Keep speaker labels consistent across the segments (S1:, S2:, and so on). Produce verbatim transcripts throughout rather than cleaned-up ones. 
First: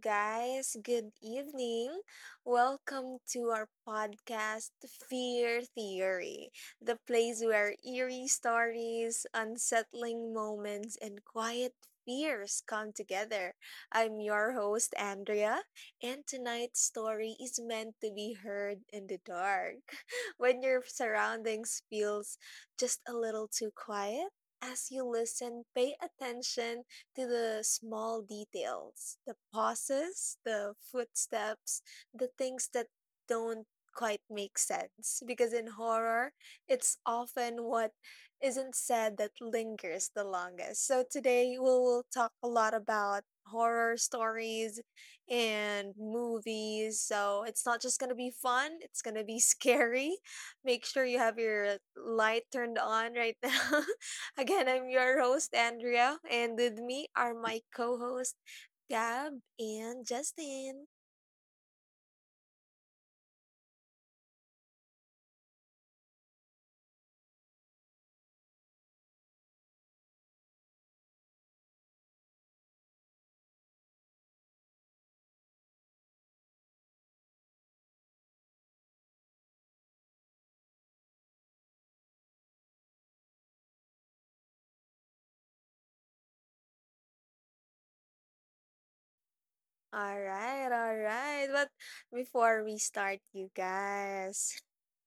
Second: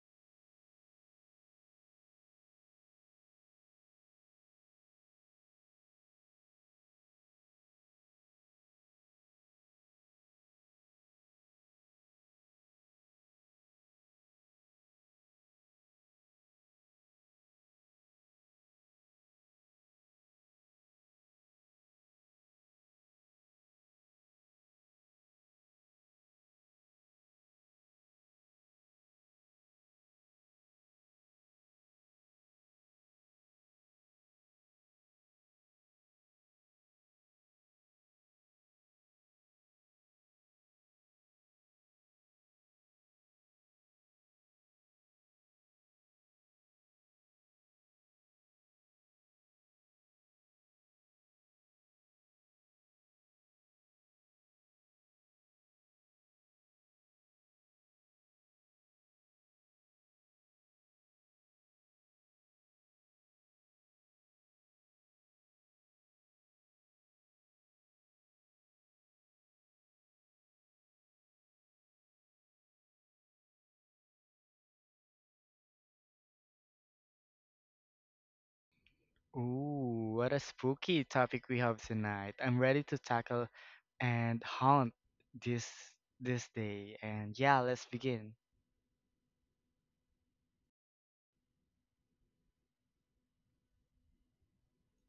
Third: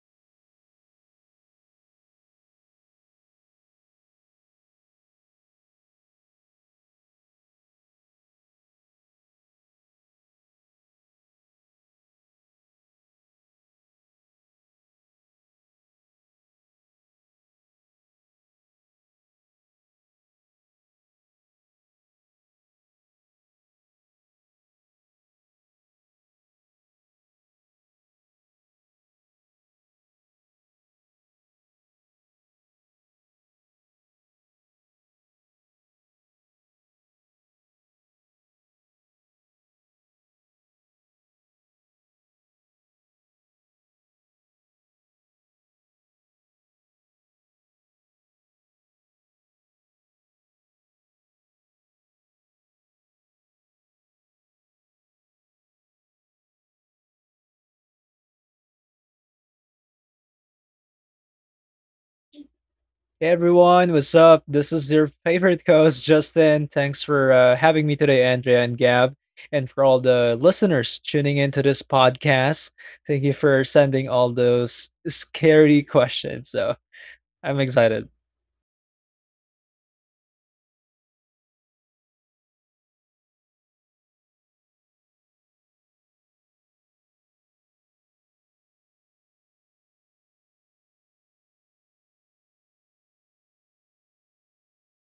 S1: guys. Good evening. Welcome to our podcast, Fear Theory, the place where eerie stories, unsettling moments, and quiet fears come together. I'm your host, Andrea, and tonight's story is meant to be heard in the dark. When your surroundings feels just a little too quiet, as you listen, pay attention to the small details, the pauses, the footsteps, the things that don't quite make sense. Because in horror, it's often what isn't said that lingers the longest. So today we'll, we'll talk a lot about horror stories and movies. So it's not just going to be fun, it's going to be scary. Make sure you have your light turned on right now. Again, I'm your host, Andrea, and with me are my co host, Gab and Justin.
S2: Hey everyone, what's up? This is your favorite host, Justin. Thanks for uh, having me today, Andrea and Gab, and for all the listeners tuning into this podcast. Thank you for sending all those scary questions. So I'm excited.
S3: Ooh, what a spooky topic we have tonight. I'm ready to tackle and haunt this this day. And yeah, let's begin.
S1: All right, all right. But before we start, you guys,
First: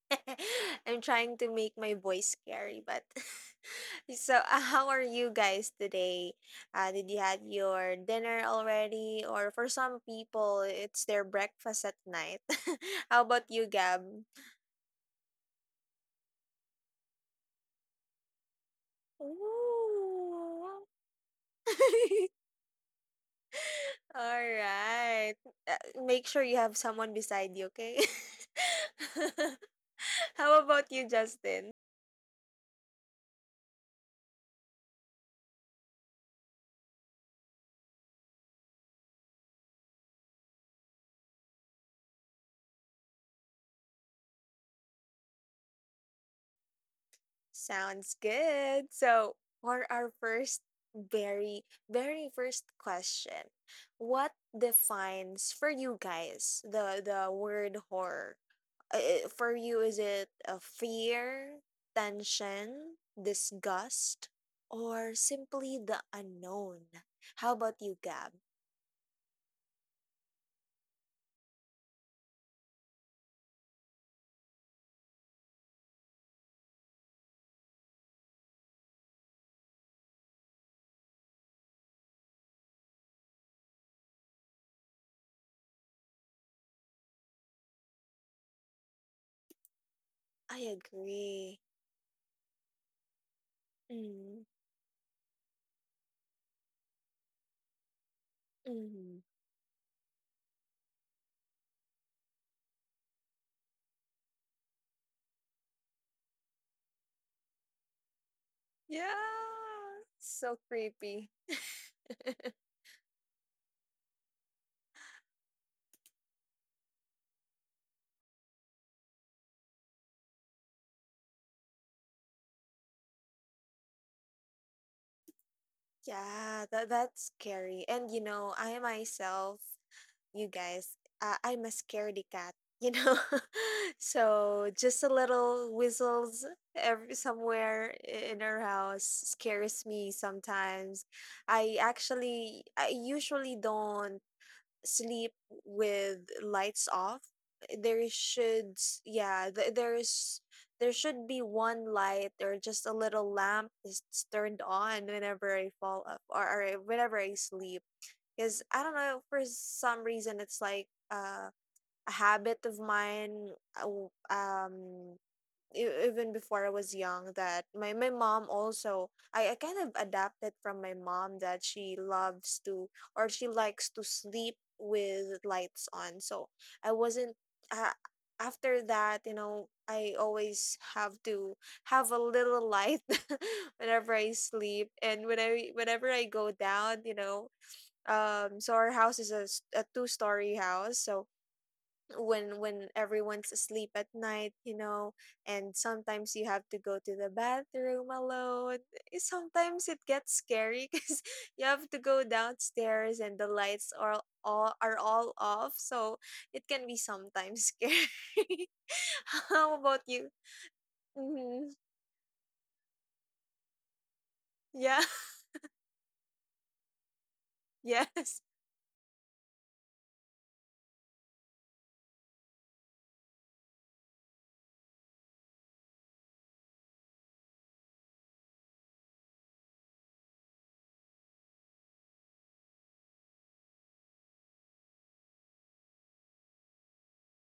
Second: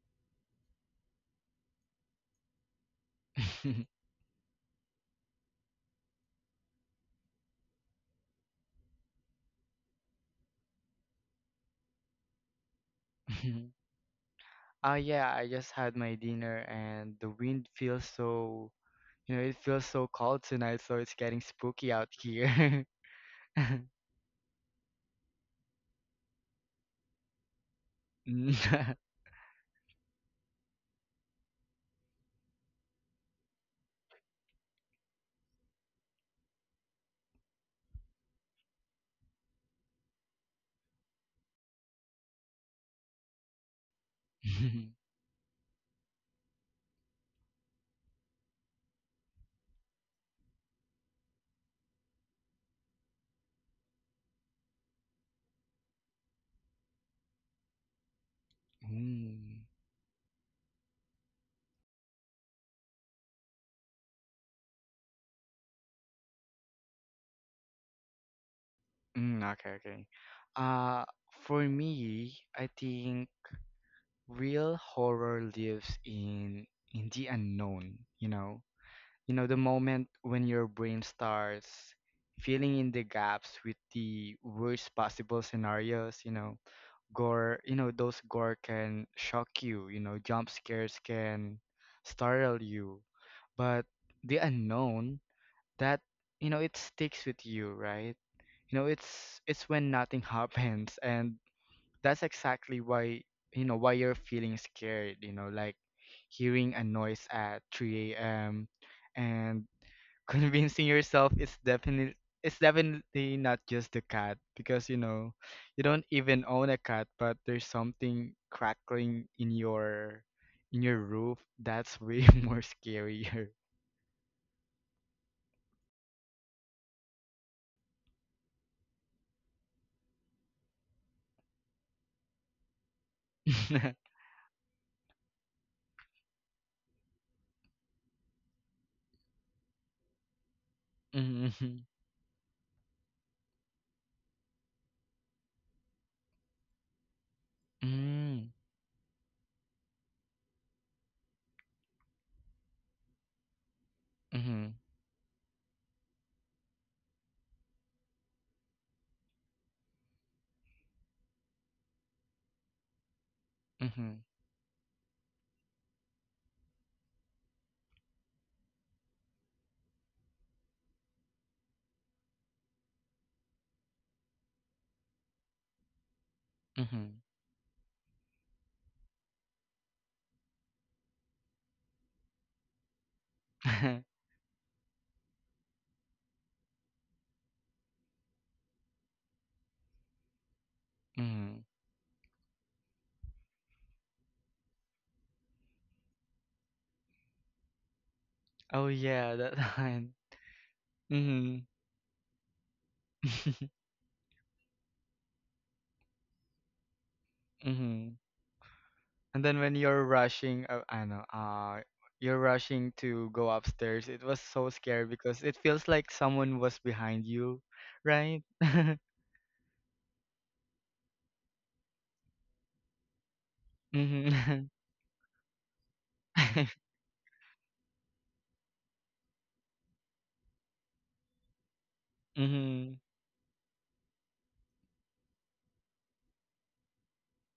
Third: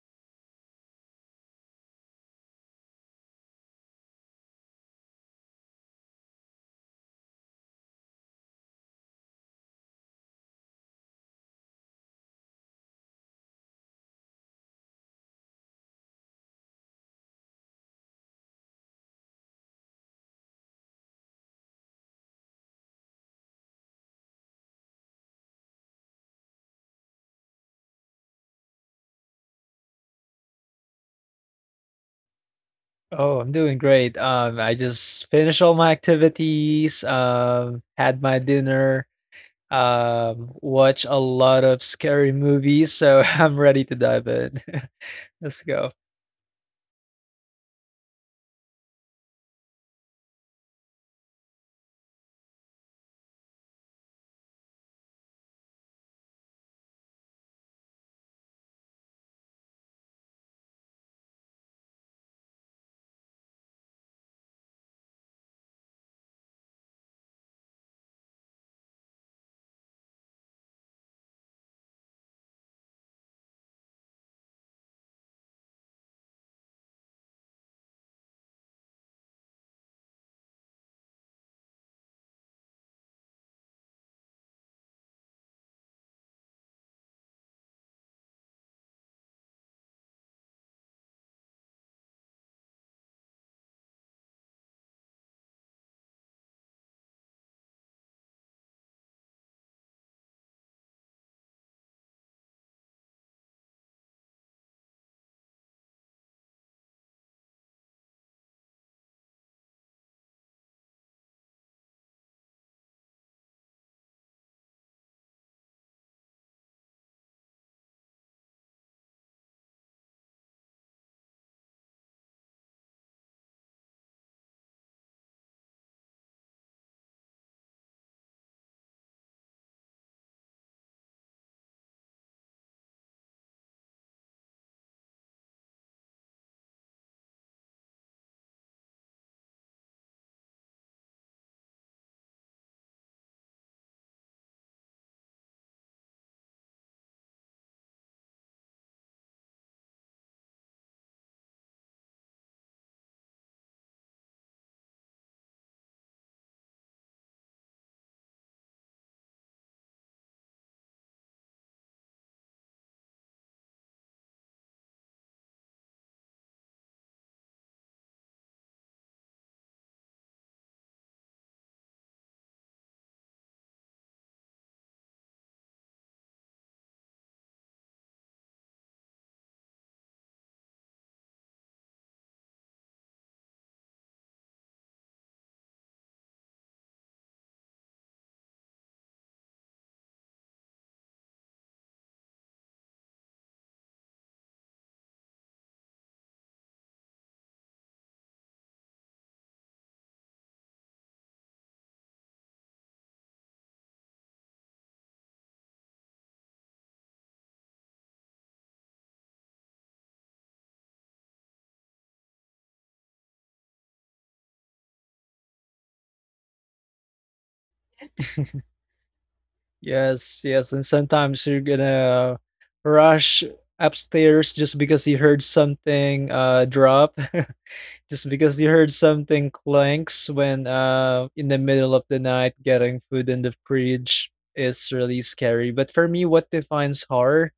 S1: I'm trying to make my voice scary, but so, uh, how are you guys today? Uh, did you had your dinner already? Or for some people, it's their breakfast at night. How about you, Gab?
S3: Oh yeah, I just had my dinner and the wind feels so, you know, it feels so
S1: Ooh.
S3: cold tonight, so it's getting spooky out here.
S1: Alright. Uh, Make sure you have someone beside you, okay?
S3: Mm,
S1: How about you, Justin?
S2: Oh, I'm doing great. Um, I just finished all my activities, um, had my dinner, um, watch a lot of scary movies. So I'm ready to dive in. Let's go.
S1: Sounds good. So, for our first very, very first question, what defines for you guys the the word horror? Uh, uh, for
S3: mm,
S1: you, is it a fear, tension, disgust, or simply the unknown? How about you, Gab?
S3: mm, okay, okay. Uh, for me, I think real horror lives in in the unknown. You know, you know, the moment when your brain starts filling in the gaps with the worst possible scenarios, you know, gore, you know, those gore can shock you, you know, jump
S1: I
S3: scares can
S1: agree.
S3: startle you, but the
S1: Mhm.
S3: unknown, that, you know, it sticks with you, right? You know,
S1: Mhm.
S3: it's it's when nothing happens, and that's exactly why, you know, why you're feeling scared, you know, like hearing a noise at three a m a.m,
S1: Yeah,
S3: and
S1: so
S3: convincing
S1: creepy.
S3: yourself it's definitely it's definitely not just the cat, because you know you don't even own a cat, but there's something crackling in your in your roof. That's way more scarier.
S1: Yeah, that that's scary. And you know, I myself, you guys, uh, I'm a scaredy cat, you know.
S3: mm-hmm.
S1: So just a little whistles every somewhere i- in our house scares me sometimes. I actually I usually don't sleep with lights off, eh, there
S3: Mm-hmm.
S1: should yeah, th- there's there should be one light or just a little lamp that's turned
S3: Mm-hmm.
S1: on whenever I fall up, or, or eh, whenever I sleep, because I don't know, for some reason it's like uh, a habit of mine. uh, w-
S3: Mm-hmm.
S1: um e- Even before I was young, that my my mom also, I, I kind of adapted from my mom that she loves to or she likes to sleep with lights on. So I wasn't uh, after that, you know, I always have to have a little light whenever I sleep, and when I whenever I go down, you know, um so our house is a, s- a two-story house, so
S3: Mm-hmm.
S1: when when everyone's asleep at night, you know, and sometimes you have to go to the bathroom alone.
S3: Oh
S1: Eh,
S3: yeah, that
S1: sometimes it
S3: line.
S1: gets scary because
S3: Mm-hmm.
S1: you have to go downstairs and the lights are all are all off, so it can be sometimes scary.
S3: hmm. And then when
S1: How about
S3: you're
S1: you?
S3: rushing, uh, I know,
S1: Hmm.
S3: uh, you're rushing to go upstairs. It was so
S1: Yeah.
S3: scary because it feels like someone was behind you,
S1: Yes,
S3: right?
S2: Yes, yes, and sometimes you're gonna rush upstairs
S3: Mm-hmm.
S2: just because you heard something uh drop, just because you heard something clanks when uh in the middle of the night
S3: Mm-hmm.
S2: getting food in the fridge is really scary. But for me, what defines horror,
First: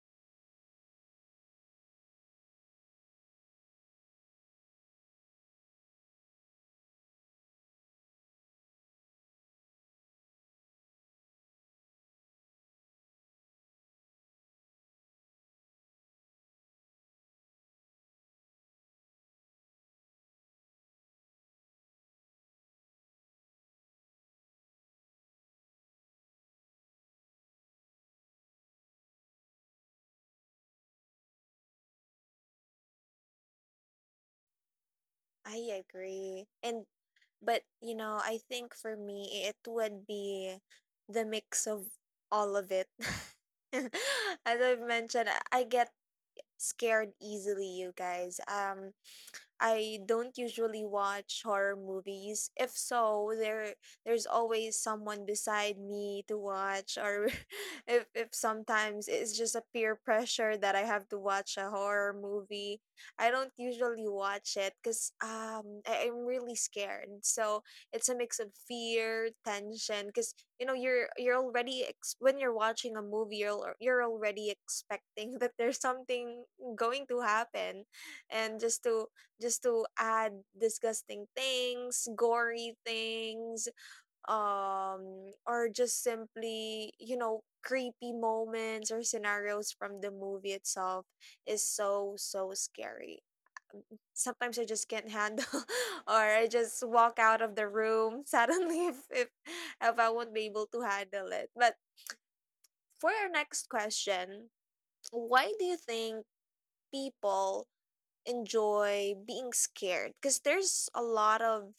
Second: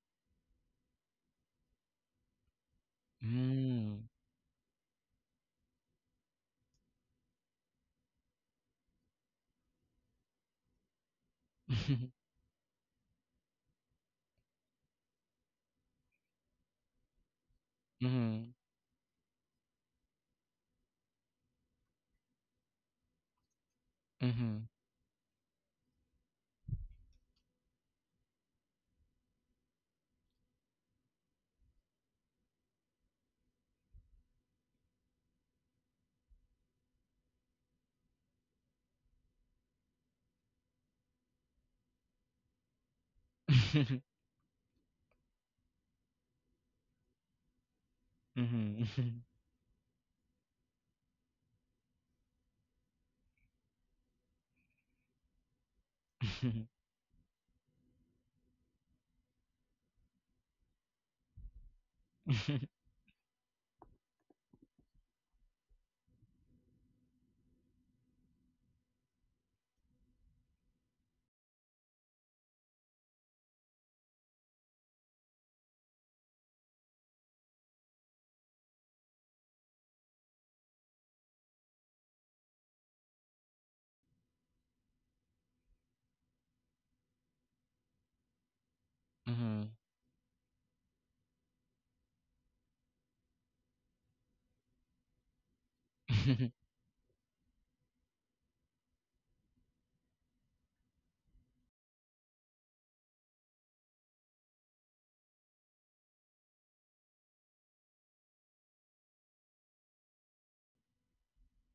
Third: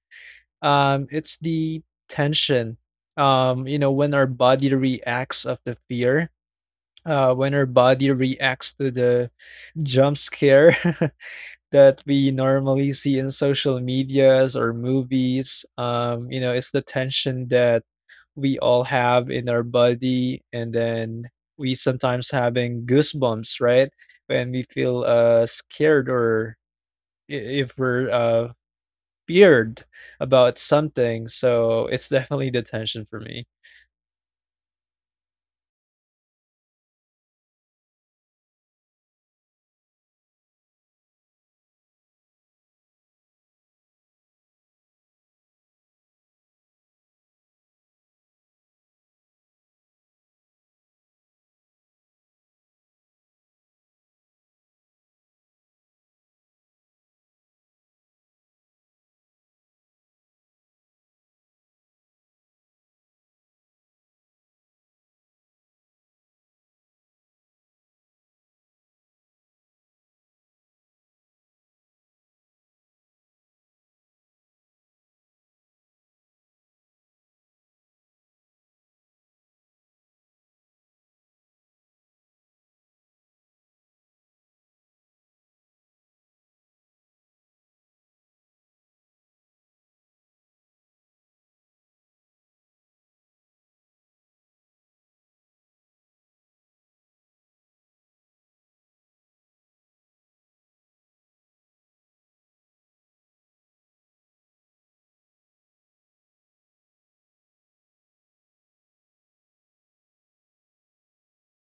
S2: um, it's the tension. Um, you know,
S3: Mm-hmm.
S2: when our body reacts of the fear, uh, when our body reacts to the jump scare. That we normally see in social medias or movies. Um, you know, it's the tension that
S3: Mm-hmm.
S2: we all have in our body, and then we sometimes having goosebumps, right? When we
S3: Mm-hmm.
S2: feel uh scared or i- if we're uh feared about something. So it's definitely the tension for me.
S1: I agree. And but you know I think for me it would be the mix of all of it. As
S3: Mm-hmm.
S1: I've mentioned, i I get scared easily, you guys. um I don't usually watch horror movies. If so, there there's always someone beside me to
S3: Mm-hmm.
S1: watch, or if if sometimes it's just a peer pressure that I have to watch a horror movie. I don't usually watch it cuz um I, I'm really scared. So, it's a mix of fear, tension, cuz you know you're you're already ex- when you're watching a movie, you're, al- you're already expecting that there's something going to happen, and just to just to add disgusting things, gory things, um, or just simply, you know, creepy moments or scenarios
S3: Mm-hmm.
S1: from the movie itself is so, so scary. Sometimes I just can't handle, or I just walk out of the room suddenly if, if, if I won't be able to handle it. But for our next question, why do you think people enjoy being scared, because there's a lot of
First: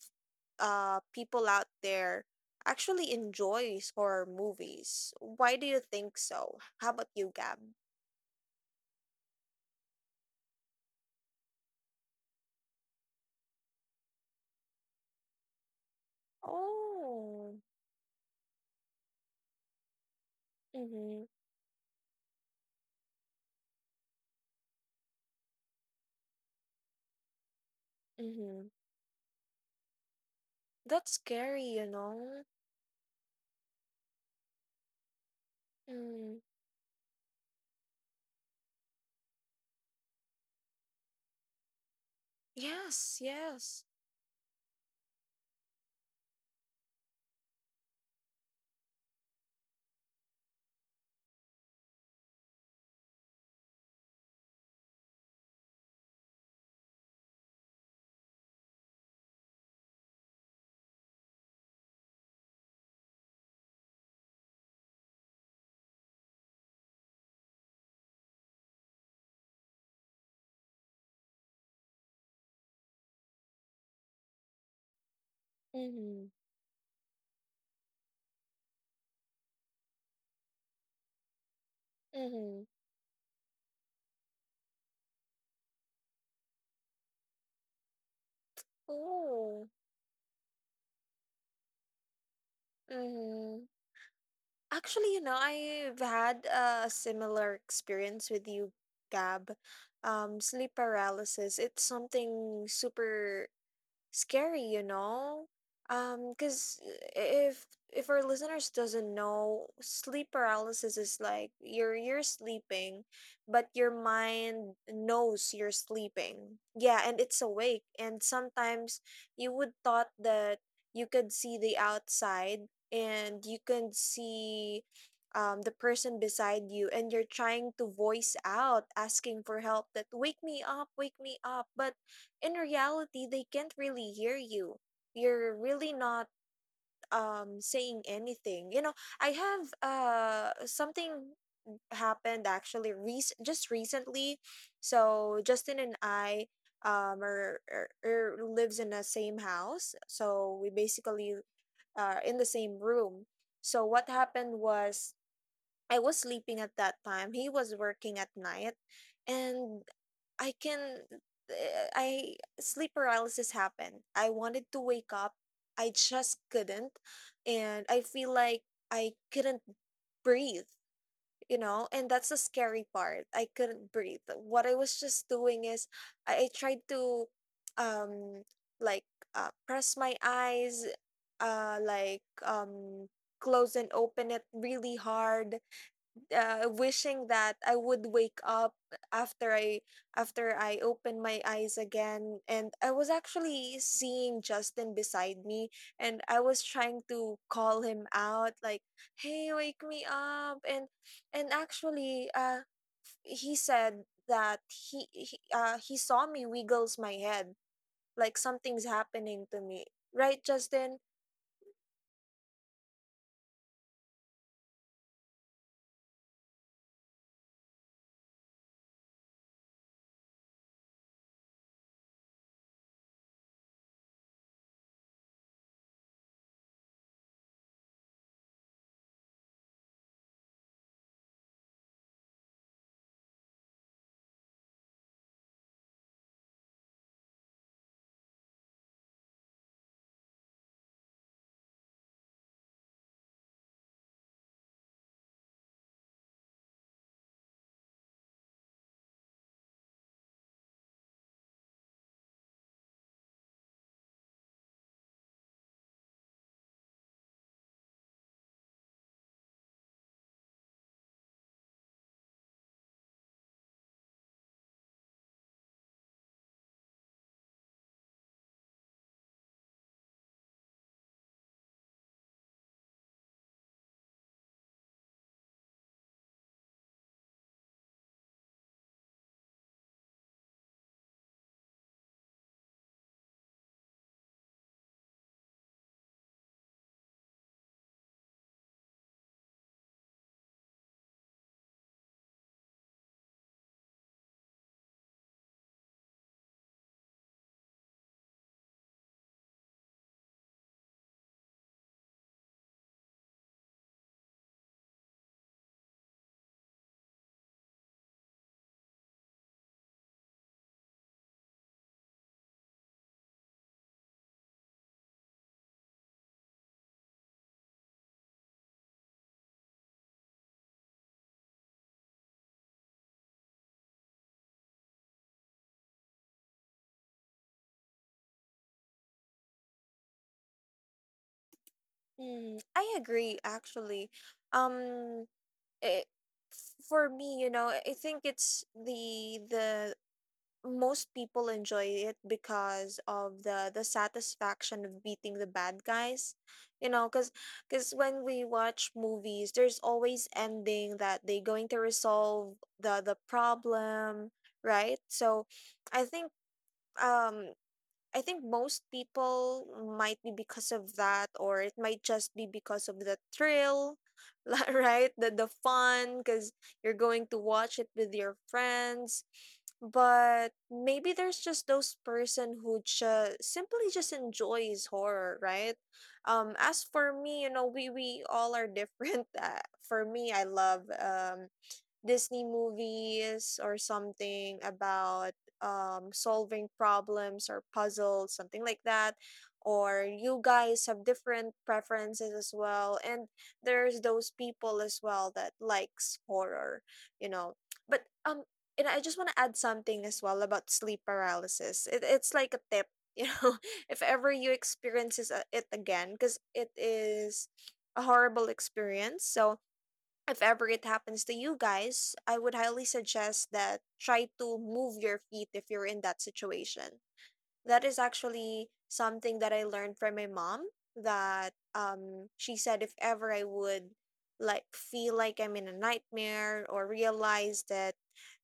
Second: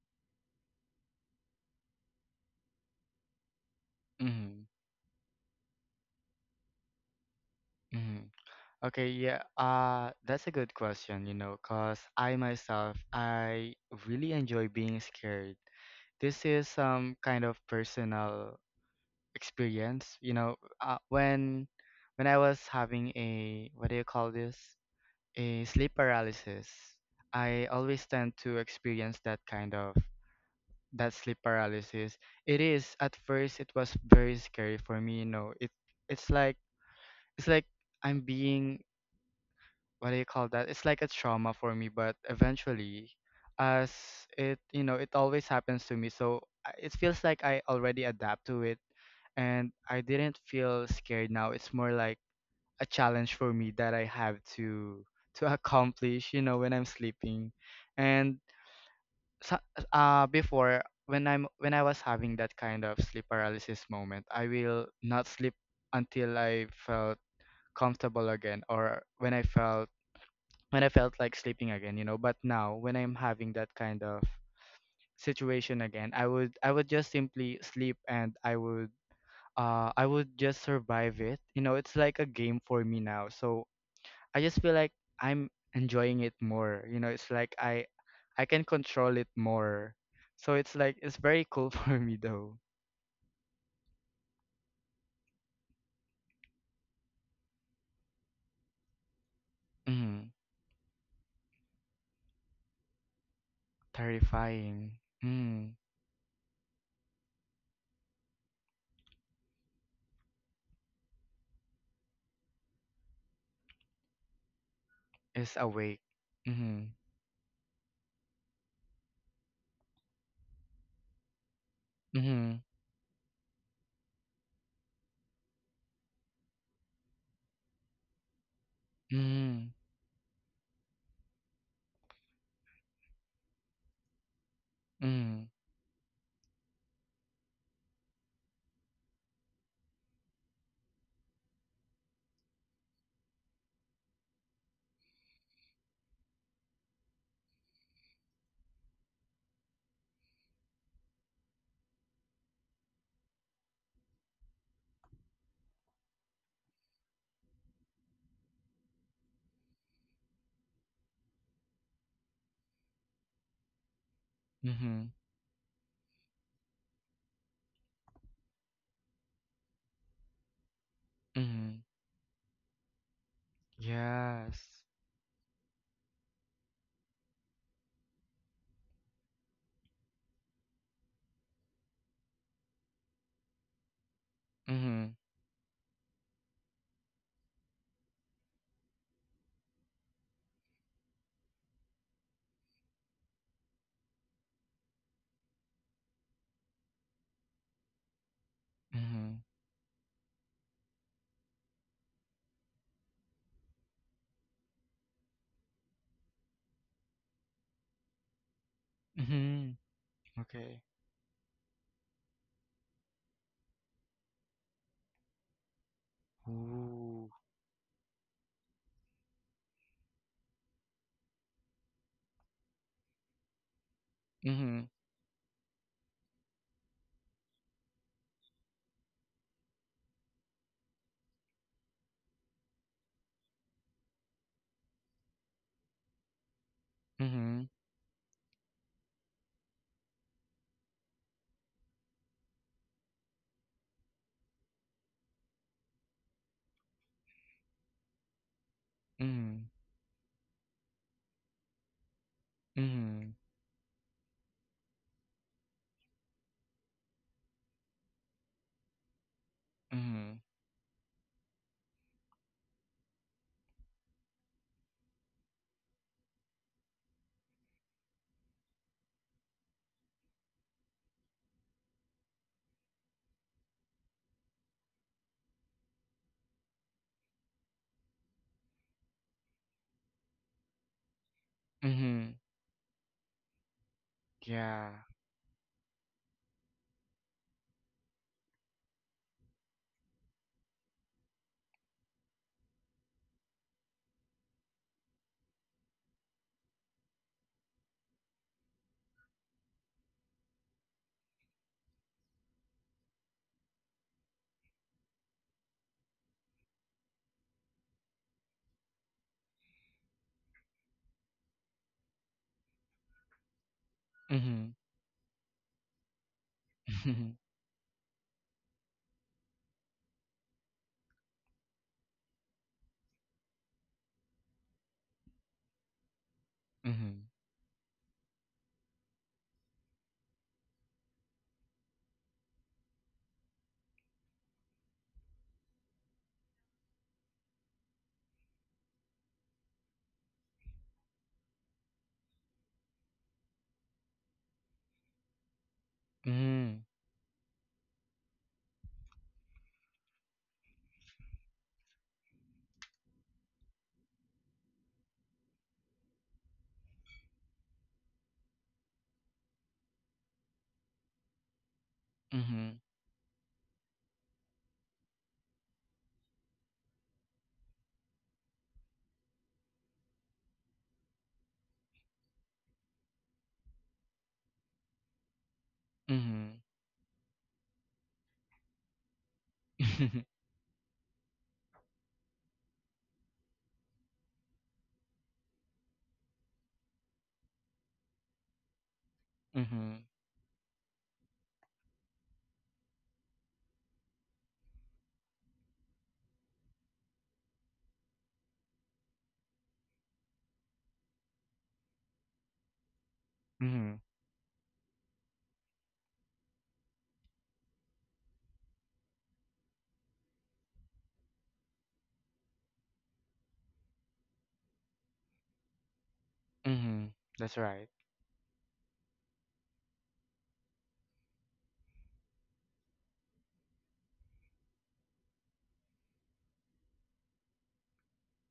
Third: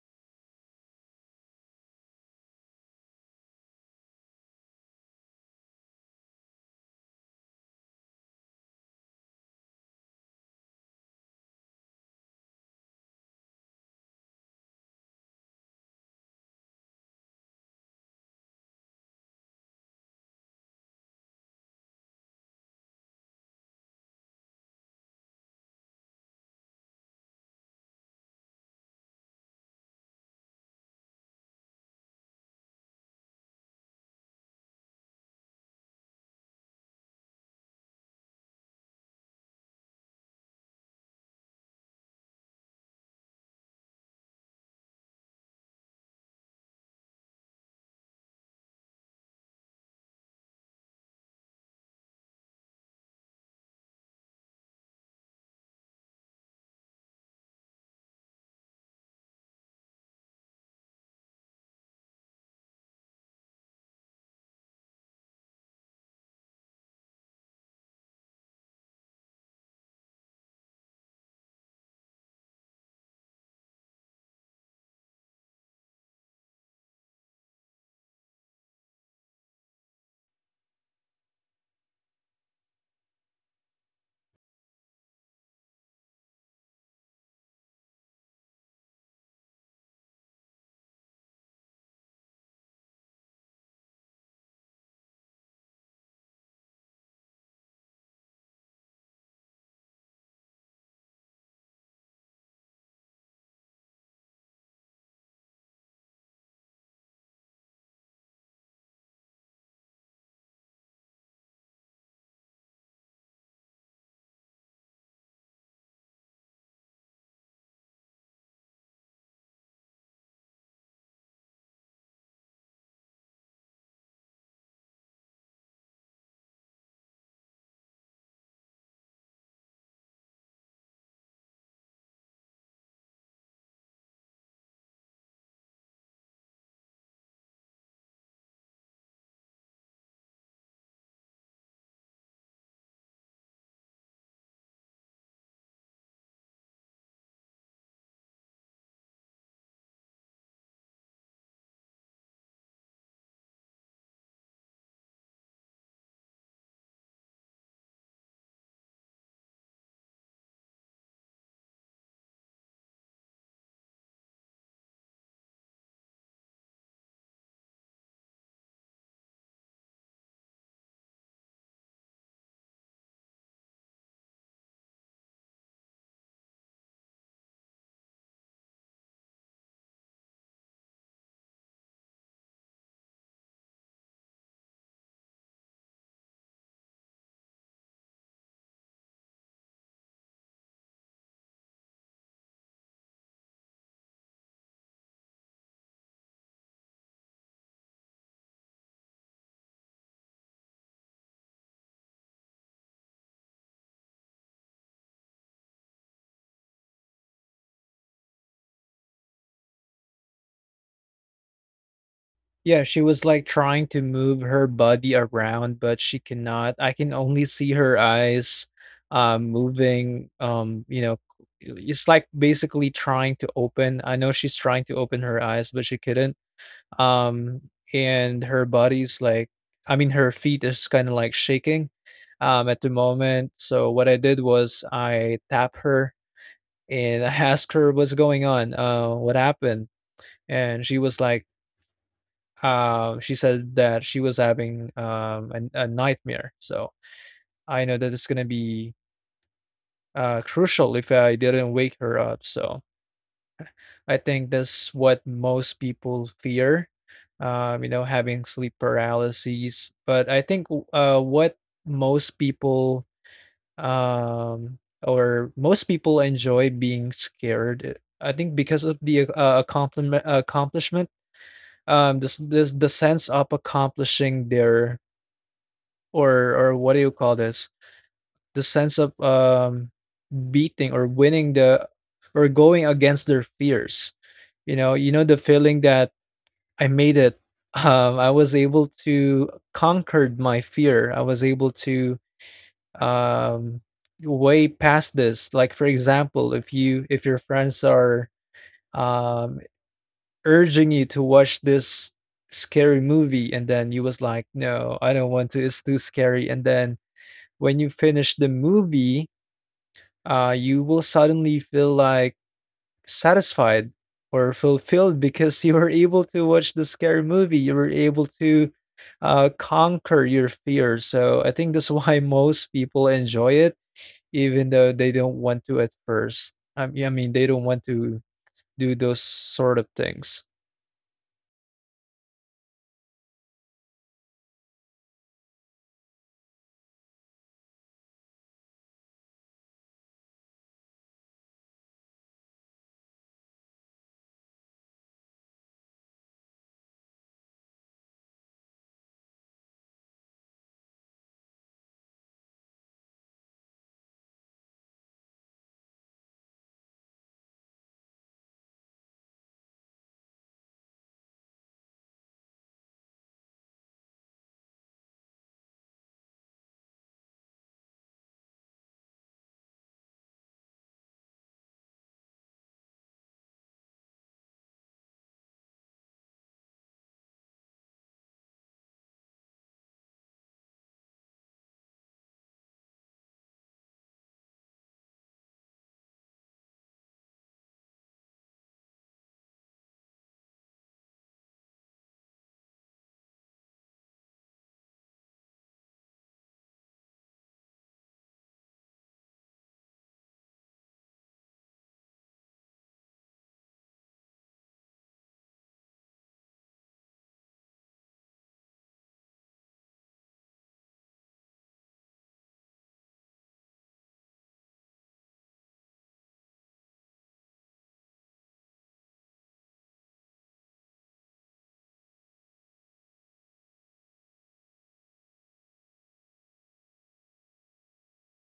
S1: uh people out there actually enjoys horror
S3: Mm-hmm.
S1: movies. Why do you think so? How about you, Gab?
S3: Mm-hmm. Okay, yeah, uh, that's a good question, you know, because I myself, I really enjoy being scared. This is some kind of
S1: Oh.
S3: personal experience, you know, uh,
S1: Mhm.
S3: when when I was having a, what do you call this? A sleep paralysis. I always tend to
S1: Mhm.
S3: experience that kind of that
S1: That's
S3: sleep
S1: scary, you
S3: paralysis.
S1: know.
S3: It is, at first it was very scary for me, you know. It it's
S1: Mm.
S3: like it's like I'm being, what do you call that? It's like a trauma for me, but eventually,
S1: Yes, yes.
S3: as it, you know, it always happens to me. So I- it feels like I already adapt to it, and I didn't feel scared now. It's more like a challenge for me that I have to to accomplish, you know, when I'm sleeping. And so, uh before, when I'm when I was having that kind of sleep paralysis moment, I will not sleep until I felt comfortable again, or when I felt when I felt like sleeping again, you know. But now when I'm having that kind of situation again, I
S1: Mhm.
S3: would I would just simply sleep, and I would uh I would just survive it. You know, it's like a game
S1: Mhm.
S3: for me now. So I just feel like I'm enjoying it more. You know, it's like I I can control it
S1: Oh.
S3: more. So it's like it's very cool for me though.
S1: Mhm. Actually, you know, I've had a similar experience with you, Gab.
S3: Mm,
S1: Um, sleep paralysis, it's something super scary, you
S3: terrifying.
S1: know?
S3: Mm,
S1: Um, because if if our listeners doesn't know, sleep paralysis is like you're you're sleeping, but your mind
S3: is
S1: knows you're
S3: awake.
S1: sleeping.
S3: Mm,
S1: Yeah, and it's awake. And sometimes you would thought that you could see the
S3: mm,
S1: outside, and you can see um, the person beside you, and you're trying to voice out, asking for
S3: mm,
S1: help, that wake me up, wake me up, but in reality they can't really hear you,
S3: mm,
S1: you're really not um saying anything, you know. I have uh Something happened actually, rec- just recently. So Justin and I, um are, are, are lives in the same house, so we basically are in the same room. So what happened was, I was sleeping at that time. He was working at night, and I can eh, I sleep paralysis happened. I wanted to
S3: mm,
S1: wake up. I just couldn't, and I feel like I couldn't breathe, you
S3: mm.
S1: know, and that's the scary part. I couldn't breathe.
S3: Yes.
S1: What I was just doing is, I, I tried to um like uh, press my eyes, uh like um close and open it really
S3: Mhm.
S1: hard, uh, wishing that I would wake up. After I after I open my eyes again, and I was actually seeing Justin beside me, and I was trying to call him out like,
S3: Mhm.
S1: hey, wake me up. And and actually uh he said that he, he uh he saw me wiggles my head, like something's happening to
S3: Mhm.
S1: me, right,
S3: Okay.
S1: Justin?
S2: Yeah, she was like trying to move her body around, but she cannot. I can
S3: Ooh.
S2: only see her eyes um moving um you know, it's like basically trying to open. I know she's trying
S3: Mhm.
S2: to open her eyes, but she couldn't. Um and her body's like, I mean, her feet is kind of like shaking um at the moment. So what I did was I tap her and I
S3: Mhm.
S2: asked her what's going on. Uh, what happened? And she was like uh, she said that she was having um, a, a nightmare. So I know that it's gonna be
S3: Mhm.
S2: uh, crucial if I didn't wake her up. So
S3: Mhm.
S2: I think that's what most people fear, um, you know, having sleep paralysis. But
S3: Mhm.
S2: I think uh, what most people um, or most people enjoy being scared. I think because of the uh, accomplishment, accomplishment, um, this, this the sense of accomplishing their or or what do you call this? The sense of um beating or winning the
S3: Mhm.
S2: or going against their fears. You
S3: Yeah.
S2: know, you know the feeling that I made it. Um, I was able to conquered my fear. I was able to um way past this. Like for example, if you if your friends are um urging you to watch this scary movie, and then you was like, no, I don't want to, it's too scary. And then when you finish the movie, uh, you will suddenly feel like satisfied or
S3: Mhm.
S2: fulfilled, because you were able to watch the scary movie. You were able to uh, conquer your fears. So I think that's why most people enjoy it, even though they don't want to at first. I mean, I
S3: Mhm.
S2: mean they don't want to do those sort of things.
S1: Mm, I agree actually. um it, for me, you know, I think it's the the most people enjoy it because of the the satisfaction of beating the bad guys.
S3: Mhm.
S1: You know, cuz cuz when we watch movies, there's always ending that they going to resolve the the problem, right? So I think um I think most people might be because of that, or it might just be
S3: Mhm.
S1: because of the thrill. Li- right? The the fun, because you're going to watch it with your friends. But maybe there's just those person who just simply just enjoys horror, right?
S3: Mhm.
S1: Um, as for me, you know, we we all are different. Uh, for
S3: Mhm.
S1: me, I love um Disney movies, or something about um, solving problems or puzzles, something like that.
S3: Mhm.
S1: Or you guys have different preferences as well. And there's those people as well that likes horror, you know. But um and I just want to add something as well about sleep paralysis. It, it's like a tip, you know,
S3: Mhm. Mhm.
S1: if ever you experiences uh, it again, because it is a horrible experience. So if ever it happens to you guys, I would highly suggest that try to move your feet if you're in that situation.
S3: That's right.
S1: That is actually something that I learned from my mom that um she said if ever I would like feel like I'm in a nightmare, or realize that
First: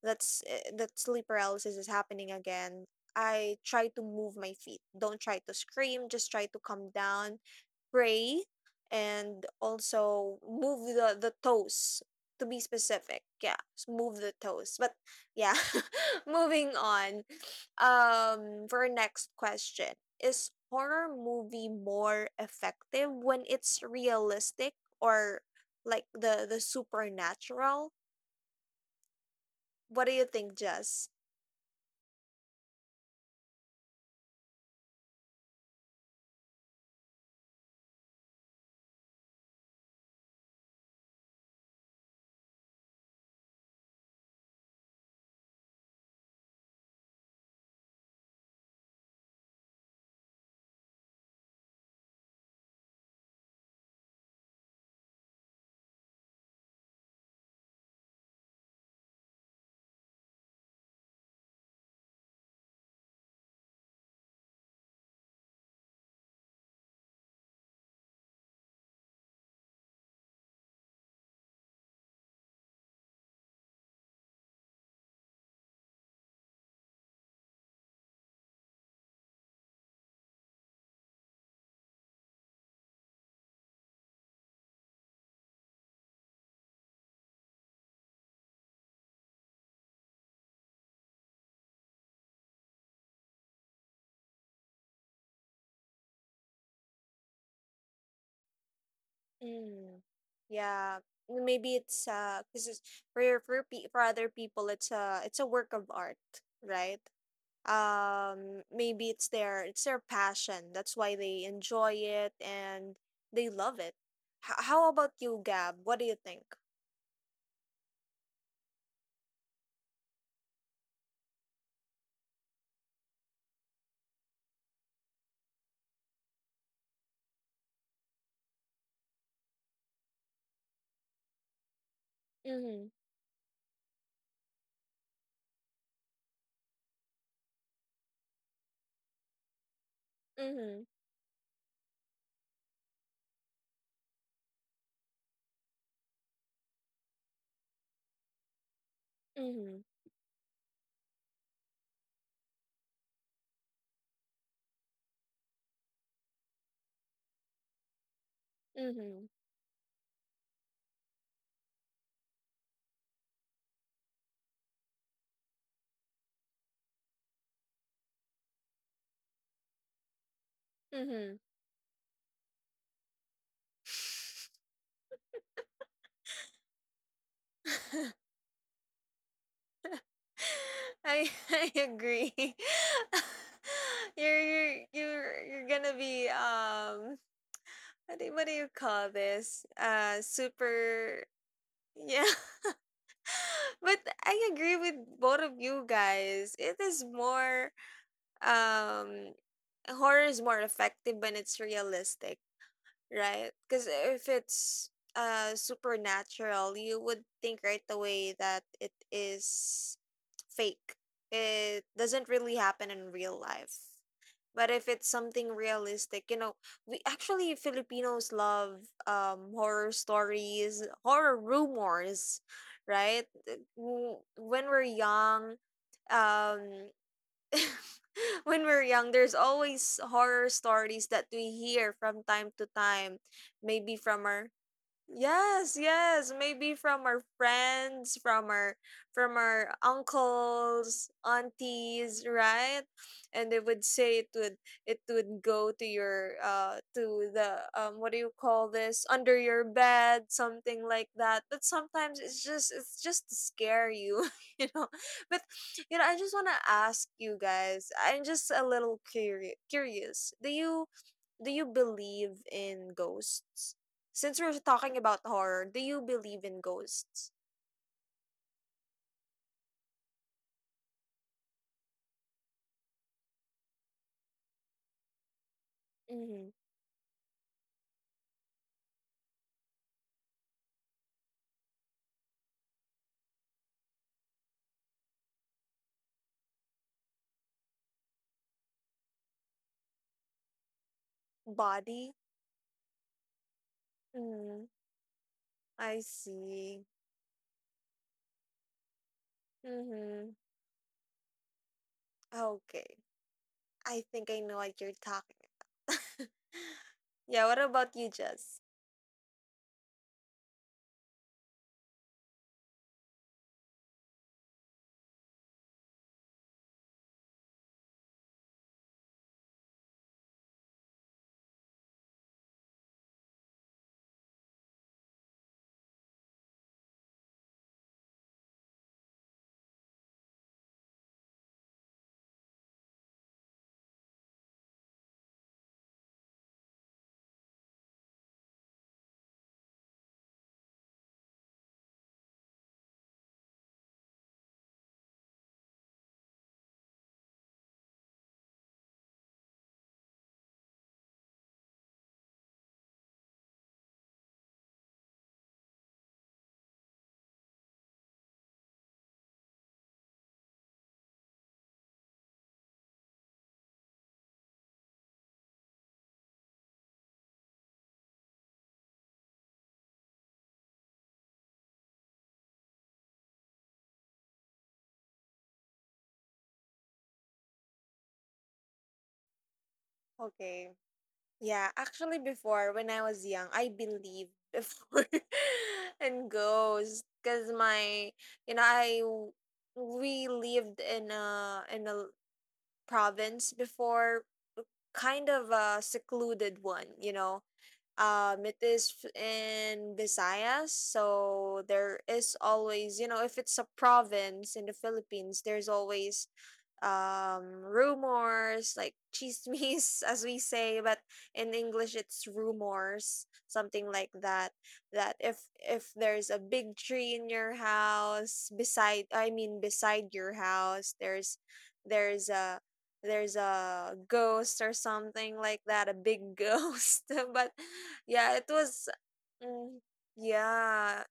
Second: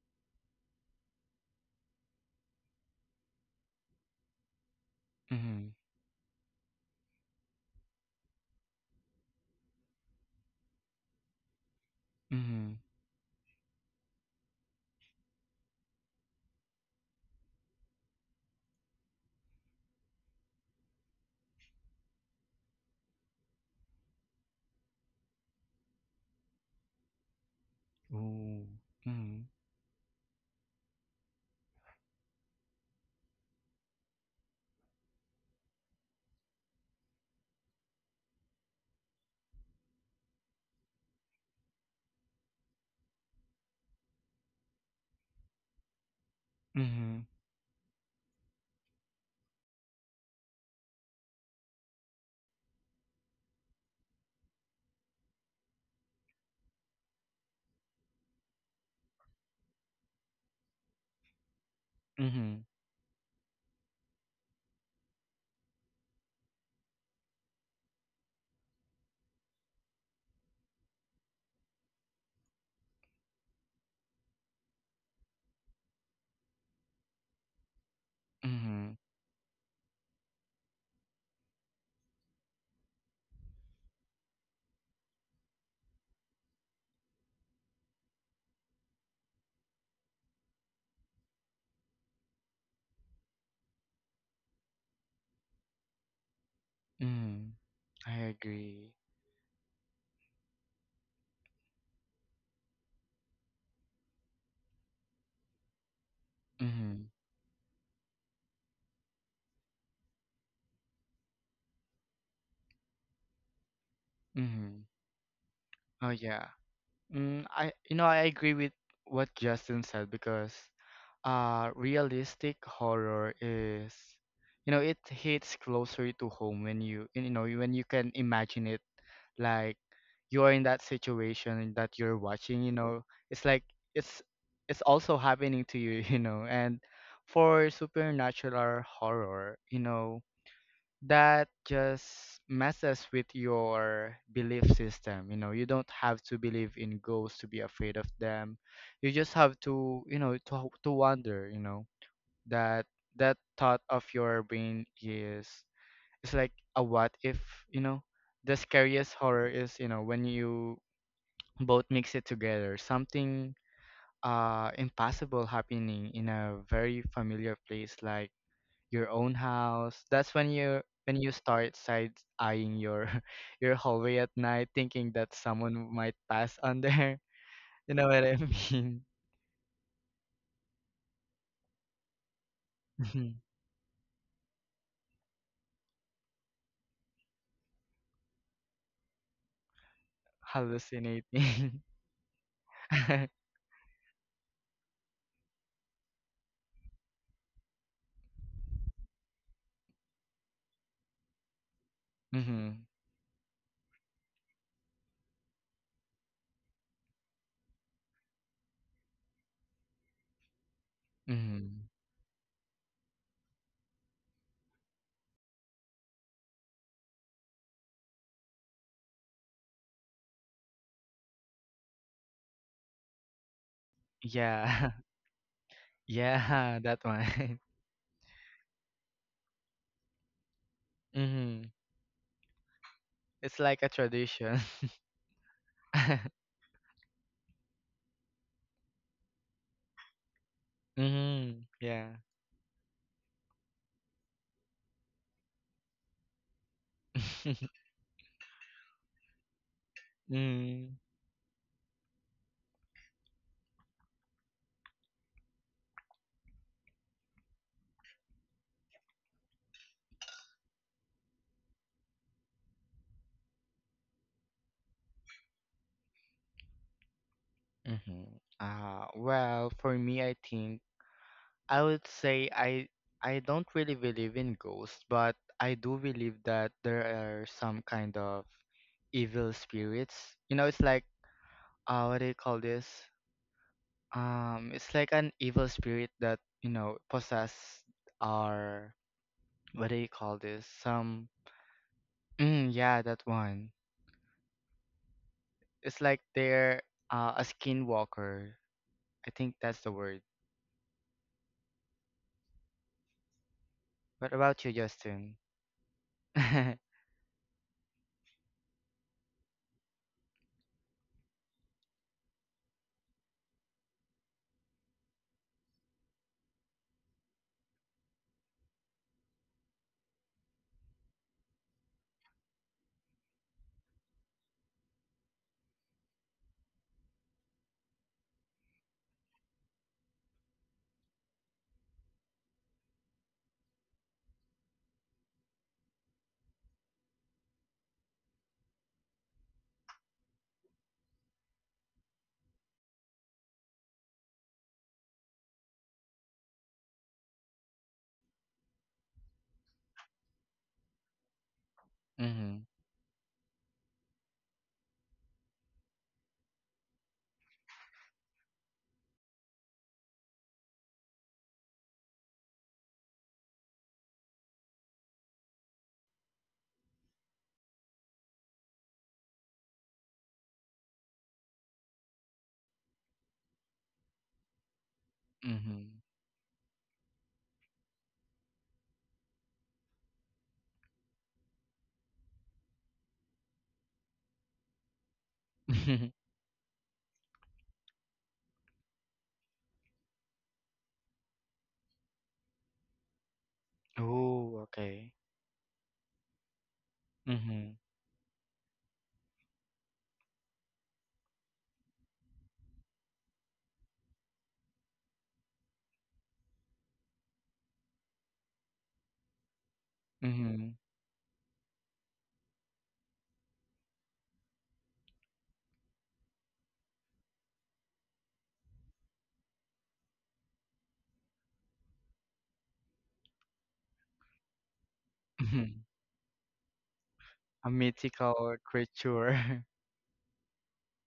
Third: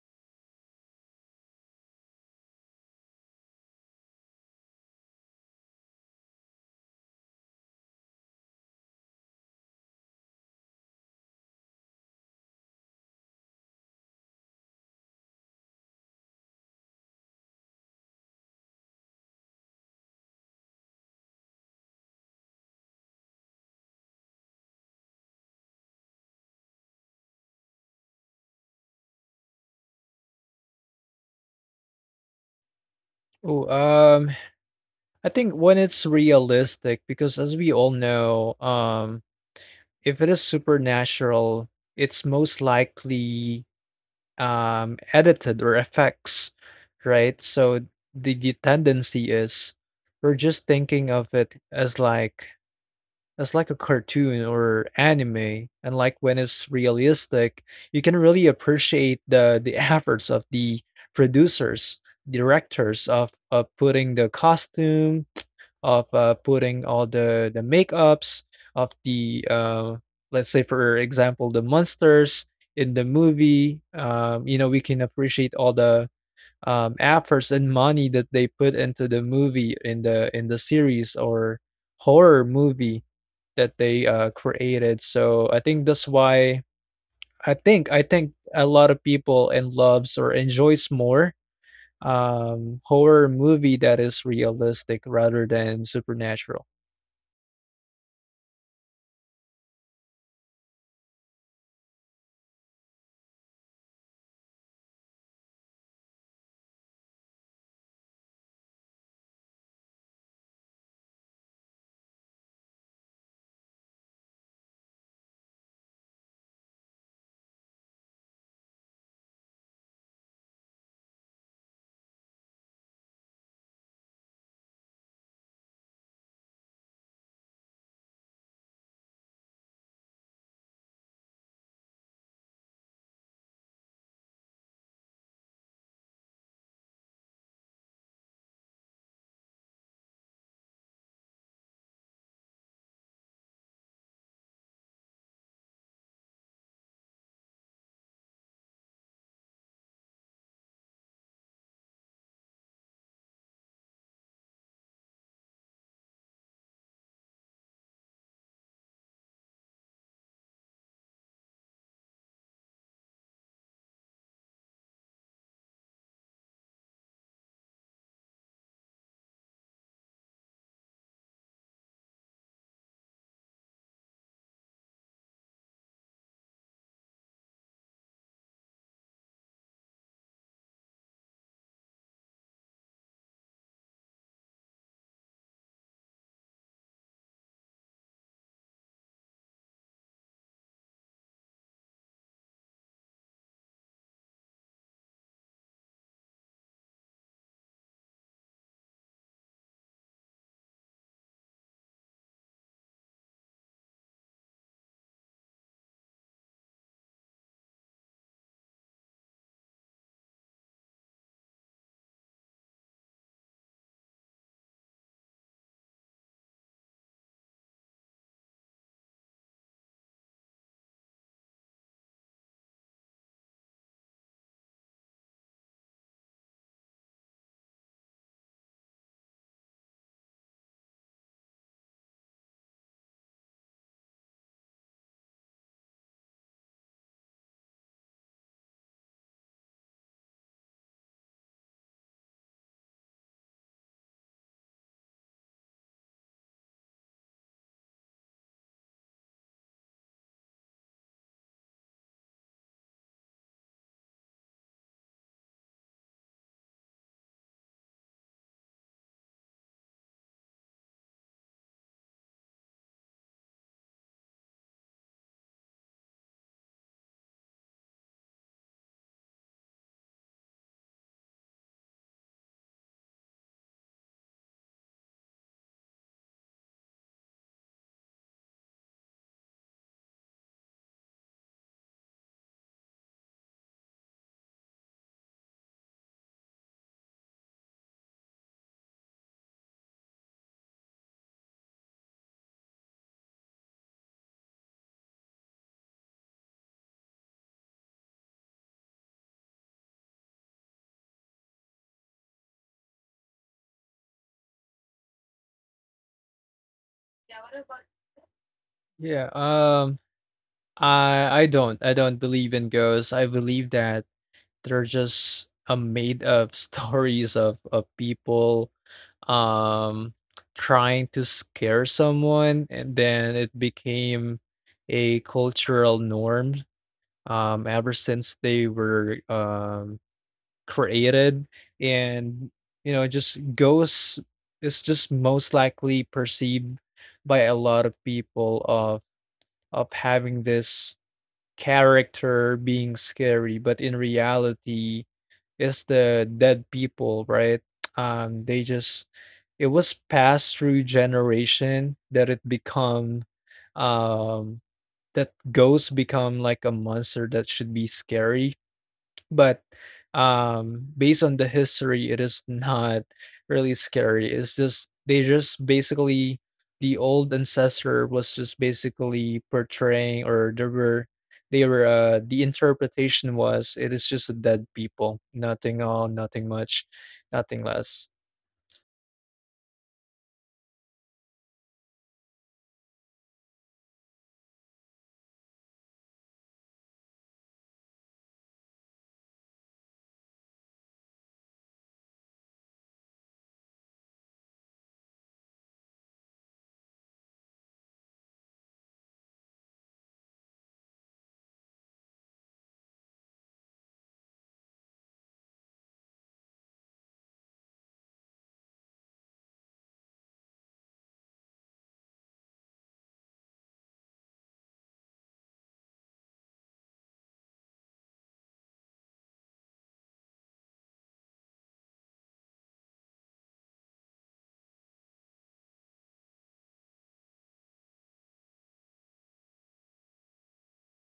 S1: that's eh, that sleep paralysis is happening again, I try to move my feet. Don't try to
S3: Mhm.
S1: scream, just try to calm down, pray, and also move the, the toes, to be
S3: Mhm.
S1: specific. Yeah, s- move the toes. But yeah, moving on, um for our next question, is horror movie more effective when it's realistic, or like the the supernatural?
S3: Ooh. Mhm.
S1: What do you think, Jess?
S2: Oh, um, I think when it's realistic, because as we all know, um, if it is supernatural, it's most likely um, edited or effects,
S3: Mhm.
S2: right? So the, the tendency is we're just thinking of it as like as like a cartoon or anime, and like when it's realistic, you can really appreciate the the efforts of the producers,
S3: Mhm.
S2: directors of of putting the costume, of uh, putting all the the makeups of the uh, let's say for example the monsters in the movie. Um, you know, we can appreciate all the um, efforts and money that they put
S3: Mhm.
S2: into the movie, in the in the series or horror movie that they uh, created. So I think that's why i think i think a lot of people and loves or enjoys more um horror movie that is realistic rather than supernatural.
S3: Mhm. I agree.
S1: Mm, yeah, maybe it's uh because for for, pe- for other people it's a it's a work of art, right?
S3: Mhm.
S1: Um maybe it's their it's their passion, that's why they enjoy it and they love it. H- how
S3: Mhm.
S1: about you, Gab? What do
S3: Oh
S1: you think?
S3: yeah. Mm, I, you know, I agree with what Justin said, because uh realistic horror is, you know, it hits closer to home when you you know, when you can imagine it, like, you are in that situation that you're watching, you
S1: Mm-hmm.
S3: know. It's like it's it's also happening to you, you know. And for supernatural horror, you know,
S1: Mm-hmm.
S3: that just messes with your belief system. You know, you don't have to believe in ghosts to be afraid of them, you just have
S1: Mm-hmm.
S3: to, you know, to, to wonder, you know, that that thought of your brain is, it's like a what if, you know. The scariest
S1: Mm-hmm.
S3: horror is, you know, when you both mix it together, something uh impossible happening in a very familiar place, like your own house. That's when you when you start side eyeing your your hallway at night, thinking that someone might pass on there. You know
S1: Mm-hmm.
S3: what I mean?
S1: I I agree. you're you're you're you're gonna be, um what do, what do you call this, uh super...
S3: Hallucinating.
S1: Yeah. But I agree with both of you guys, it is more um horror is more effective when it's realistic,
S3: mm-hmm.
S1: right? Because if it's uh supernatural, you would think right away that it is fake. It
S3: Mm-hmm.
S1: doesn't really happen in real life. But if it's something realistic, you know, we actually, Filipinos love um horror stories, horror rumors, right? Uh, w- When we're
S3: Yeah.
S1: young,
S3: Yeah,
S1: um
S3: that one.
S1: when we're young, there's always horror stories that we
S3: mm-hmm.
S1: hear from time to time,
S3: It's like a
S1: maybe from our...
S3: tradition.
S1: Yes, yes. Maybe from our friends, from our from our uncles,
S3: mm-hmm. Yeah.
S1: aunties, right? And they would say it would it would go to your uh to the, um what do you call this? Under your bed, something
S3: mm-hmm.
S1: like that. But sometimes it's just it's just to scare you, you know. But you know, I just wanna ask you guys, I'm just a little curious curious. Do you do you believe in ghosts? Since we're talking about horror, do you believe in ghosts?
S3: Mm-hmm. Uh, well, for me, I think I would say I I don't really believe in ghosts, but I do believe
S1: Mhm.
S3: that there are some kind of evil spirits. You know, it's like, uh, what do you call this? Um, it's like an evil spirit that, you know, possess our, what do you call this? Some,
S1: Body?
S3: mm, yeah, that one.
S1: Mhm.
S3: It's
S1: I
S3: like they're,
S1: see.
S3: uh, a skinwalker. I think that's the word.
S1: Mhm. Okay. I think
S3: What
S1: I know
S3: about you,
S1: what you're
S3: Justin?
S1: talking about. Yeah, what about you, Jess?
S2: Yeah, um, I I don't, I don't believe in ghosts. I believe that they're just a made up stories of of people um trying to scare someone, and then it became a cultural norm um ever since they were um created. And you know, just ghosts is just most likely perceived by a lot of people of of having this character being scary, but in reality, it's the dead people, right? Um, they just, it was passed through generation that it
S3: mm-hmm.
S2: become um that ghosts become like a monster that should be scary. But, um, based on the history, it is not really scary. It's just they just basically the old ancestor was just basically portraying, or there were they were uh the interpretation was it is just a dead people. Nothing
S3: Mm-hmm.
S2: all, nothing much, nothing less.
S1: Okay. Yeah, actually before when I was young, I believed before and ghosts. Cause my you know, I w- we lived in a in a province before,
S3: oh, okay.
S1: kind of a secluded one, you know,
S3: Mhm,
S1: um it is f- in Visayas, so there is always, you know, if it's a province in the Philippines, there's always um rumors like chismes as we
S3: mhm,
S1: say, but in English it's rumors, something like that. That if if there's a big tree in your house beside, I mean beside your house, there's there's a there's a ghost or something like
S3: mhm.
S1: that, a big ghost. But
S3: A
S1: yeah, it
S3: mythical
S1: was
S3: creature.
S1: mm, yeah.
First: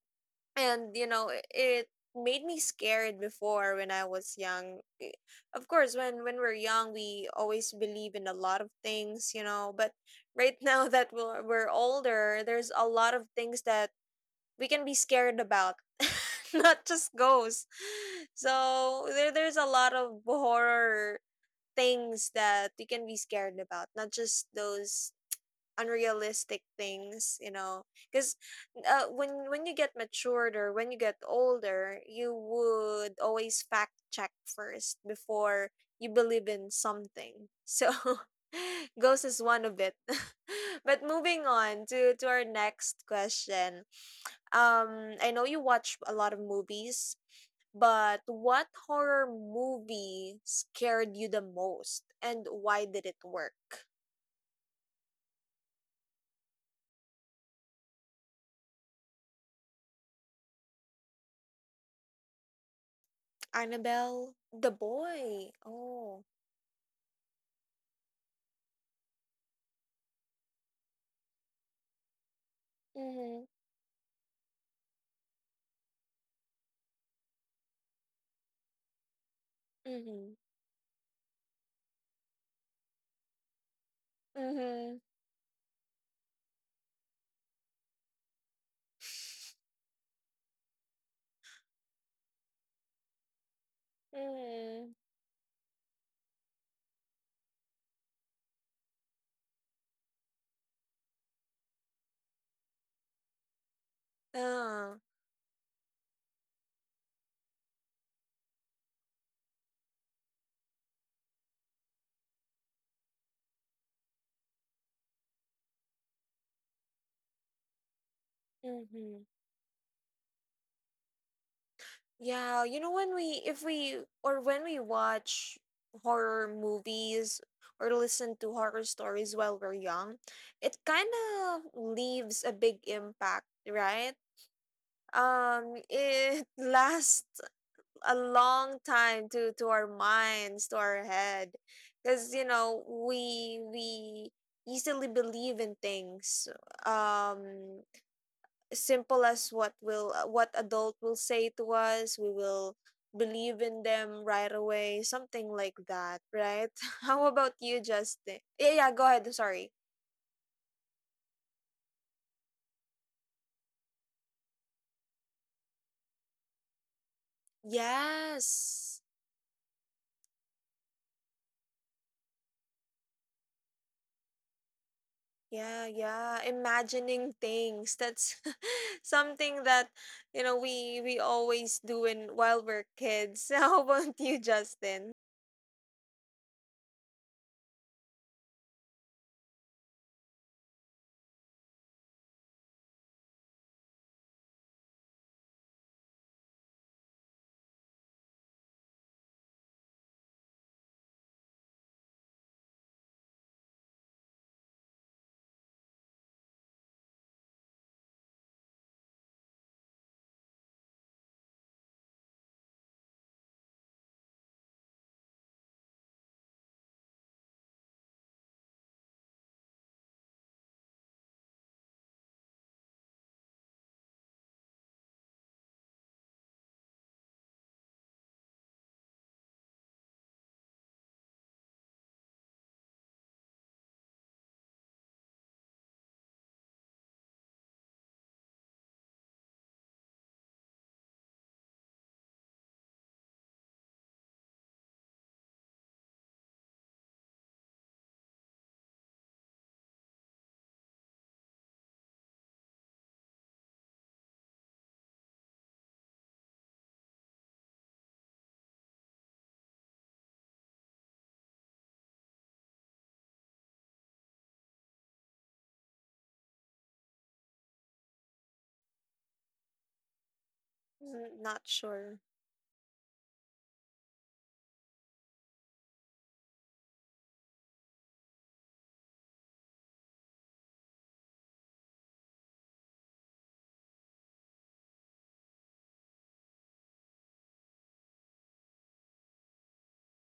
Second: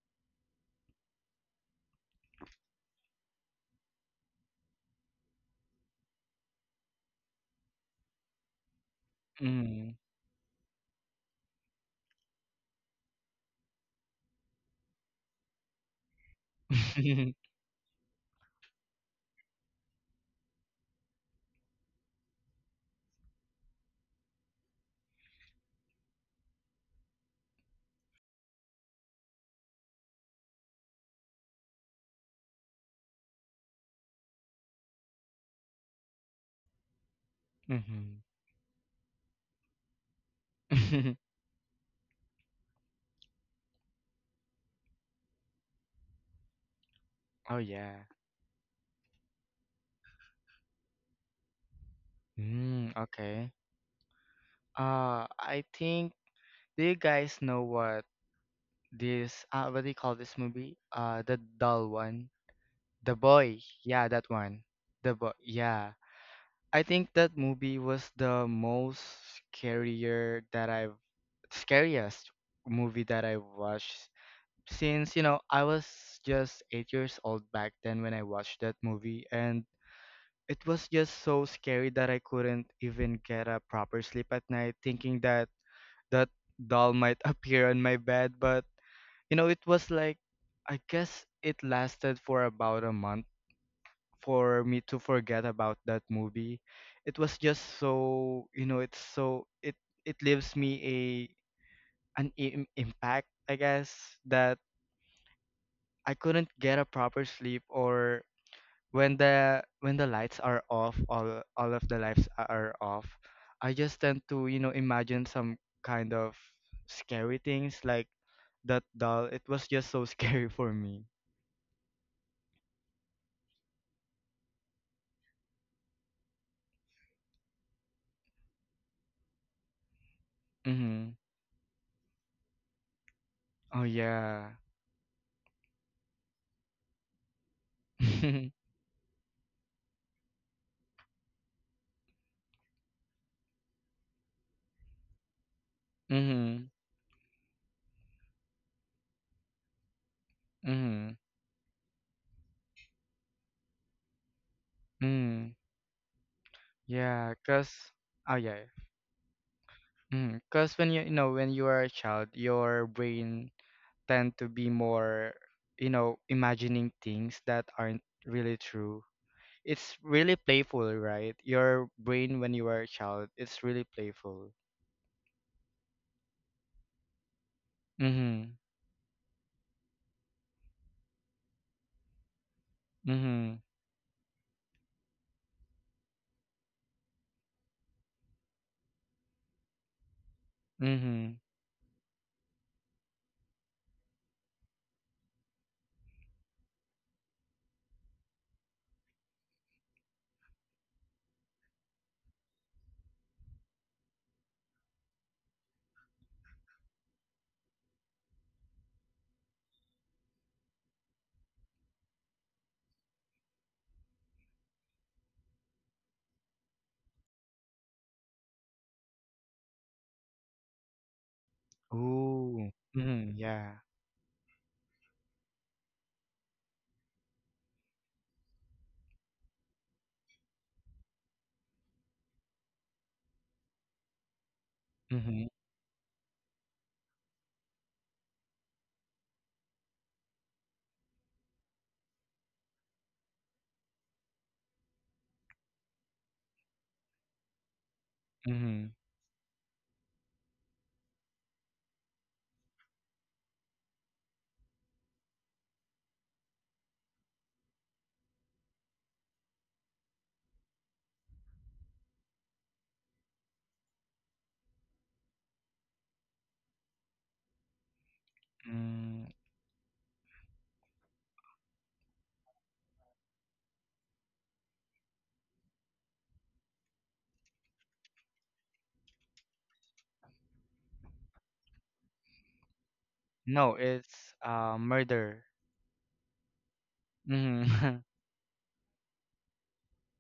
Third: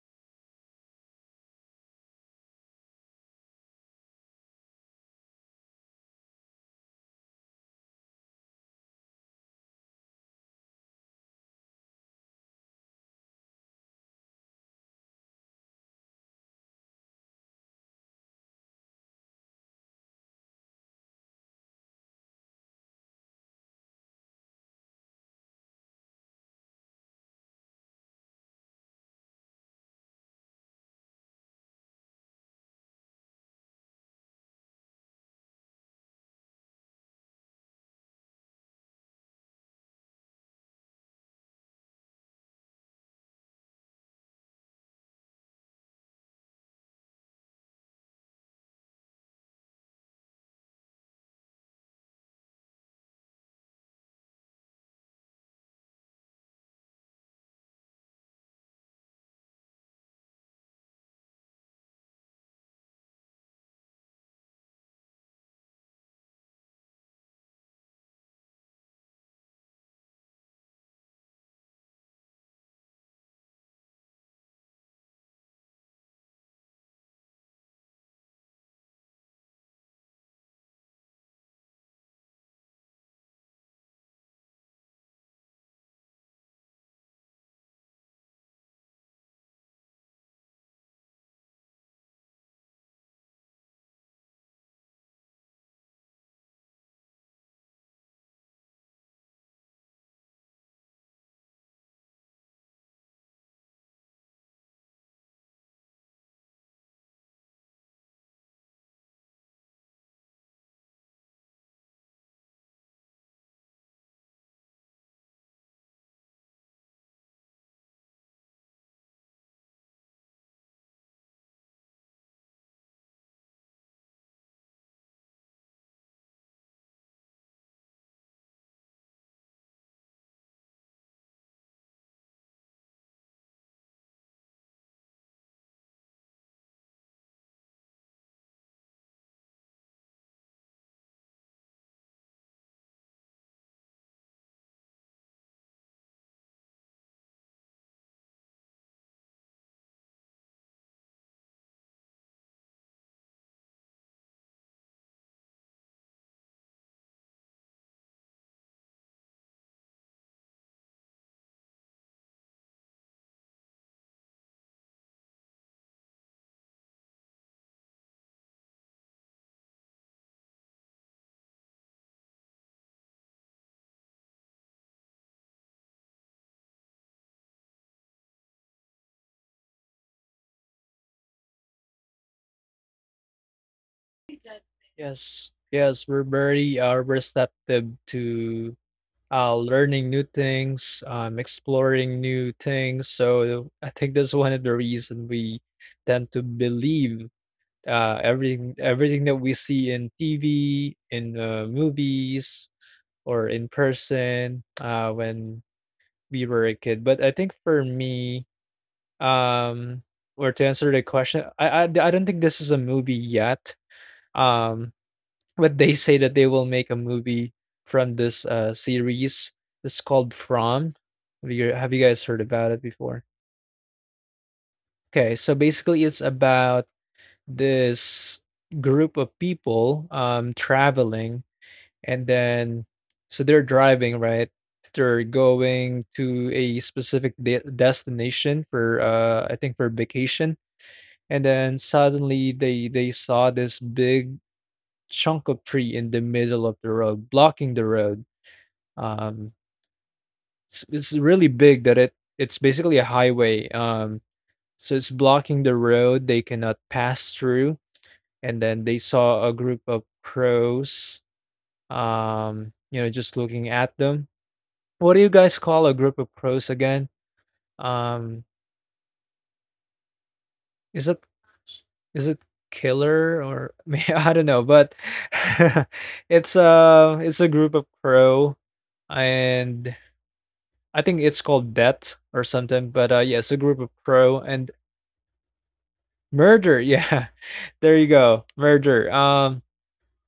S1: And you know, i- it made me scared before when I was young. I- Of course, when when we're young, we always believe in a lot of things, you know, but
S3: Mm.
S1: right, now that we're, we're older, there's a lot of things that we can be scared about. Not just ghosts. So there there's a lot of horror things that we can be scared about, not just those unrealistic things, you know, because uh, when when you get matured, or when you get older, you would always fact check first before you believe in something. So
S3: Mhm.
S1: ghost is one of it, but moving on to to our next question. Um I know you watch a lot of movies,
S3: Oh yeah.
S1: but what horror movie scared you the most, and why
S3: Mm,
S1: did it
S3: okay.
S1: work?
S3: Uh, I think, do you guys know what this uh what do you call this movie? Uh, the doll one, the boy. Yeah, that
S1: Annabelle,
S3: one.
S1: the
S3: The boy.
S1: boy.
S3: Yeah.
S1: Oh.
S3: I think that movie was the most scarier that I've scariest movie that I
S1: Mhm.
S3: watched, since, you know, I was just eight years old back then when I watched that movie, and
S1: Mhm.
S3: it was just so scary that I couldn't even get a proper sleep at night,
S1: Mhm.
S3: thinking that that doll might appear on my bed. But you know, it was like I guess it lasted for about a month for me
S1: Mhm.
S3: to forget about that movie. It was just so, you know, it's so it it leaves me a an im impact, I guess, that
S1: Uh,
S3: I couldn't get a proper sleep, or when the when the lights are off, all all of the lights are off, I just tend to, you know, imagine some kind of scary things like that doll.
S1: mhm.
S3: It was just so scary for me.
S1: Yeah, you know, when we, if we or when we watch horror movies or listen to horror stories while we're young, it kind
S3: Mhm.
S1: of leaves a big impact,
S3: Oh
S1: right?
S3: yeah.
S1: Um, it lasts a long time to to our minds, to our head, because you know, we we easily believe in things.
S3: mhm.
S1: Um, simple as what will uh, what adult will
S3: Mhm.
S1: say to us, we will believe in them right away, something
S3: Mm.
S1: like that, right? How
S3: Yeah,
S1: about
S3: cause
S1: you,
S3: oh
S1: Justin?
S3: yeah.
S1: Yeah, yeah, go ahead, sorry.
S3: Mm. Cause when you, you know, when you are a child, your brain tend to be more, you know, imagining things that aren't really
S1: Yes.
S3: true. It's really playful, right? Your brain when you were a child, it's really playful.
S1: Yeah, yeah. Imagining things. That's
S3: Mm-hmm.
S1: something that, you know, we we always do in while we're kids.
S3: Mm-hmm.
S1: How about you, Justin?
S2: Yes. Yes, we're very uh receptive to uh, learning new things,
S3: Mm-hmm.
S2: um, exploring new things. So I think that's one of the reason we tend to believe uh, everything everything that we see in T V, in uh, movies, or in person uh, when we were a kid. But I think for me, um, or to answer the question, I, I I don't think this is a movie yet. Um, but they say that they will make a movie from this uh series. It's called From. Have you have you guys heard about
S3: Ooh.
S2: it before?
S3: Mm-hmm. Yeah.
S2: Okay, so basically it's about this group of people um traveling and then, so they're driving, right? They're
S3: Mm-hmm.
S2: going to a specific de- destination for uh I think for vacation, and then suddenly they they saw this big chunk of tree in the middle of the road blocking the road.
S3: Mm-hmm.
S2: Um, it's, it's really big, that it it's basically a highway. Um, so it's blocking the road; they cannot pass through. And then they saw a group of crows. Um, you know, just looking at them. What do you guys call a group of crows again? Um,
S3: Mm.
S2: is it
S1: Mm, not sure.
S2: is it killer or may- I don't know, but it's a it's a group of crow, and I think it's called bet or something. But uh, yeah, it's a group
S3: No,
S2: of crow,
S3: it's
S2: and
S3: uh murder.
S2: Murder, yeah. There
S3: Mm-hmm.
S2: you go. Murder. Um,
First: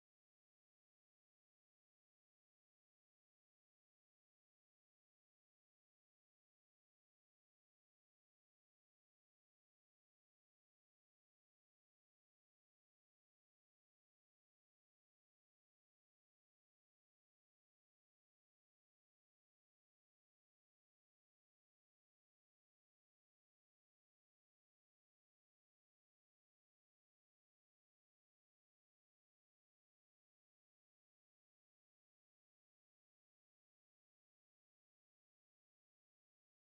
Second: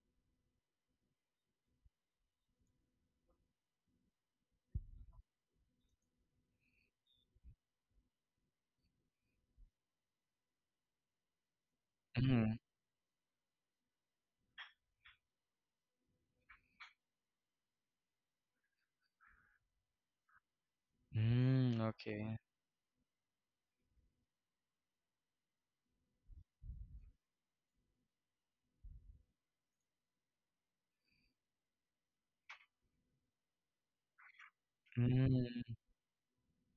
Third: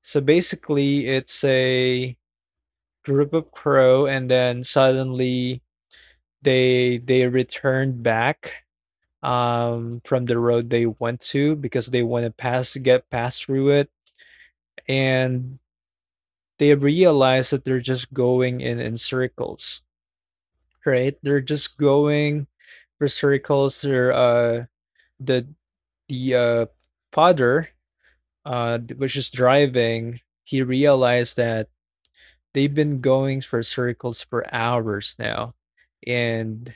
S2: So basically it's a group of crow, and then suddenly they they returned back um from the road they went to, because they want to
S3: Mm-hmm.
S2: pass get past through it, and they realize that they're just going in in circles, right? They're just
S3: Mm, okay.
S2: going for circles. They're uh the the uh father uh, was just driving, he realized that they've been going for circles for hours now,
S3: Mm,
S2: and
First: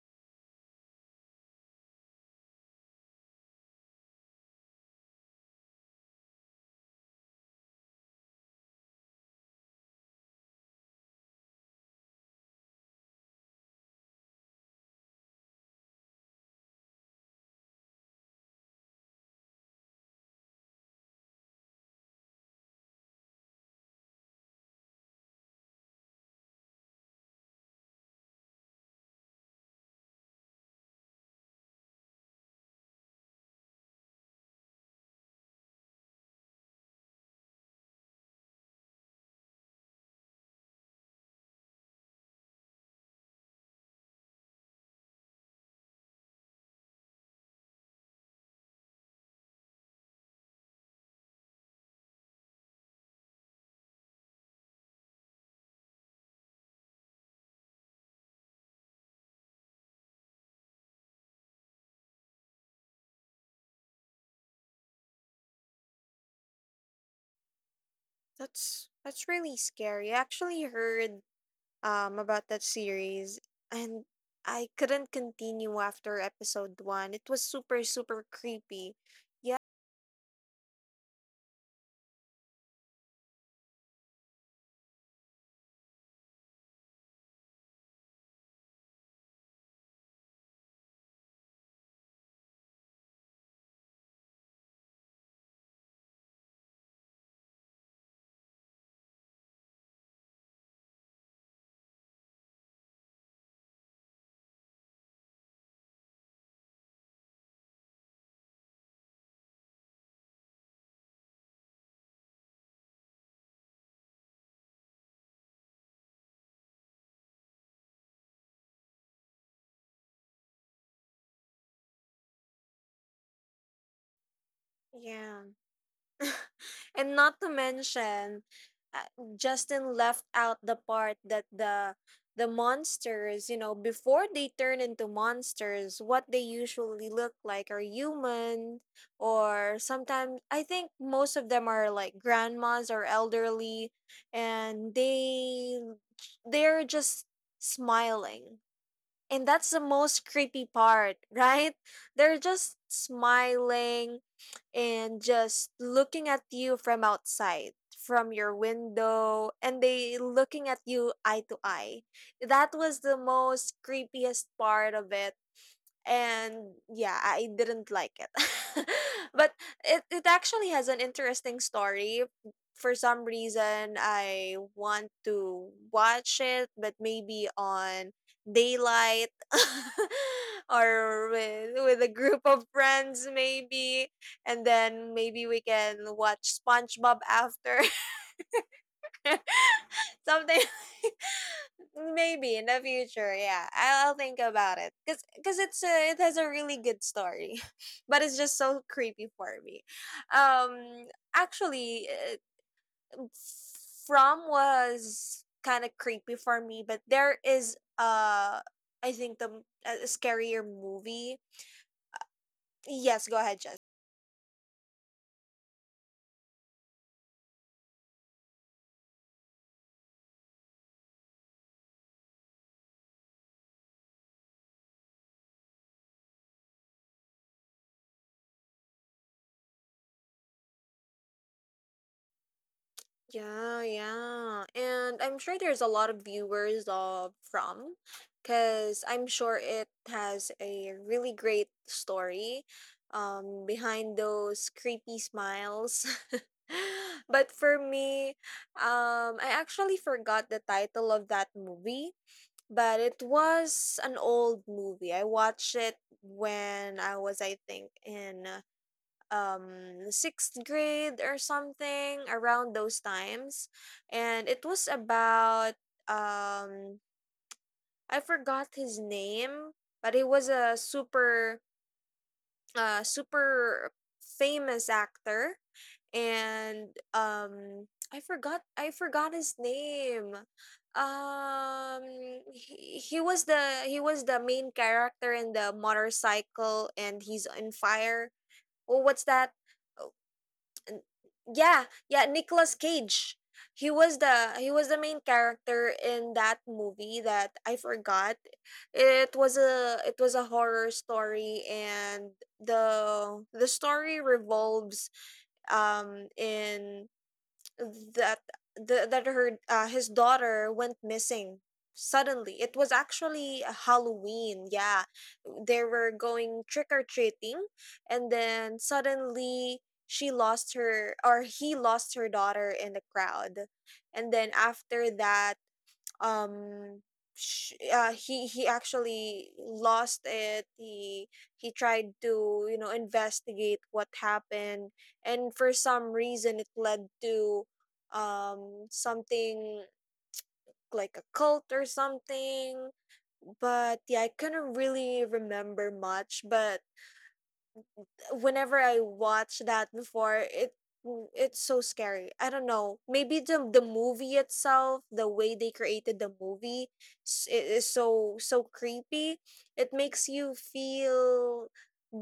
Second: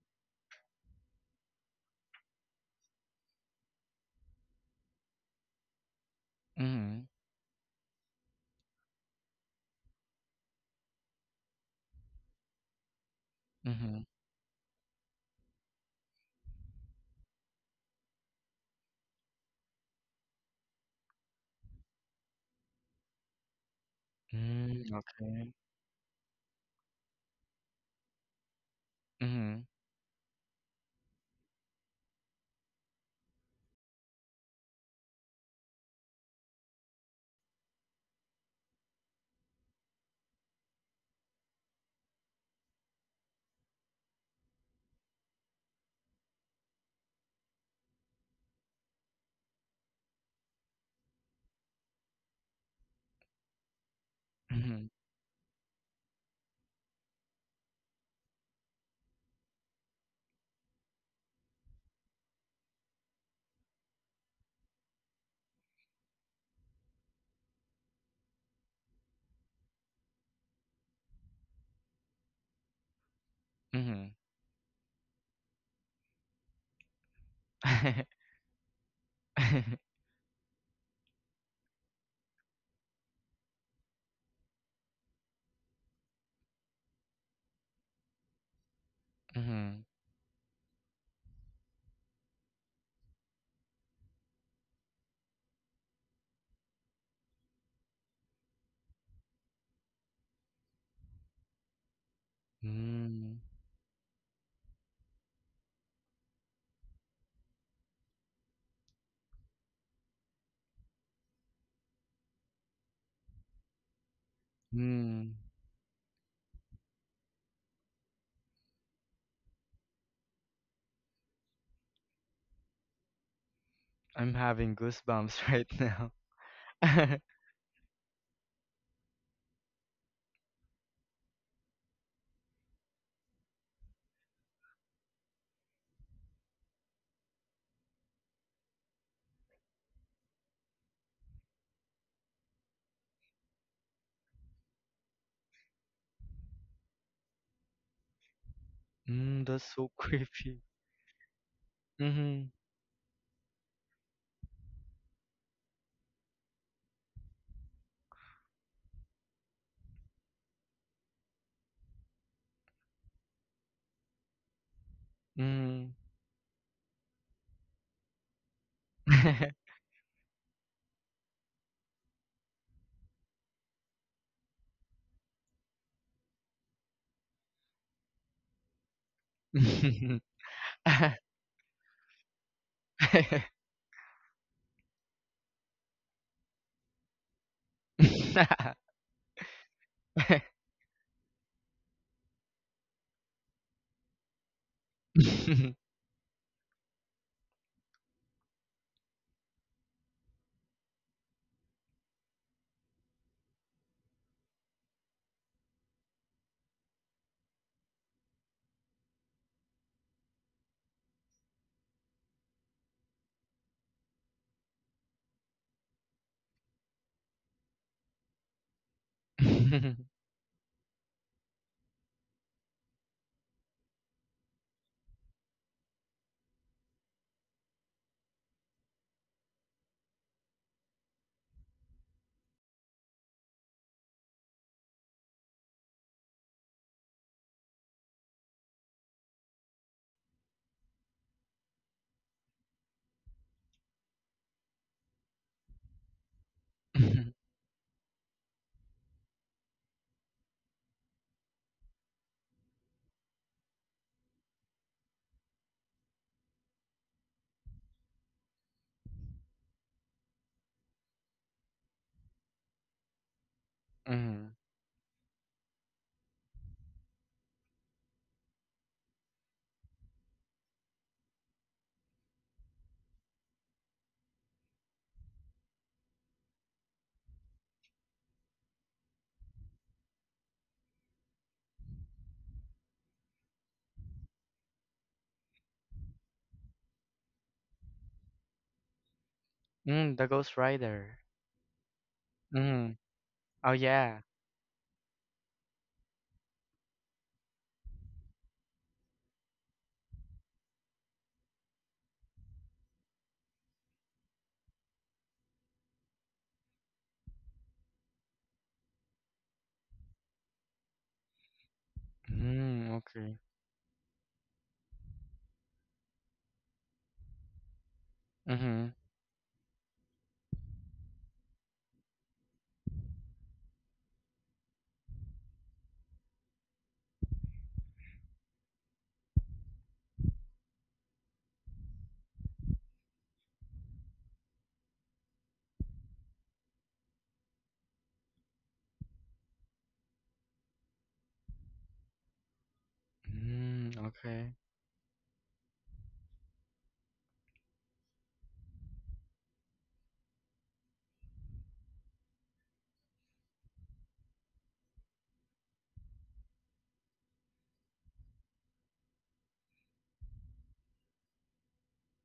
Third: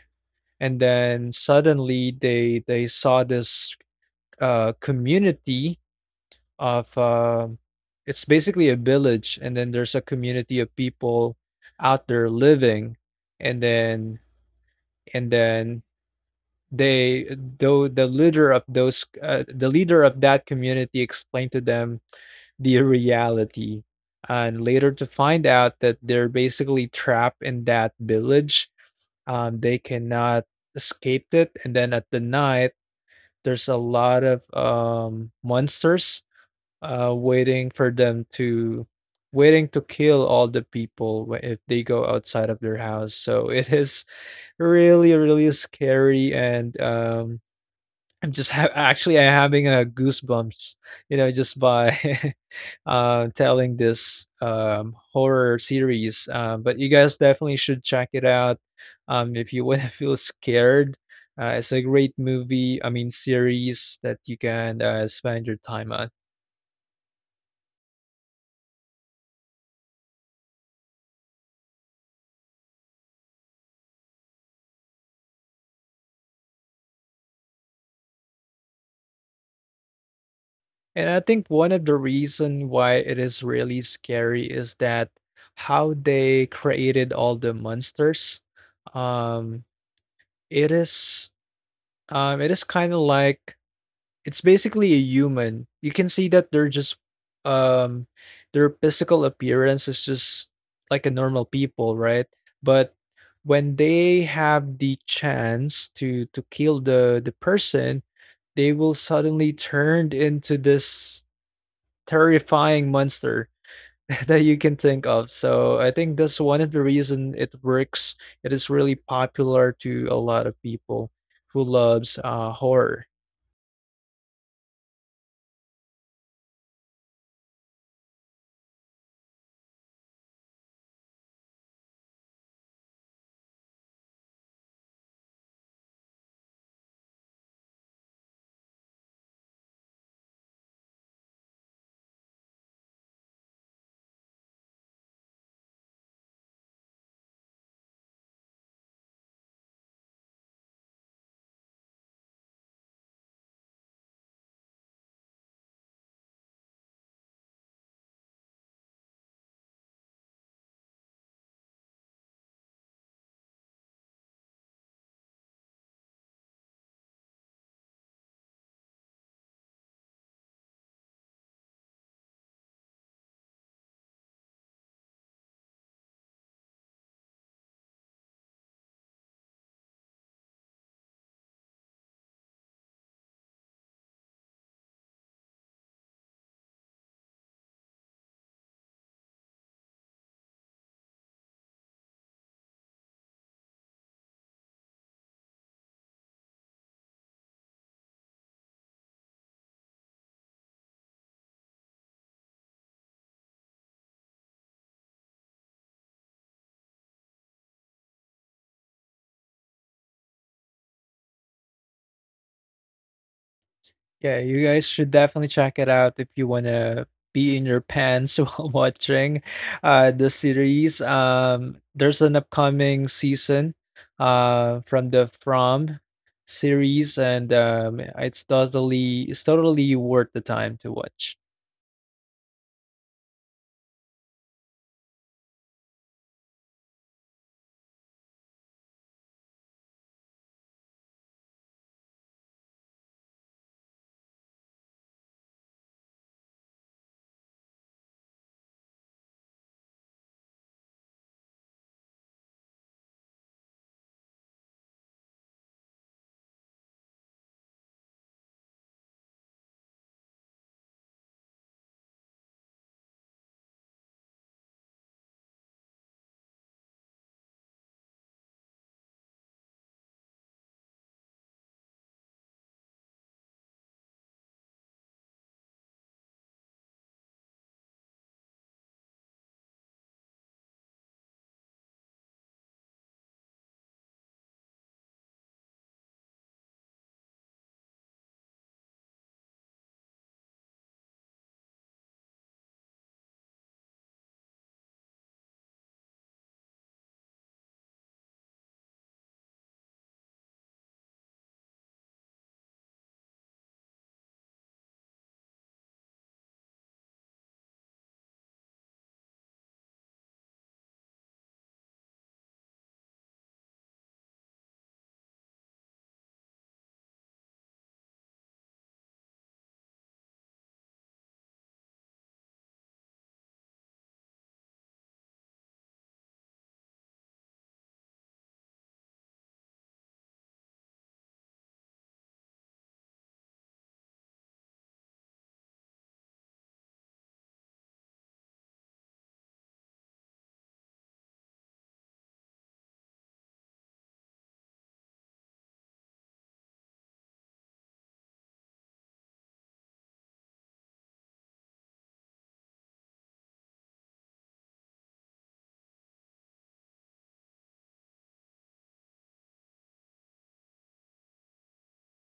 S2: and then suddenly they they saw this uh, community of
S3: mm-hmm.
S2: uh, it's basically a village, and then there's a community of people out there living, and
S3: Mm-hmm.
S2: then and then they though the leader of those uh, the leader of that community explained to them the reality, and later
S3: Mm,
S2: to find
S3: okay.
S2: out that they're basically trapped in that village. Um,
S3: Mm-hmm.
S2: they cannot escape it. And then at the night, there's a lot of um, monsters uh, waiting for them to waiting to kill all the people wh- if they go outside of their house. So it is really really scary, and um, I'm just ha actually, I'm having a goosebumps, you know, just by uh, telling this
S3: Mm-hmm.
S2: um, horror series. Um, but you guys definitely should check it out um, if you want to feel scared. Uh, it's a great movie, I mean, series that you can uh, spend your time on.
S1: That's that's really scary. I actually heard um about that series, and I couldn't continue after episode one. It was super,
S3: Mm-hmm.
S1: super creepy. Yeah.
S2: And I think one of the reason why it is really scary is that how they created all the monsters. Um,
S3: Mm-hmm.
S2: it is um, it is kind of like, it's basically a human. You can see that they're just um their physical appearance is just like a normal people, right? But
S3: Mm,
S2: when they have the chance to to kill the the person, they will suddenly turned into this terrifying monster that you can think of.
S3: mm.
S2: So I think that's one of the reason it works. It is really popular to a lot of people who loves uh, horror.
S3: I'm having
S1: Yeah.
S3: goosebumps right now.
S1: And not to mention, uh, Justin left out the part that the the monsters, you know, before they turn into monsters, what they usually look like are human, or sometimes I think most of them are like grandmas or elderly, and they, they're just smiling.
S3: Mm,
S1: And
S3: that's
S1: that's the
S3: so
S1: most
S3: creepy.
S1: creepy part, right? They're
S3: Mm-hmm.
S1: just smiling and just looking at you from outside, from your window, and they looking at you eye to eye. That was the most creepiest part of it.
S3: Mm.
S1: And yeah, I didn't like it. But it, it actually has an interesting story. For some reason I want to watch it, but maybe on daylight, or with with a group of friends maybe, and then maybe we can watch SpongeBob after. Something. Maybe in the future, yeah. I'll, I'll think about it. Cause, cause it's a, it has a really good story, but it's just so creepy for me. Um, Actually, uh, From was kind of creepy for me, but there is uh, I think the m- a a scarier movie. Yes, go ahead.
S2: Yeah, you guys should definitely check it out if you wanna be in your pants while watching, uh, the series. Um, there's an upcoming season, uh, from the From series, and, um, it's totally it's totally worth the time to watch.
S1: Yeah, yeah. And I'm sure there's a lot of viewers of From, because I'm sure it has a really great story um behind those creepy smiles. But for me, um I actually forgot the title of that movie, but it was an old movie. I watched it when I was, I think, in um sixth grade or something around those times. And
S3: Mm.
S1: it was about, um I forgot his name, but he was a super uh super famous actor. And um I forgot, i forgot his name. um he, he was the, he was the main character in the motorcycle and he's on fire. Oh, what's that?
S3: Mm, the Ghost
S1: N-
S3: Rider.
S1: yeah, yeah, Nicolas
S3: Mm.
S1: Cage.
S3: Oh
S1: He was
S3: yeah.
S1: the, he was the main character in that movie that I forgot. It was a, it was a horror story. And the the story revolves um in that, the, that her, uh, his daughter went missing. Suddenly, it
S3: Mm,
S1: was
S3: okay.
S1: actually a Halloween, yeah. They were going trick or treating, and then
S3: Mm-hmm.
S1: suddenly she lost her, or he lost her daughter in the crowd. And then after that, um sh- uh, he he actually lost it. he he tried to, you know, investigate what happened, and for some reason it led to um something like a cult or something.
S3: Mm,
S1: But yeah, I
S3: okay.
S1: couldn't really remember much. But whenever I watch that before, it it's so scary. I don't know. Maybe the the movie itself, the way they created the movie, s- it is so, so creepy. It makes you feel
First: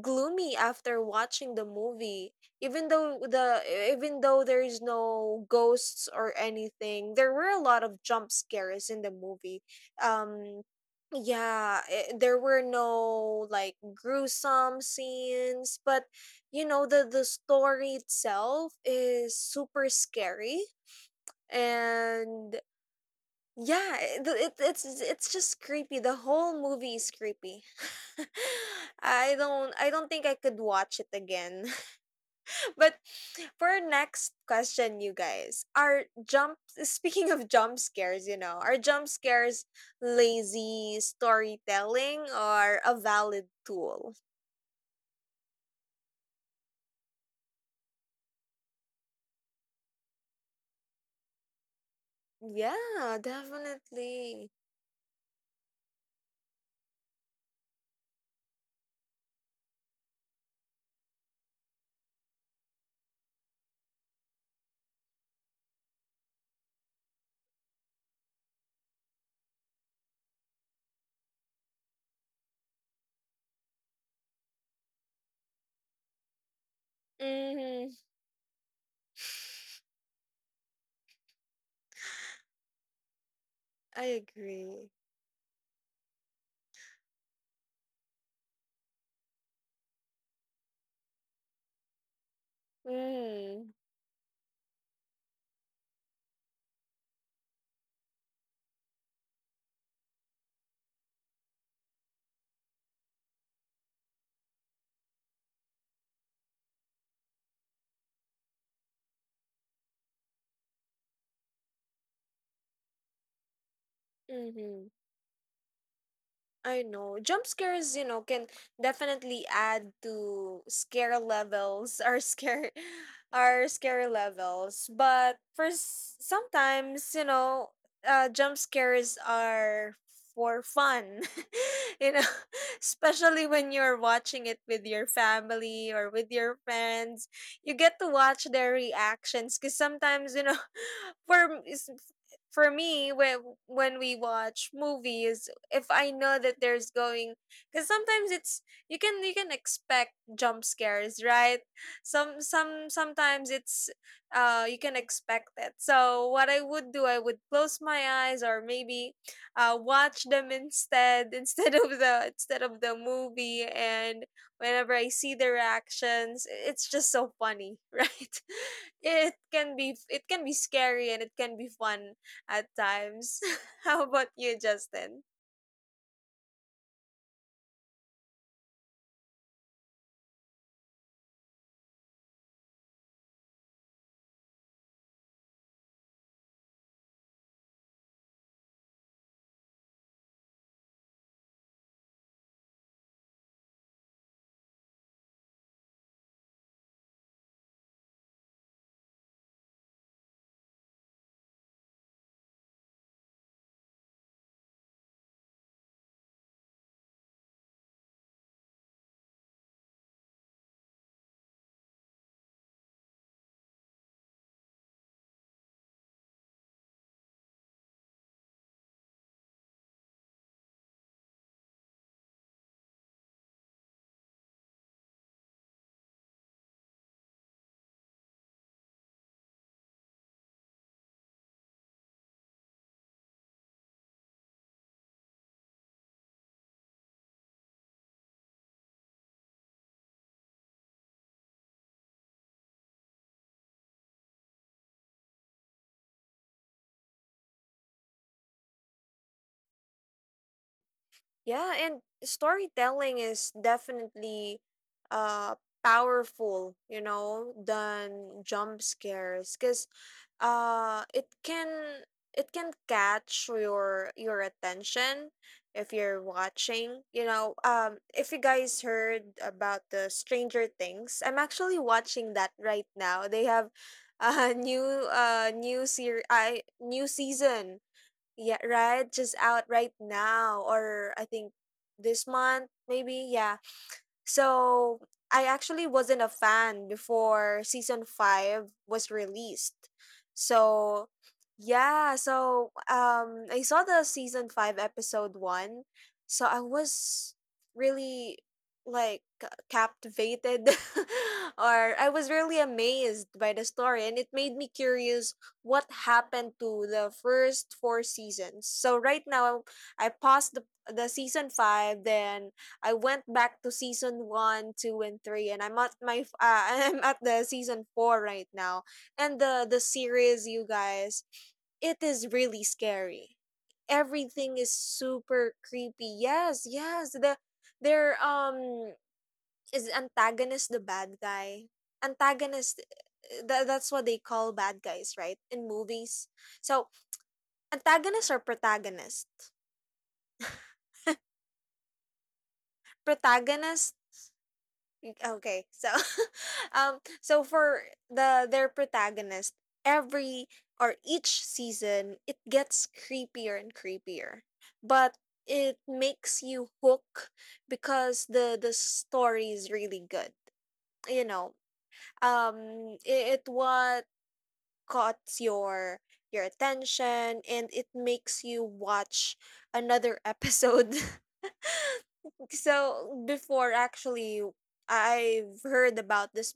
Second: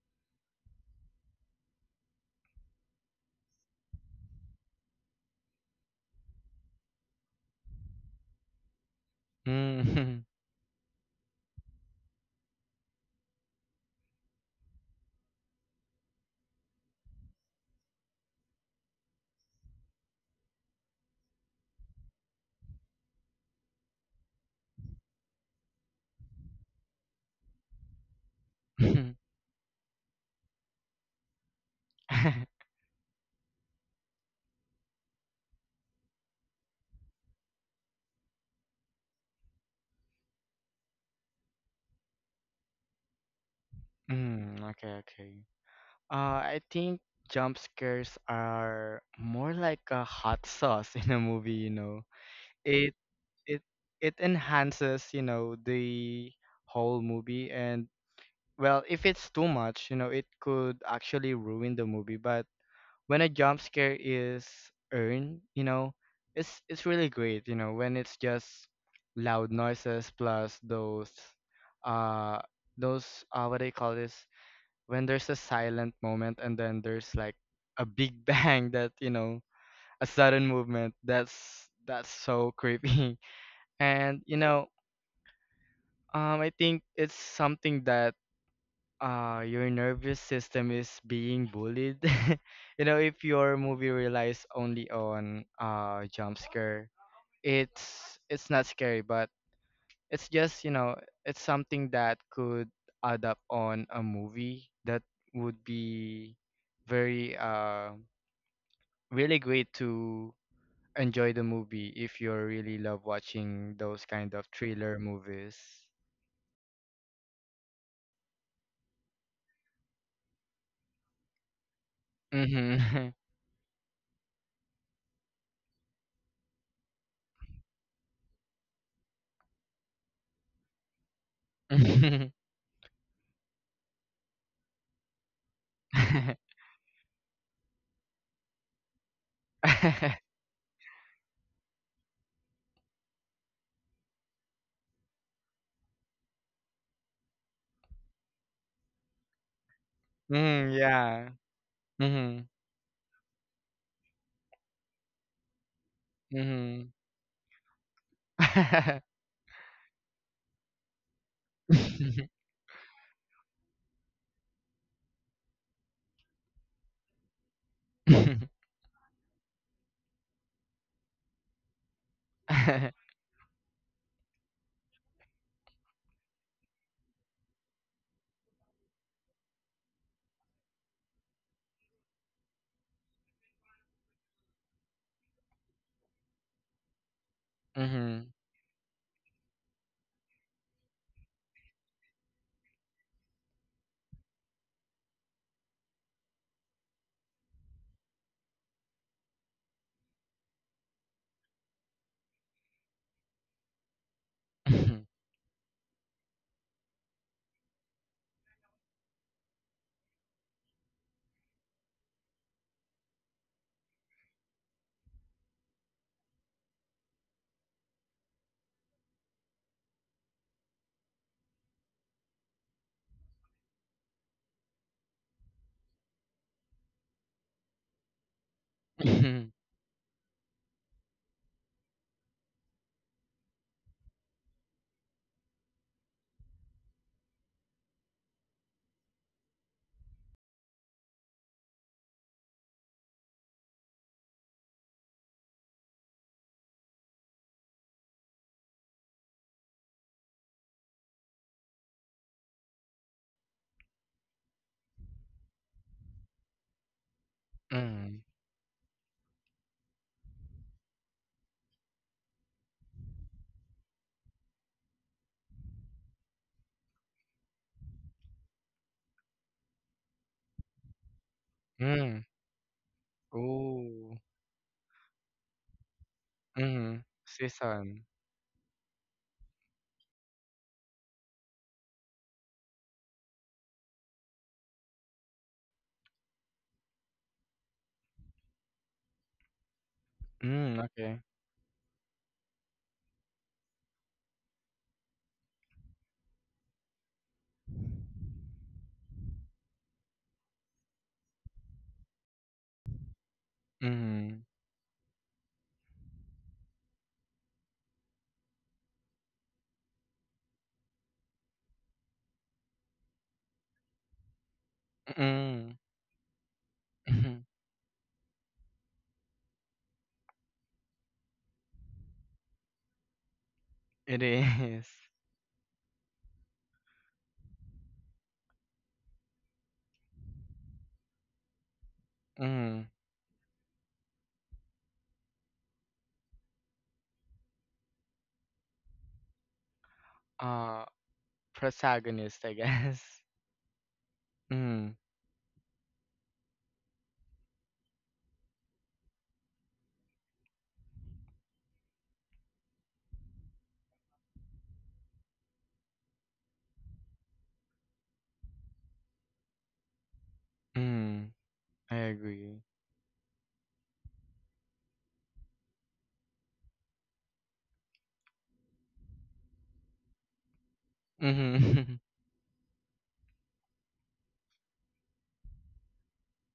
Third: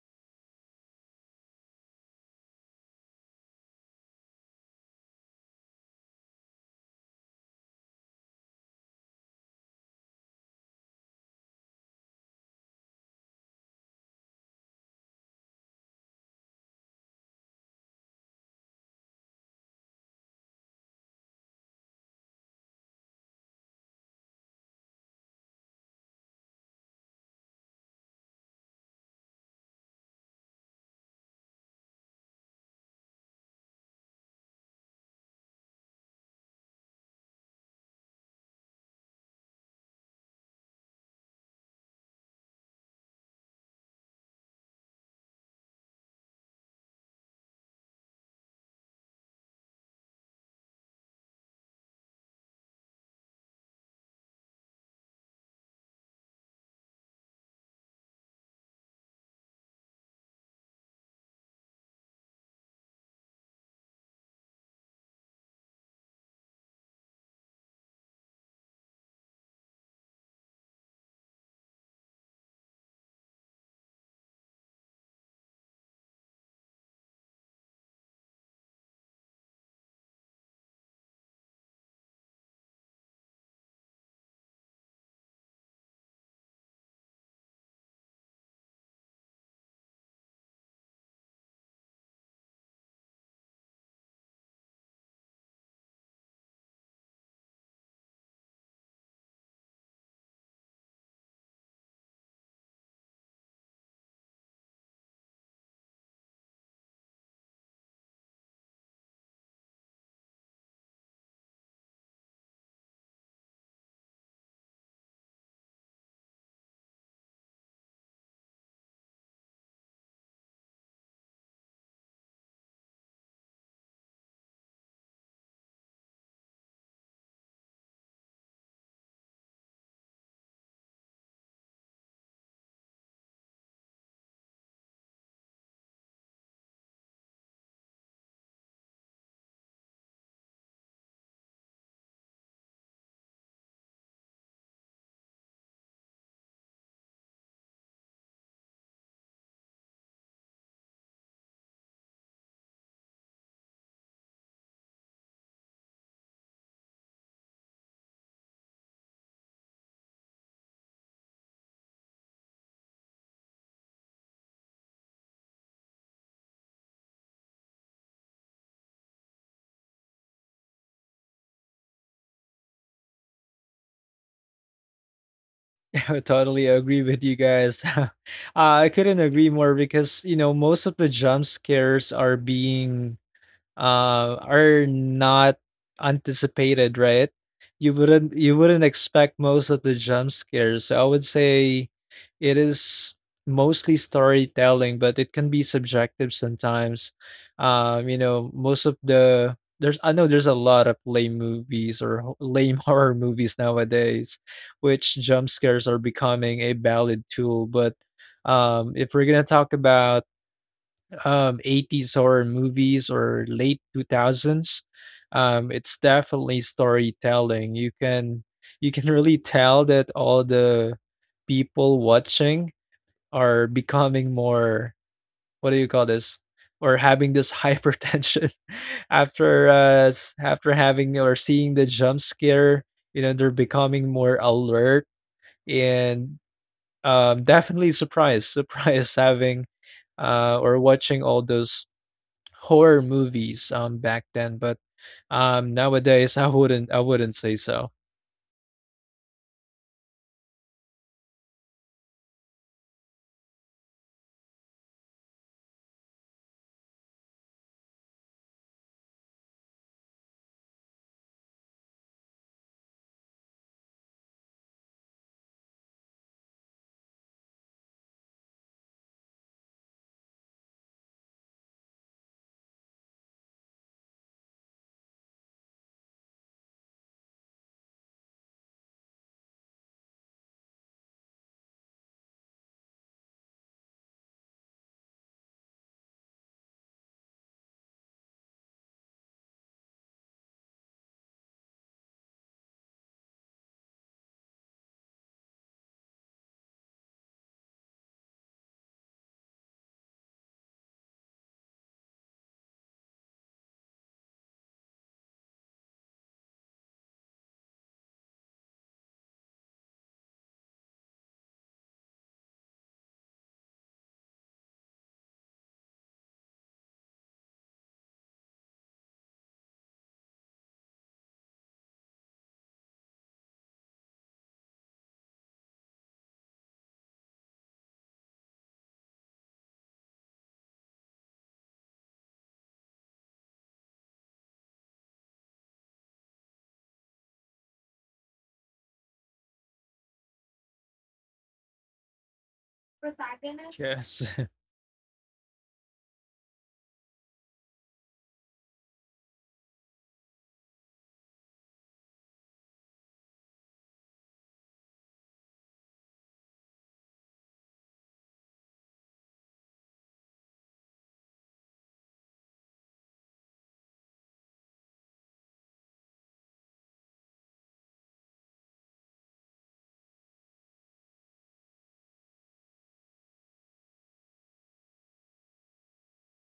S1: gloomy after watching the movie. Even though the e, even though there is no ghosts or anything, there were a lot of jump scares in the movie.
S3: Mm.
S1: um yeah, eh, there were no like gruesome scenes, but you know, the the story itself is super scary. And yeah, eh, the- it, it's it's just creepy. The whole movie is creepy. I don't, I don't think I could watch it again. But for our next question, you guys, are jump speaking of jump scares, you know, are jump scares lazy storytelling or a valid tool?
S3: Mm, okay, okay. Uh, I think jump scares are more like a hot sauce in a movie, you know. It
S1: Yeah,
S3: it it
S1: definitely.
S3: enhances, you know, the whole movie, and well, if it's too much, you know, it could actually ruin the movie, but when a jump scare is earned, you know, it's it's really great, you know, when it's just loud noises plus those uh those uh what do you call this, when there's a silent moment and then there's like a
S1: Mm-hmm.
S3: big bang, that, you know, a sudden movement, that's that's so creepy.
S1: I
S3: and you know,
S1: agree.
S3: um I think it's something that uh your nervous system is being bullied. you know, if your
S1: Mm-hmm.
S3: movie relies only on uh jump scare, it's it's not scary, but it's just, you know, it's something that could add up on a movie, that would be very uh really great to enjoy the movie if you really love watching those kind of thriller movies.
S1: I know. Jump scares, you know, can definitely add to scare levels, or scare
S3: Mm-hmm.
S1: our scare levels. But for s- sometimes, you know, uh, jump scares are for fun. You know, especially when you're watching it with your family or with your friends, you get to watch their reactions because sometimes, you know, for m- is- for me, when when we watch movies, if I know that there's going, because sometimes it's, you can, you can expect jump
S3: mm,
S1: scares,
S3: yeah.
S1: right?
S3: Mm-hmm.
S1: Some, some sometimes it's, uh, you can expect it. So what I
S3: Mm-hmm.
S1: would do, I would close my eyes or maybe uh watch them instead, instead of the, instead of the movie. And whenever I see their actions, i- it's just so funny, right? It can be, it can be scary, and it can be fun at times. How about you, Justin?
S2: I totally agree with you guys. uh, I couldn't agree more because, you know, most of the jump scares are being uh, are not anticipated, right? You
S3: mm-hmm. Mm-hmm.
S2: wouldn't you wouldn't expect most of the jump scares. So I would say it is mostly storytelling, but it can be subjective sometimes. Um, you know, most of the there's I know there's a lot of lame movies or ho- lame horror movies nowadays, which jump scares are becoming a valid tool. But um, if we're gonna talk about um, eighties horror movies or late two thousands um, it's definitely storytelling. You can you can really tell that all the people watching are becoming more, what do you call this, or having this hypertension
S3: Mm-hmm.
S2: after uh s- after having or seeing the jump scare. You know, they're becoming more alert and um definitely surprised surprised having uh or watching all those horror movies um back then. But um nowadays I wouldn't I wouldn't say so.
S1: Yeah, and storytelling is definitely uh powerful, you know,
S3: Mm-hmm.
S1: than jump scares, cuz uh it can, it can catch your your attention if you're watching, you know. Um, if you guys heard about the Stranger Things, I'm actually
S3: mm.
S1: watching that right now. They have
S3: Ooh.
S1: a new uh new ser- I,
S3: Mhm.
S1: new season.
S3: Season.
S1: Yeah, right. Just out right now, or I think this month, maybe. Yeah, so I actually wasn't a fan before season five was released.
S3: Mm,
S1: So
S3: okay.
S1: yeah, so um I saw the season five episode one. So I was really like ca- captivated, or I was really amazed by the story, and it
S3: Mhm.
S1: made me curious what happened to the first four seasons. So right now I paused the the season five, then I went back to season one, 2
S3: Mm.
S1: and 3, and I'm
S3: Mhm.
S1: at my f- uh, I'm at the season four right now. And the the series, you guys, it is really scary.
S3: It
S1: Everything is
S3: is.
S1: super creepy. Yes, yes. The their um is antagonist, the bad guy. Antagonist,
S3: Mm.
S1: eh, tha- that's what they call bad guys, right? In movies. So, antagonists are protagonists.
S3: Uh, Protagonist, I guess.
S1: Protagonists.
S2: Yes.
S3: Mm.
S1: Mm, okay. So um so for the their protagonist, every or each season it gets creepier and creepier. But it makes you hook because the the story is really good. You
S3: Mm.
S1: know,
S3: I agree.
S1: um it, it what caught your your attention, and it makes you watch another episode.
S3: Mhm.
S1: So before, actually, I've heard about this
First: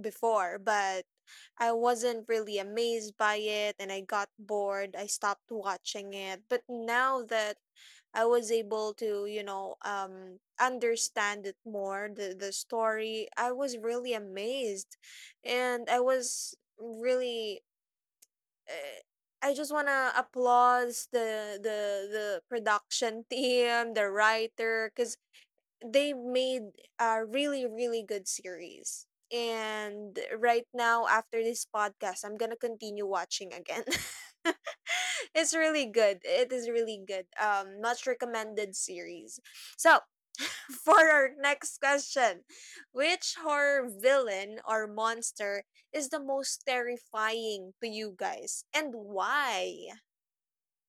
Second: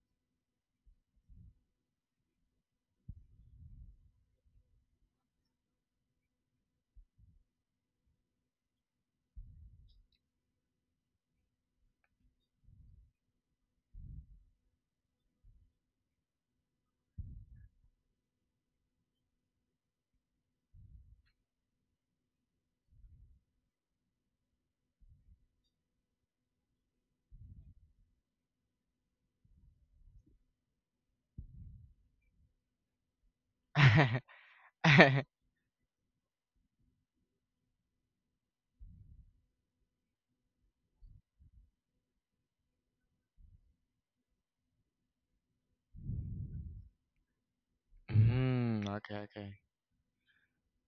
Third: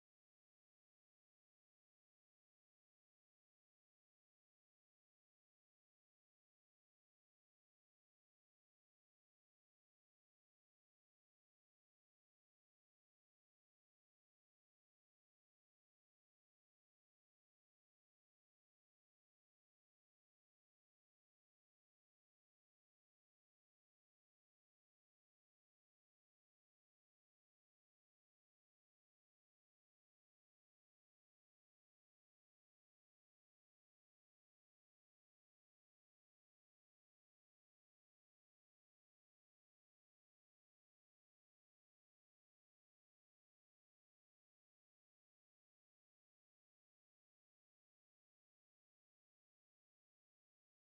S1: before, but I wasn't really amazed by it, and I got bored. I stopped watching it. But now that I was able to, you know, um understand it more, the the story, I was really amazed. And I was really uh, I just want to applause the the the production team, the writer, cuz they made a really, really good series. And right now, after this podcast, I'm gonna continue watching again. It's really good, it is really good. Um, much recommended series. So for our next question, which horror villain or monster is the most terrifying to you guys,
S3: Mm,
S1: and
S3: okay, okay.
S1: why?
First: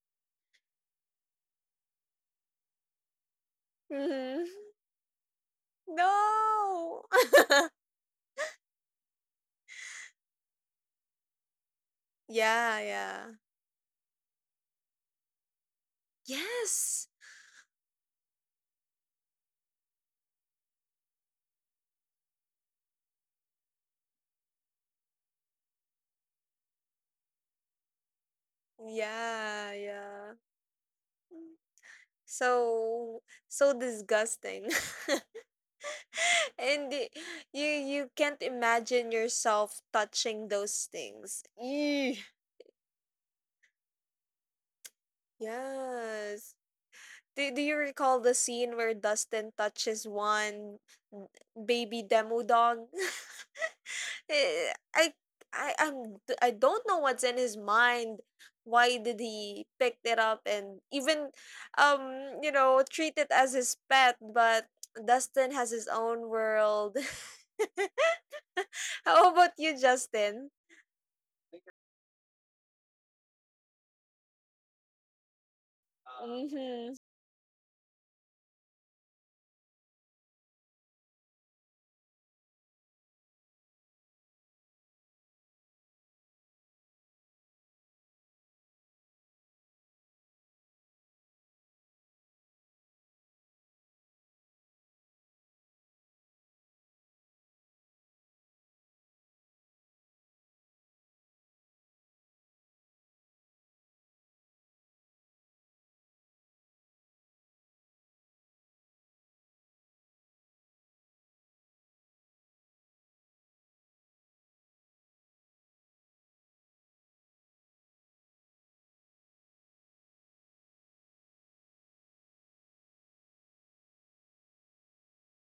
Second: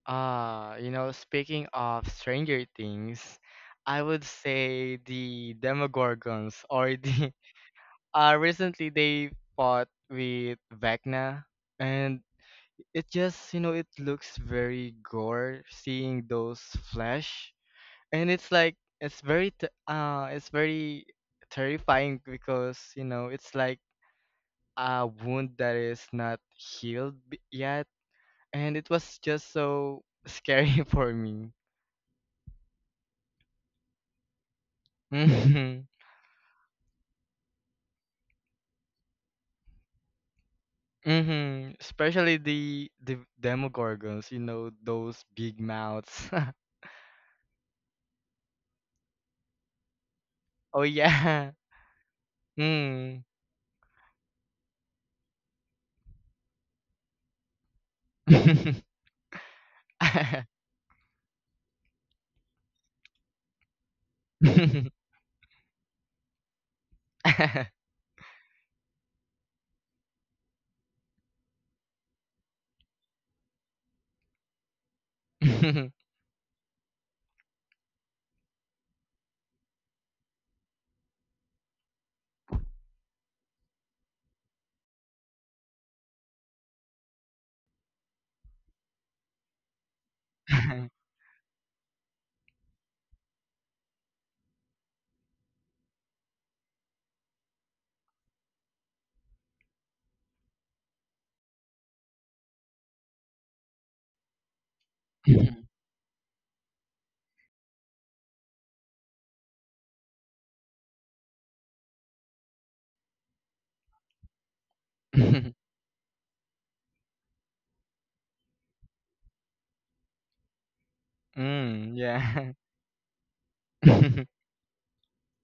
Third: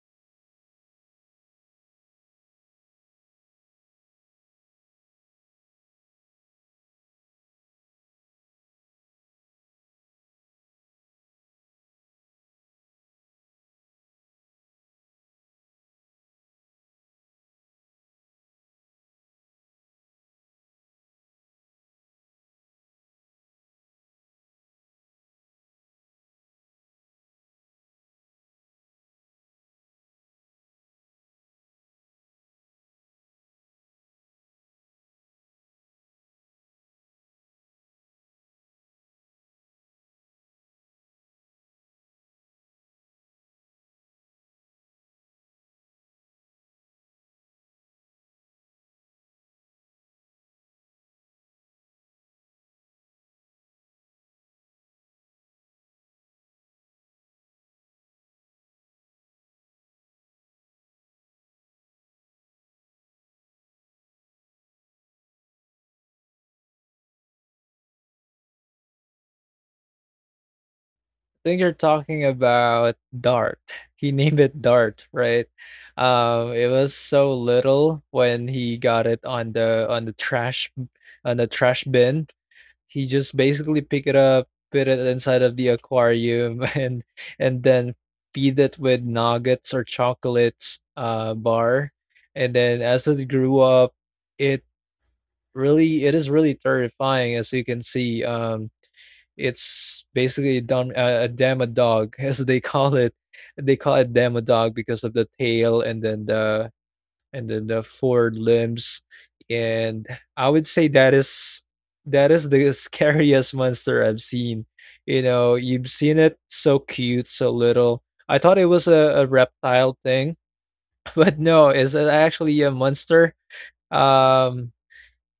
S3: Uh, you know, speaking of Stranger Things, I would
S1: Mhm.
S3: say the Demogorgons or
S1: No.
S3: the, uh recently they fought with Vecna, and
S1: Yeah,
S3: it
S1: yeah.
S3: just, you know, it looks very gore seeing those
S1: Yes.
S3: flesh, and it's like it's very t- uh it's very terrifying because, you know, it's like a wound that is not healed b- yet, and it was just
S1: Yeah,
S3: so
S1: yeah.
S3: scary for me.
S1: So so disgusting.
S3: Hmm.
S1: And y- you, you can't imagine yourself touching those things.
S3: Hmm,
S1: Eeh.
S3: especially the the demogorgons, you know, those big mouths.
S1: Yes. Do, do you recall the scene where Dustin touches one
S3: oh yeah.
S1: baby demo dog?
S3: Mm.
S1: Eh, I I, I'm, I don't know what's in his mind. Why did he pick it up and even um you know, treat it as his pet? But Dustin has his own world. How about you, Justin?
S2: I think you're talking about Dart. He named it Dart, right? Um it
S1: Mm-hmm.
S2: was so little when he got it on the on the trash, on the trash bin. He just basically pick it up, put it inside of the aquarium, and and then feed it with nuggets or chocolates, uh, bar. And then as it grew up, it really it is really terrifying, as you can see. Um, it's basically done a, dam- a dog, as they call it. They call it dog because of the tail and then the and then the four limbs, and I would say that is that is the scariest monster I've seen. You know, you've seen it so cute, so little. I thought it was a, a reptile thing, but no,
S3: Mm,
S2: it's a-
S3: yeah.
S2: actually a monster. um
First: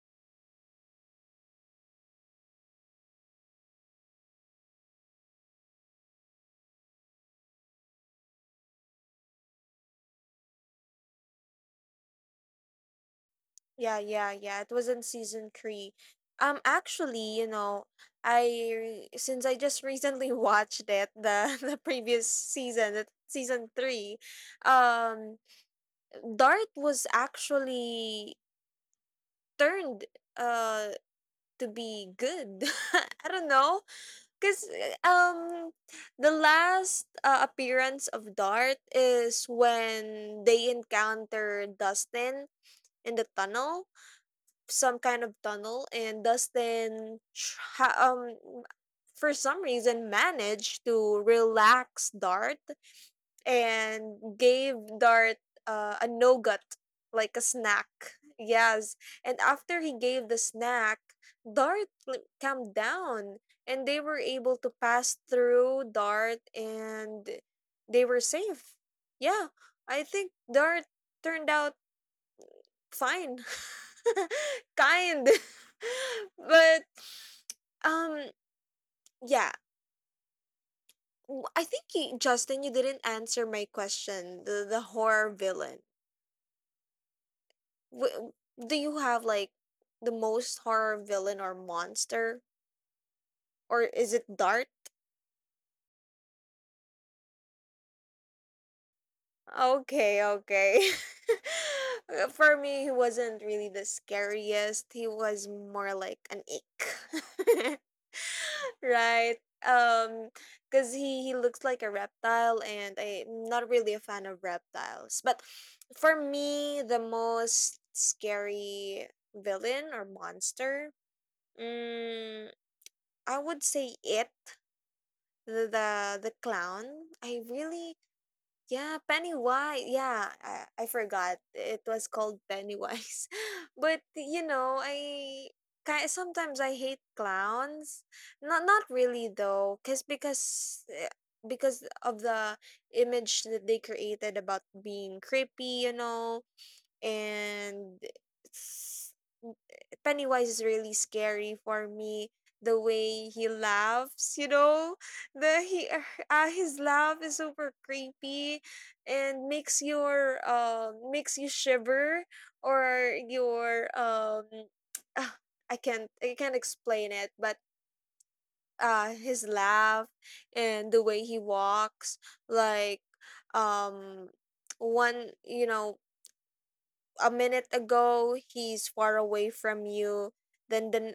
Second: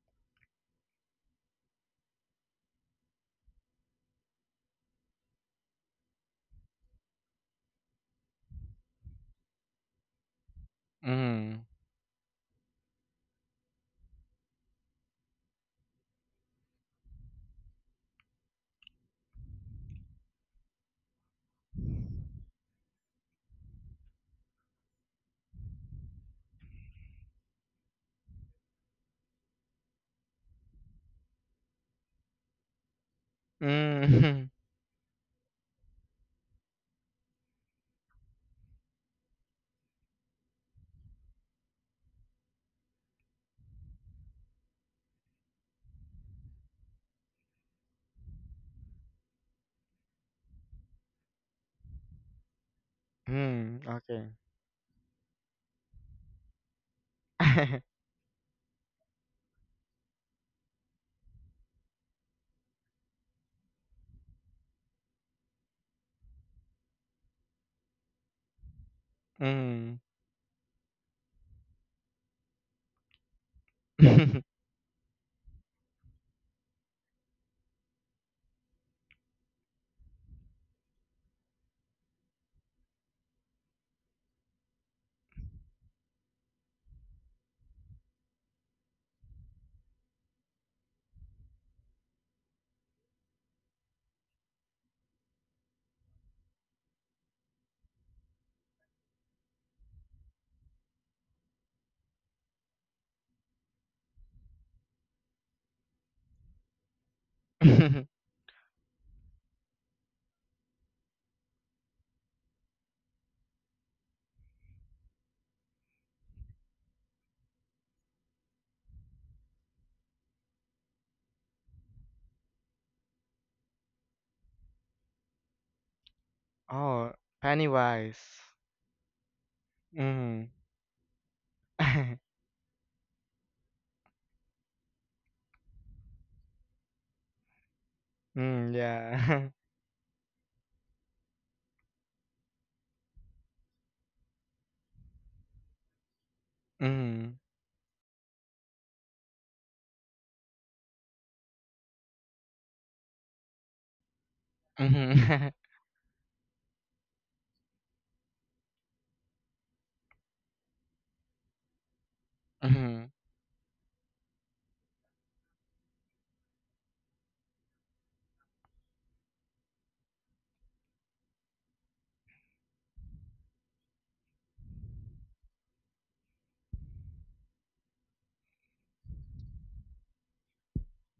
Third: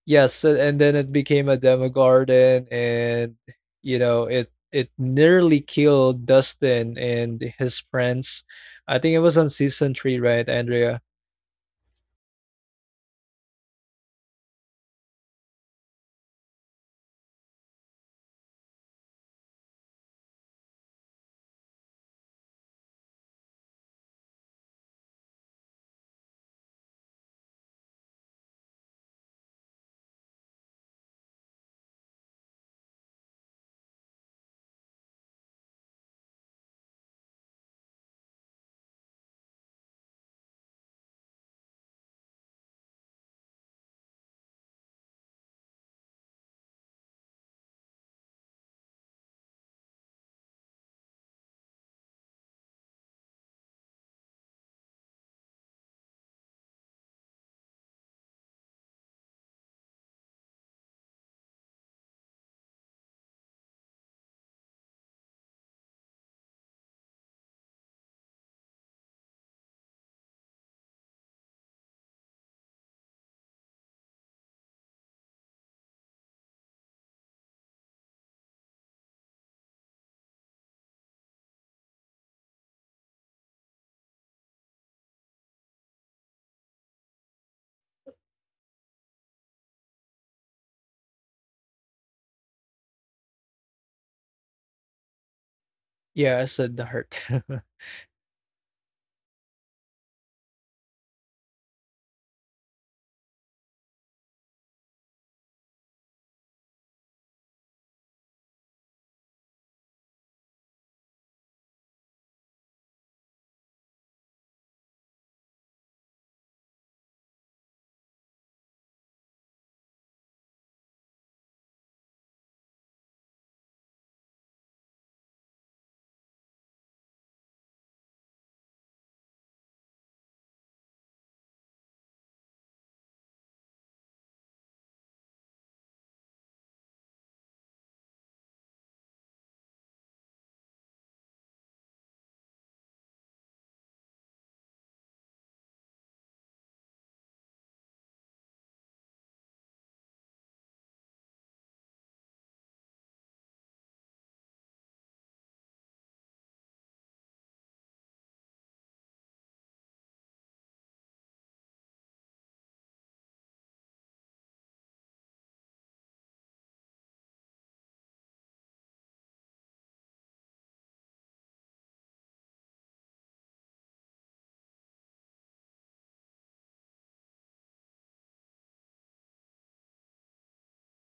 S2: yes, a- and then it became a demogarden, and you know, it it nearly killed Dustin and his friends. I think it was on season three, right, Andrea?
S3: Mm,
S1: Yeah, yeah, yeah. It was in season three. Um, actually, you know, I since I just recently watched it, the the previous season, the season three, um, Dart was actually turned uh to be good. I don't know,
S3: mm,
S1: cause uh, um the last uh, appearance of Dart is when they encounter Dustin in the tunnel, some kind of tunnel, and Dustin tr- ha- um for some reason managed to relax Dart
S3: mm,
S1: and
S3: okay.
S1: gave Dart uh, a nougat, like a snack. Yes. And after he gave the snack, Dart, like, calmed down, and they were able to pass through Dart and they were safe. Yeah.
S3: Mm.
S1: I think Dart turned out fine. Kind. but um yeah, w- I think you, Justin, you didn't answer my question. The the horror villain. W- do you have like the most horror villain or monster, or is it Dart?
S2: Yeah, I said the heart.
S1: Okay, okay. Uh, For me, he wasn't really the scariest. He was more like an ick. Right? Um, because he, he looks like a reptile, and I'm not really a fan of reptiles. But for me, the most scary villain or monster, mm, I would say it. The the the
S3: Oh,
S1: clown? I really—
S3: Pennywise.
S1: yeah, Pennywise. Yeah,
S3: Mm.
S1: I, I forgot. It was called Pennywise. But you know, I ki- sometimes I hate clowns. Not
S3: Mm,
S1: not really
S3: yeah.
S1: though, cause because eh, because of the image that they created about being creepy, you know,
S3: Mm.
S1: and it's- Pennywise is really scary for me. The way he laughs, you know,
S3: Mhm.
S1: the he uh, uh, his laugh is super creepy, and makes your um makes you shiver
S3: Mhm.
S1: or your um ah, I can't I can't explain it, but uh his laugh and the way he walks, like, um one, you know, a minute ago he's far away from you, then then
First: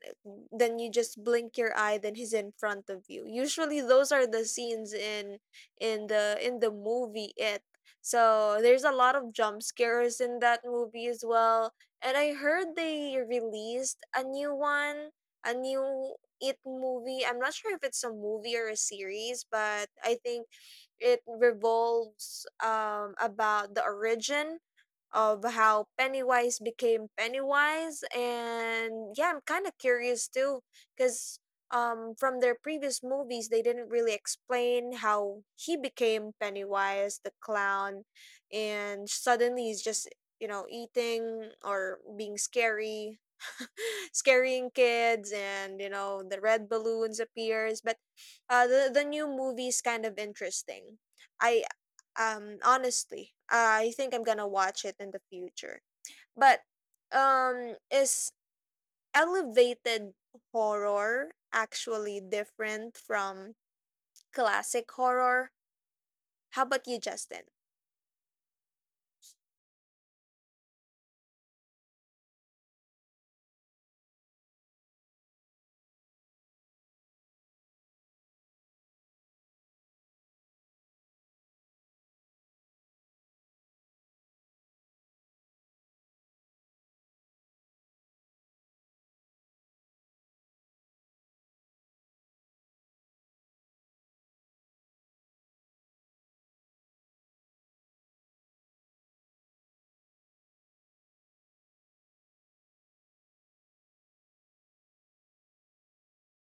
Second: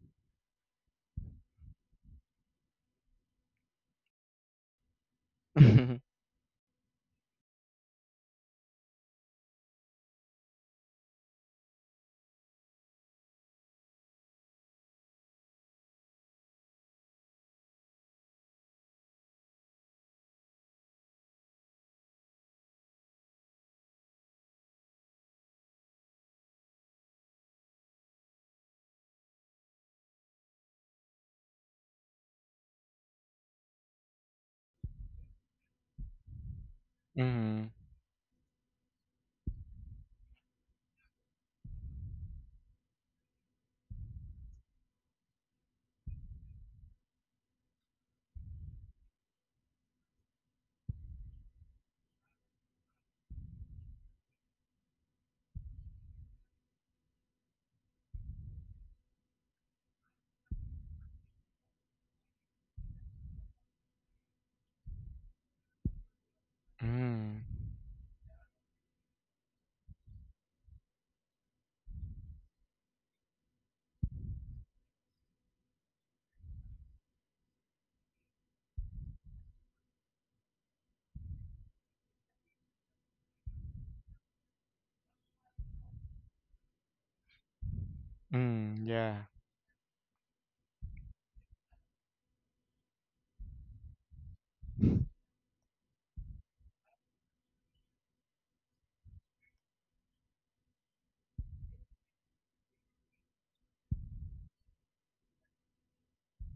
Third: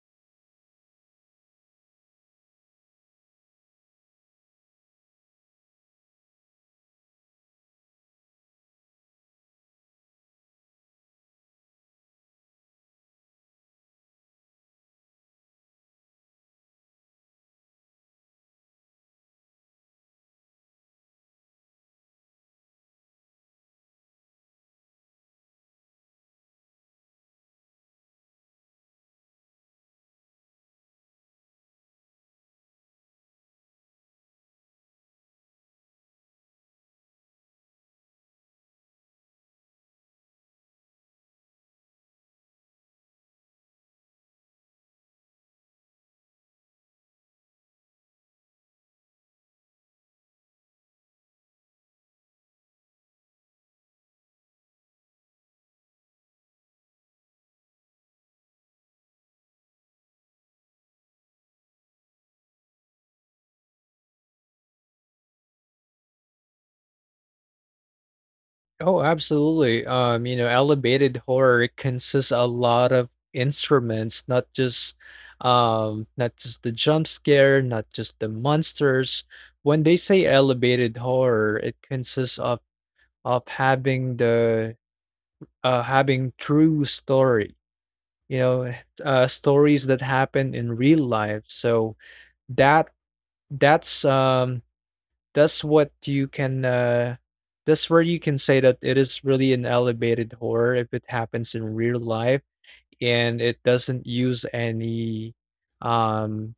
S1: then you just blink your eye, then he's in front of you. Usually those are the scenes in
S3: Mhm.
S1: in the in the movie. It So there's a lot of jump scares in that movie as well, and I heard they released a new one, a new It movie. I'm not sure if it's a movie or a series, but I think it revolves um about the origin of how Pennywise became Pennywise. And yeah, I'm kind of curious too, because um, from their previous movies, they didn't really explain how he became Pennywise, the
S3: Mhm.
S1: clown, and suddenly he's just, you know, eating or being scary. Scaring kids, and you know, the red balloons appears. But uh the, the new movie is kind of interesting. I um, Honestly, I think I'm gonna watch it in the future. But um, is elevated horror actually different from classic horror? How about you,
S3: Mhm.
S1: Justin?
S2: Oh, absolutely. Um, you know, elevated horror, it consists a lot of instruments. Not just um, not just the jump scare, not just the monsters. When they say elevated horror, it consists of of having the, uh, having true story. You know, eh,
S3: Mm, yeah.
S2: uh, stories that happen in real life. So that that's um, that's what you can uh that's where you can say that it is really an elevated horror if it happens in real life, and it doesn't use any um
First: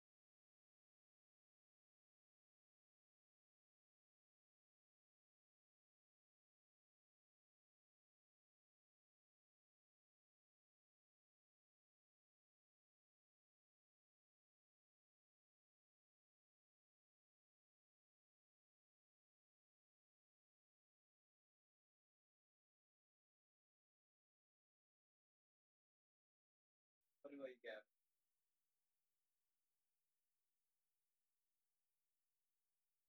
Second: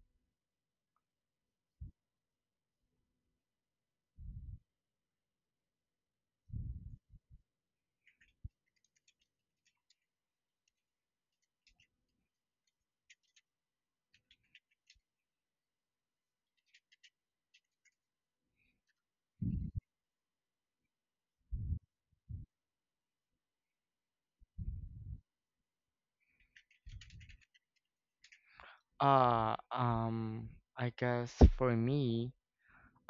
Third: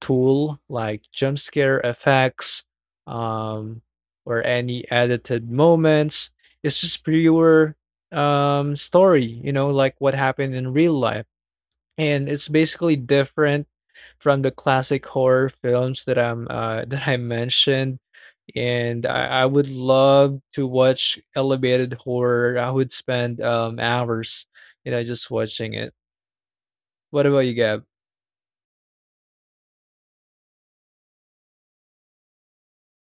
S2: tool like jump scare effects, um or any edited moments. It's just pure, um story, you know, like what happened in real life. And it's basically different from the classic horror films that I'm uh that I mentioned. And I, I would love to watch elevated horror. I would spend um hours, you know, just watching it. What about you, Gab?
S3: Uh, um, I guess for me,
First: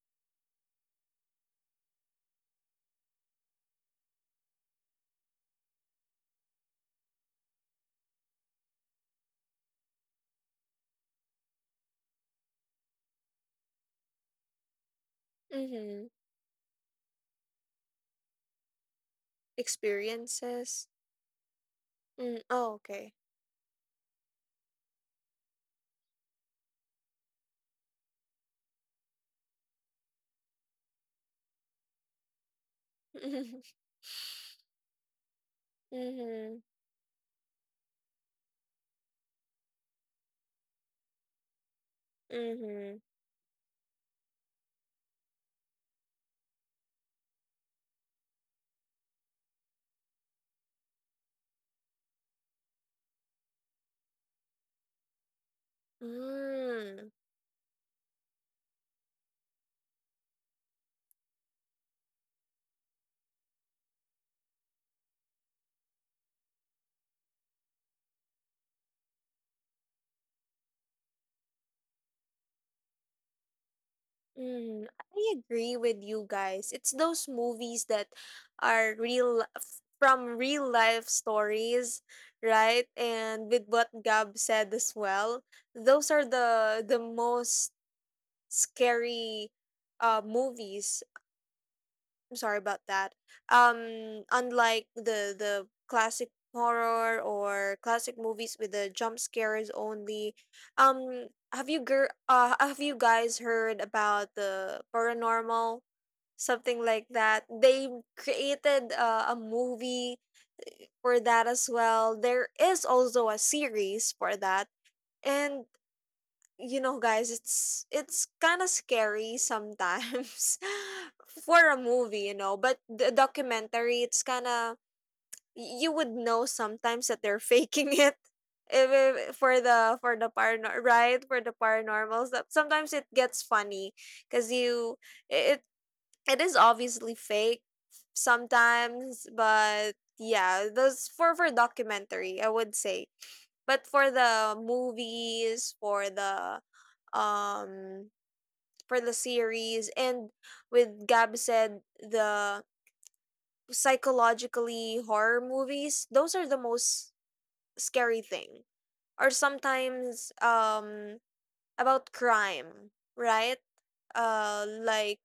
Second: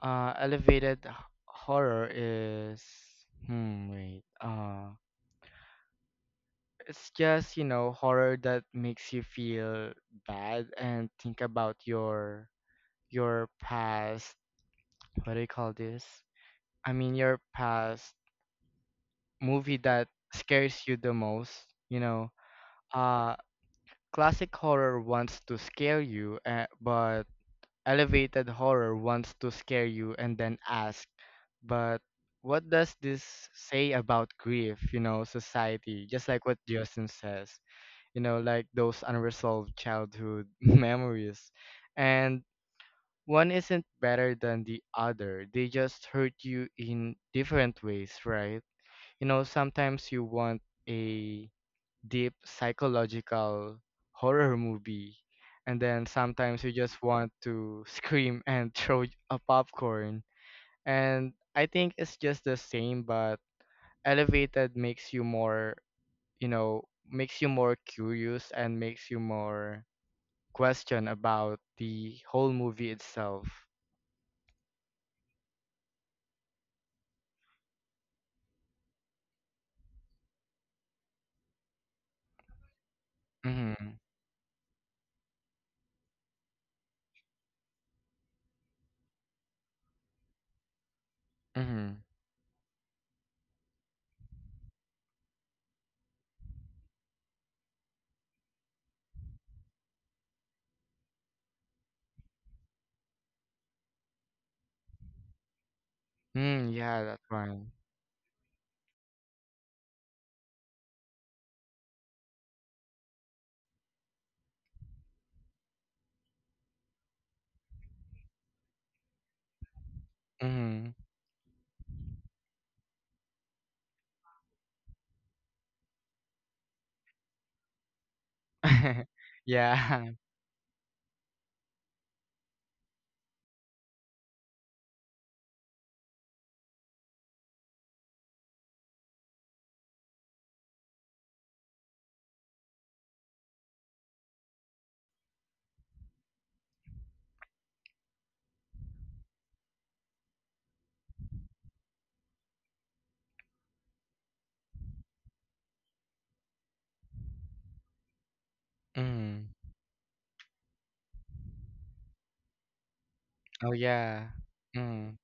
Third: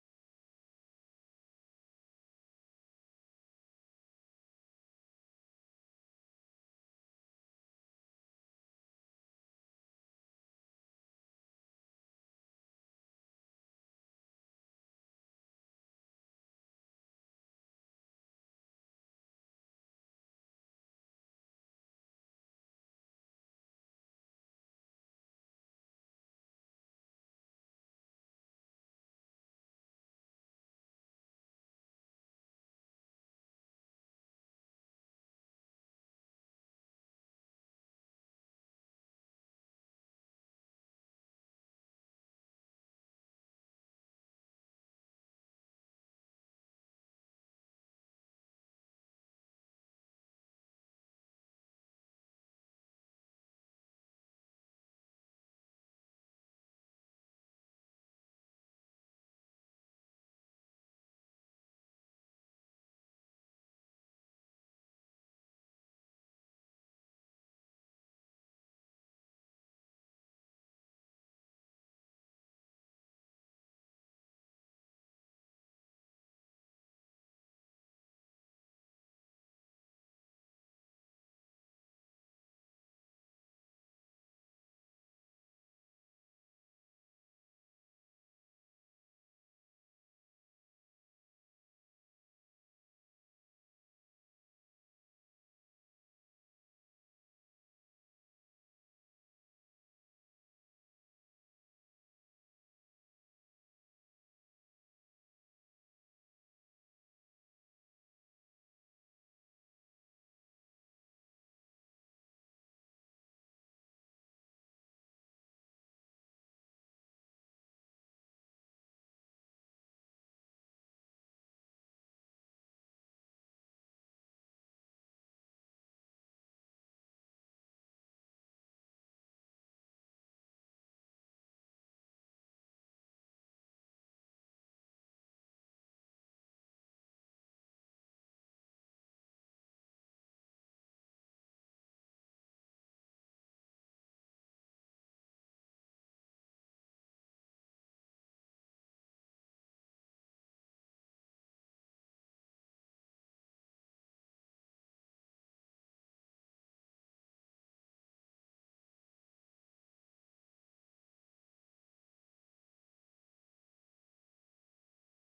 S3: uh, elevated h- horror is, hmm, wait, uh, it's just, you know, horror that makes you feel bad and think about your your past. What do you call
S1: Mm-hmm.
S3: this? I mean, your past movie that scares
S1: Experiences.
S3: you the most. You know,
S1: Mm, oh, okay.
S3: uh, classic horror wants to scare you, uh, but elevated horror wants to scare you and then ask, but what does this
S1: Mm-hmm.
S3: say about grief? You know, society, just like what Justin says. You know, like those unresolved childhood memories. And
S1: Mm-hmm.
S3: one isn't better than the other. They just hurt you in different ways, right? You know, sometimes you want a deep psychological horror movie, and then sometimes you just
S1: Mm.
S3: want to scream and throw a popcorn. And I think it's just the same, but elevated makes you more, you know, makes you more curious and makes you more question about the whole movie itself.
S1: Mm, I agree with you guys. It's those movies that are real f- from real life stories, right? And with what
S3: Mm-hmm.
S1: Gab said as well, those are the the most scary uh movies—
S3: Mm-hmm.
S1: I'm sorry about that. Um, unlike the the classic horror or classic movies with the jump scares only, um, have you gir- uh, have you guys heard about the paranormal
S3: Mm,
S1: something
S3: yeah,
S1: like
S3: that's
S1: that?
S3: right.
S1: They created uh, a movie for that as well. There is also a series for that, and you know guys, it's it's kind of scary sometimes
S3: Mm-hmm.
S1: for a movie, you know, but the documentary, it's kind of— you would know sometimes that they're faking it. If, if- for the
S3: Yeah.
S1: for the parano- right, for the paranormals, that sometimes it gets funny because you— it it is obviously fake sometimes, but yeah, those— for for documentary, I would say. But for the movies, for the um for the series, and with Gab said, the psychologically horror movies, those are the most scary thing. Or
S3: Mm.
S1: sometimes um about crime, right?
S3: Oh yeah.
S1: Uh,
S3: Mm.
S1: like,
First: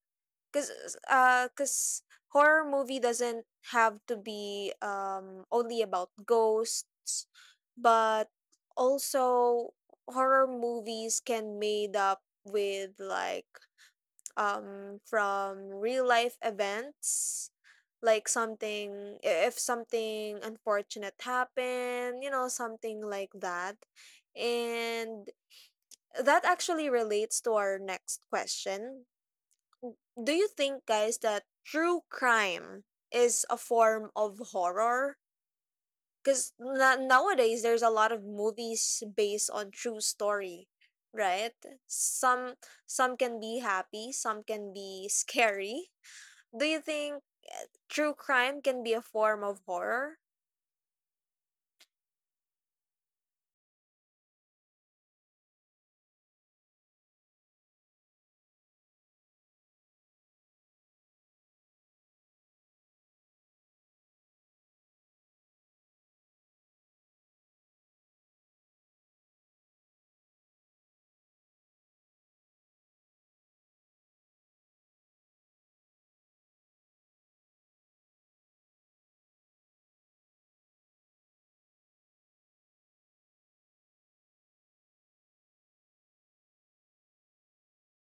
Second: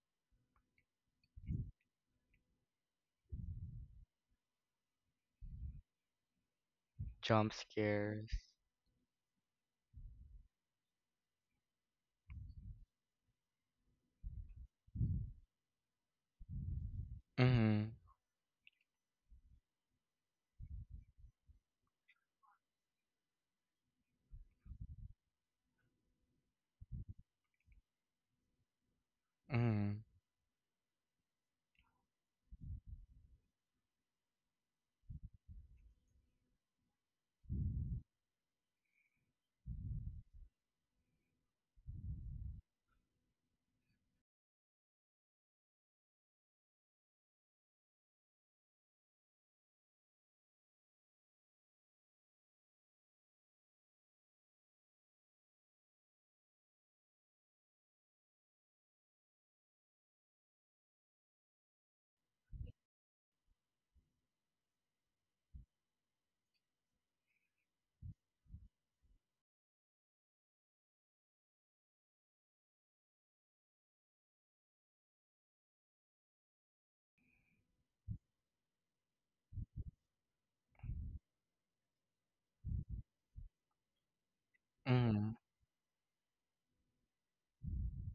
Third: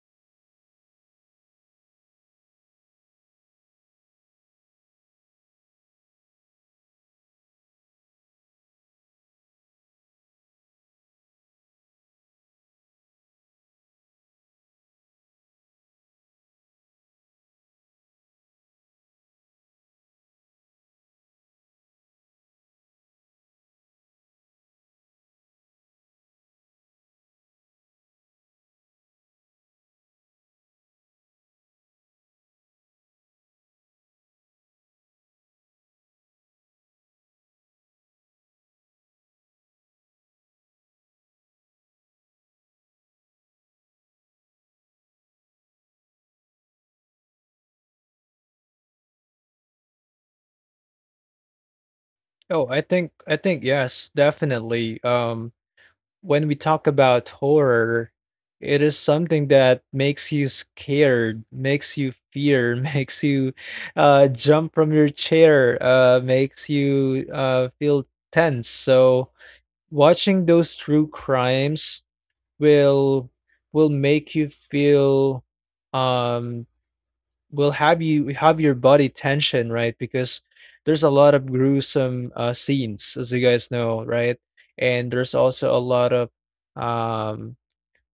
S1: cause uh, cause horror movie doesn't have to be um only about ghosts,
S3: Jump
S1: but
S3: scares.
S1: also horror movies can made up with, like, um from real life events,
S3: Mm.
S1: like something— i- if something unfortunate happened, you know, something like that. And that actually relates to our next question.
S3: Mm.
S1: Do you think, guys, that true crime is a form of horror? Because na- nowadays there's a lot of movies based on true story, right? Some— some can be happy, some can be scary. Do you think true crime can be a form of horror?
S2: Oh, I think I think yes, definitely. Um, when we talk about horror, it is something that makes you scared, makes you fear, makes you uh jump from your chair, uh makes you uh feel tense. So watching those true crimes will will make you feel, um will have you have your body tension, right? Because there's a lot of gruesome, uh, scenes, as you guys know, right? And there's
S3: Mm.
S2: also a lot of um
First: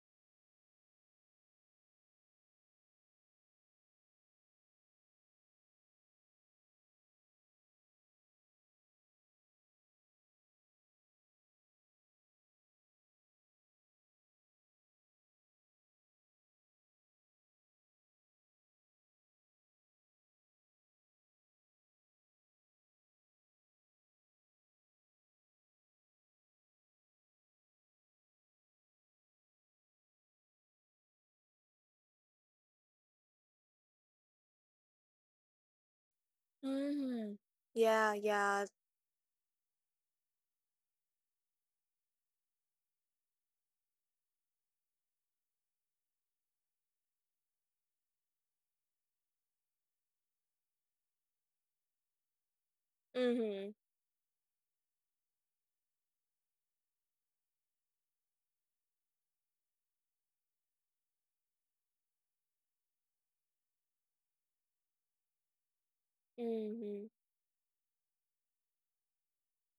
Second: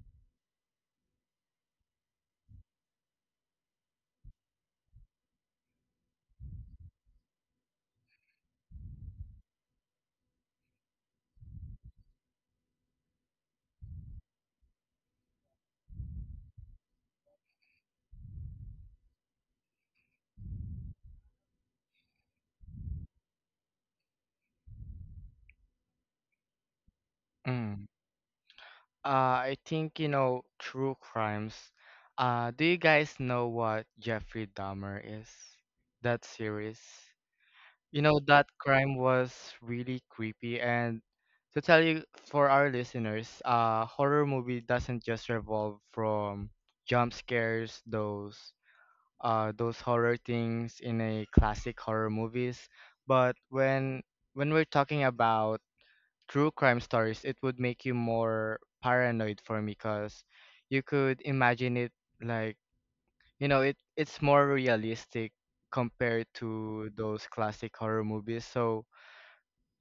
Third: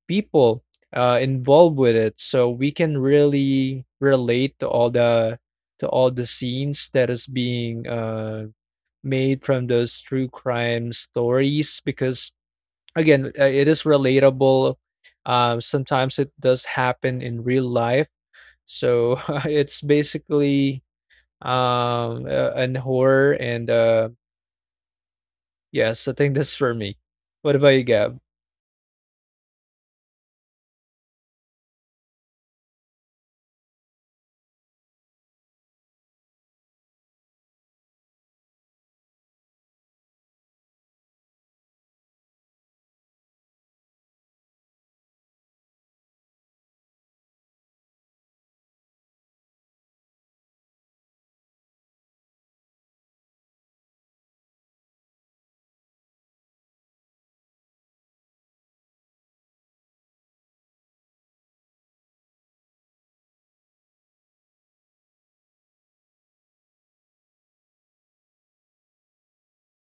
S2: people uh involved with it, so we can really relate to all the, to all the scenes that is being uh made from those true crime stories, because again, uh, it is relatable. Um, sometimes it does happen in real life. So it's basically um, uh, an horror. And uh, yes, I think that's for me. What about you,
S3: Mm.
S2: Gab?
S3: Uh, I think, you know, true crimes. Uh, do you guys know what Jeffrey Dahmer is? That series.
S1: Mm-hmm.
S3: You
S1: Yeah,
S3: know, that
S1: yeah.
S3: crime was really creepy. And to tell you, for our listeners, uh, horror movie doesn't just revolve from jump scares, those uh, those horror things in a classic horror movies. But
S1: Mm-hmm.
S3: when when we're talking about true crime stories, it would make you more paranoid for me, because you could imagine it, like, you know, it it's more realistic compared to
S1: Mm-hmm.
S3: those classic horror movies. So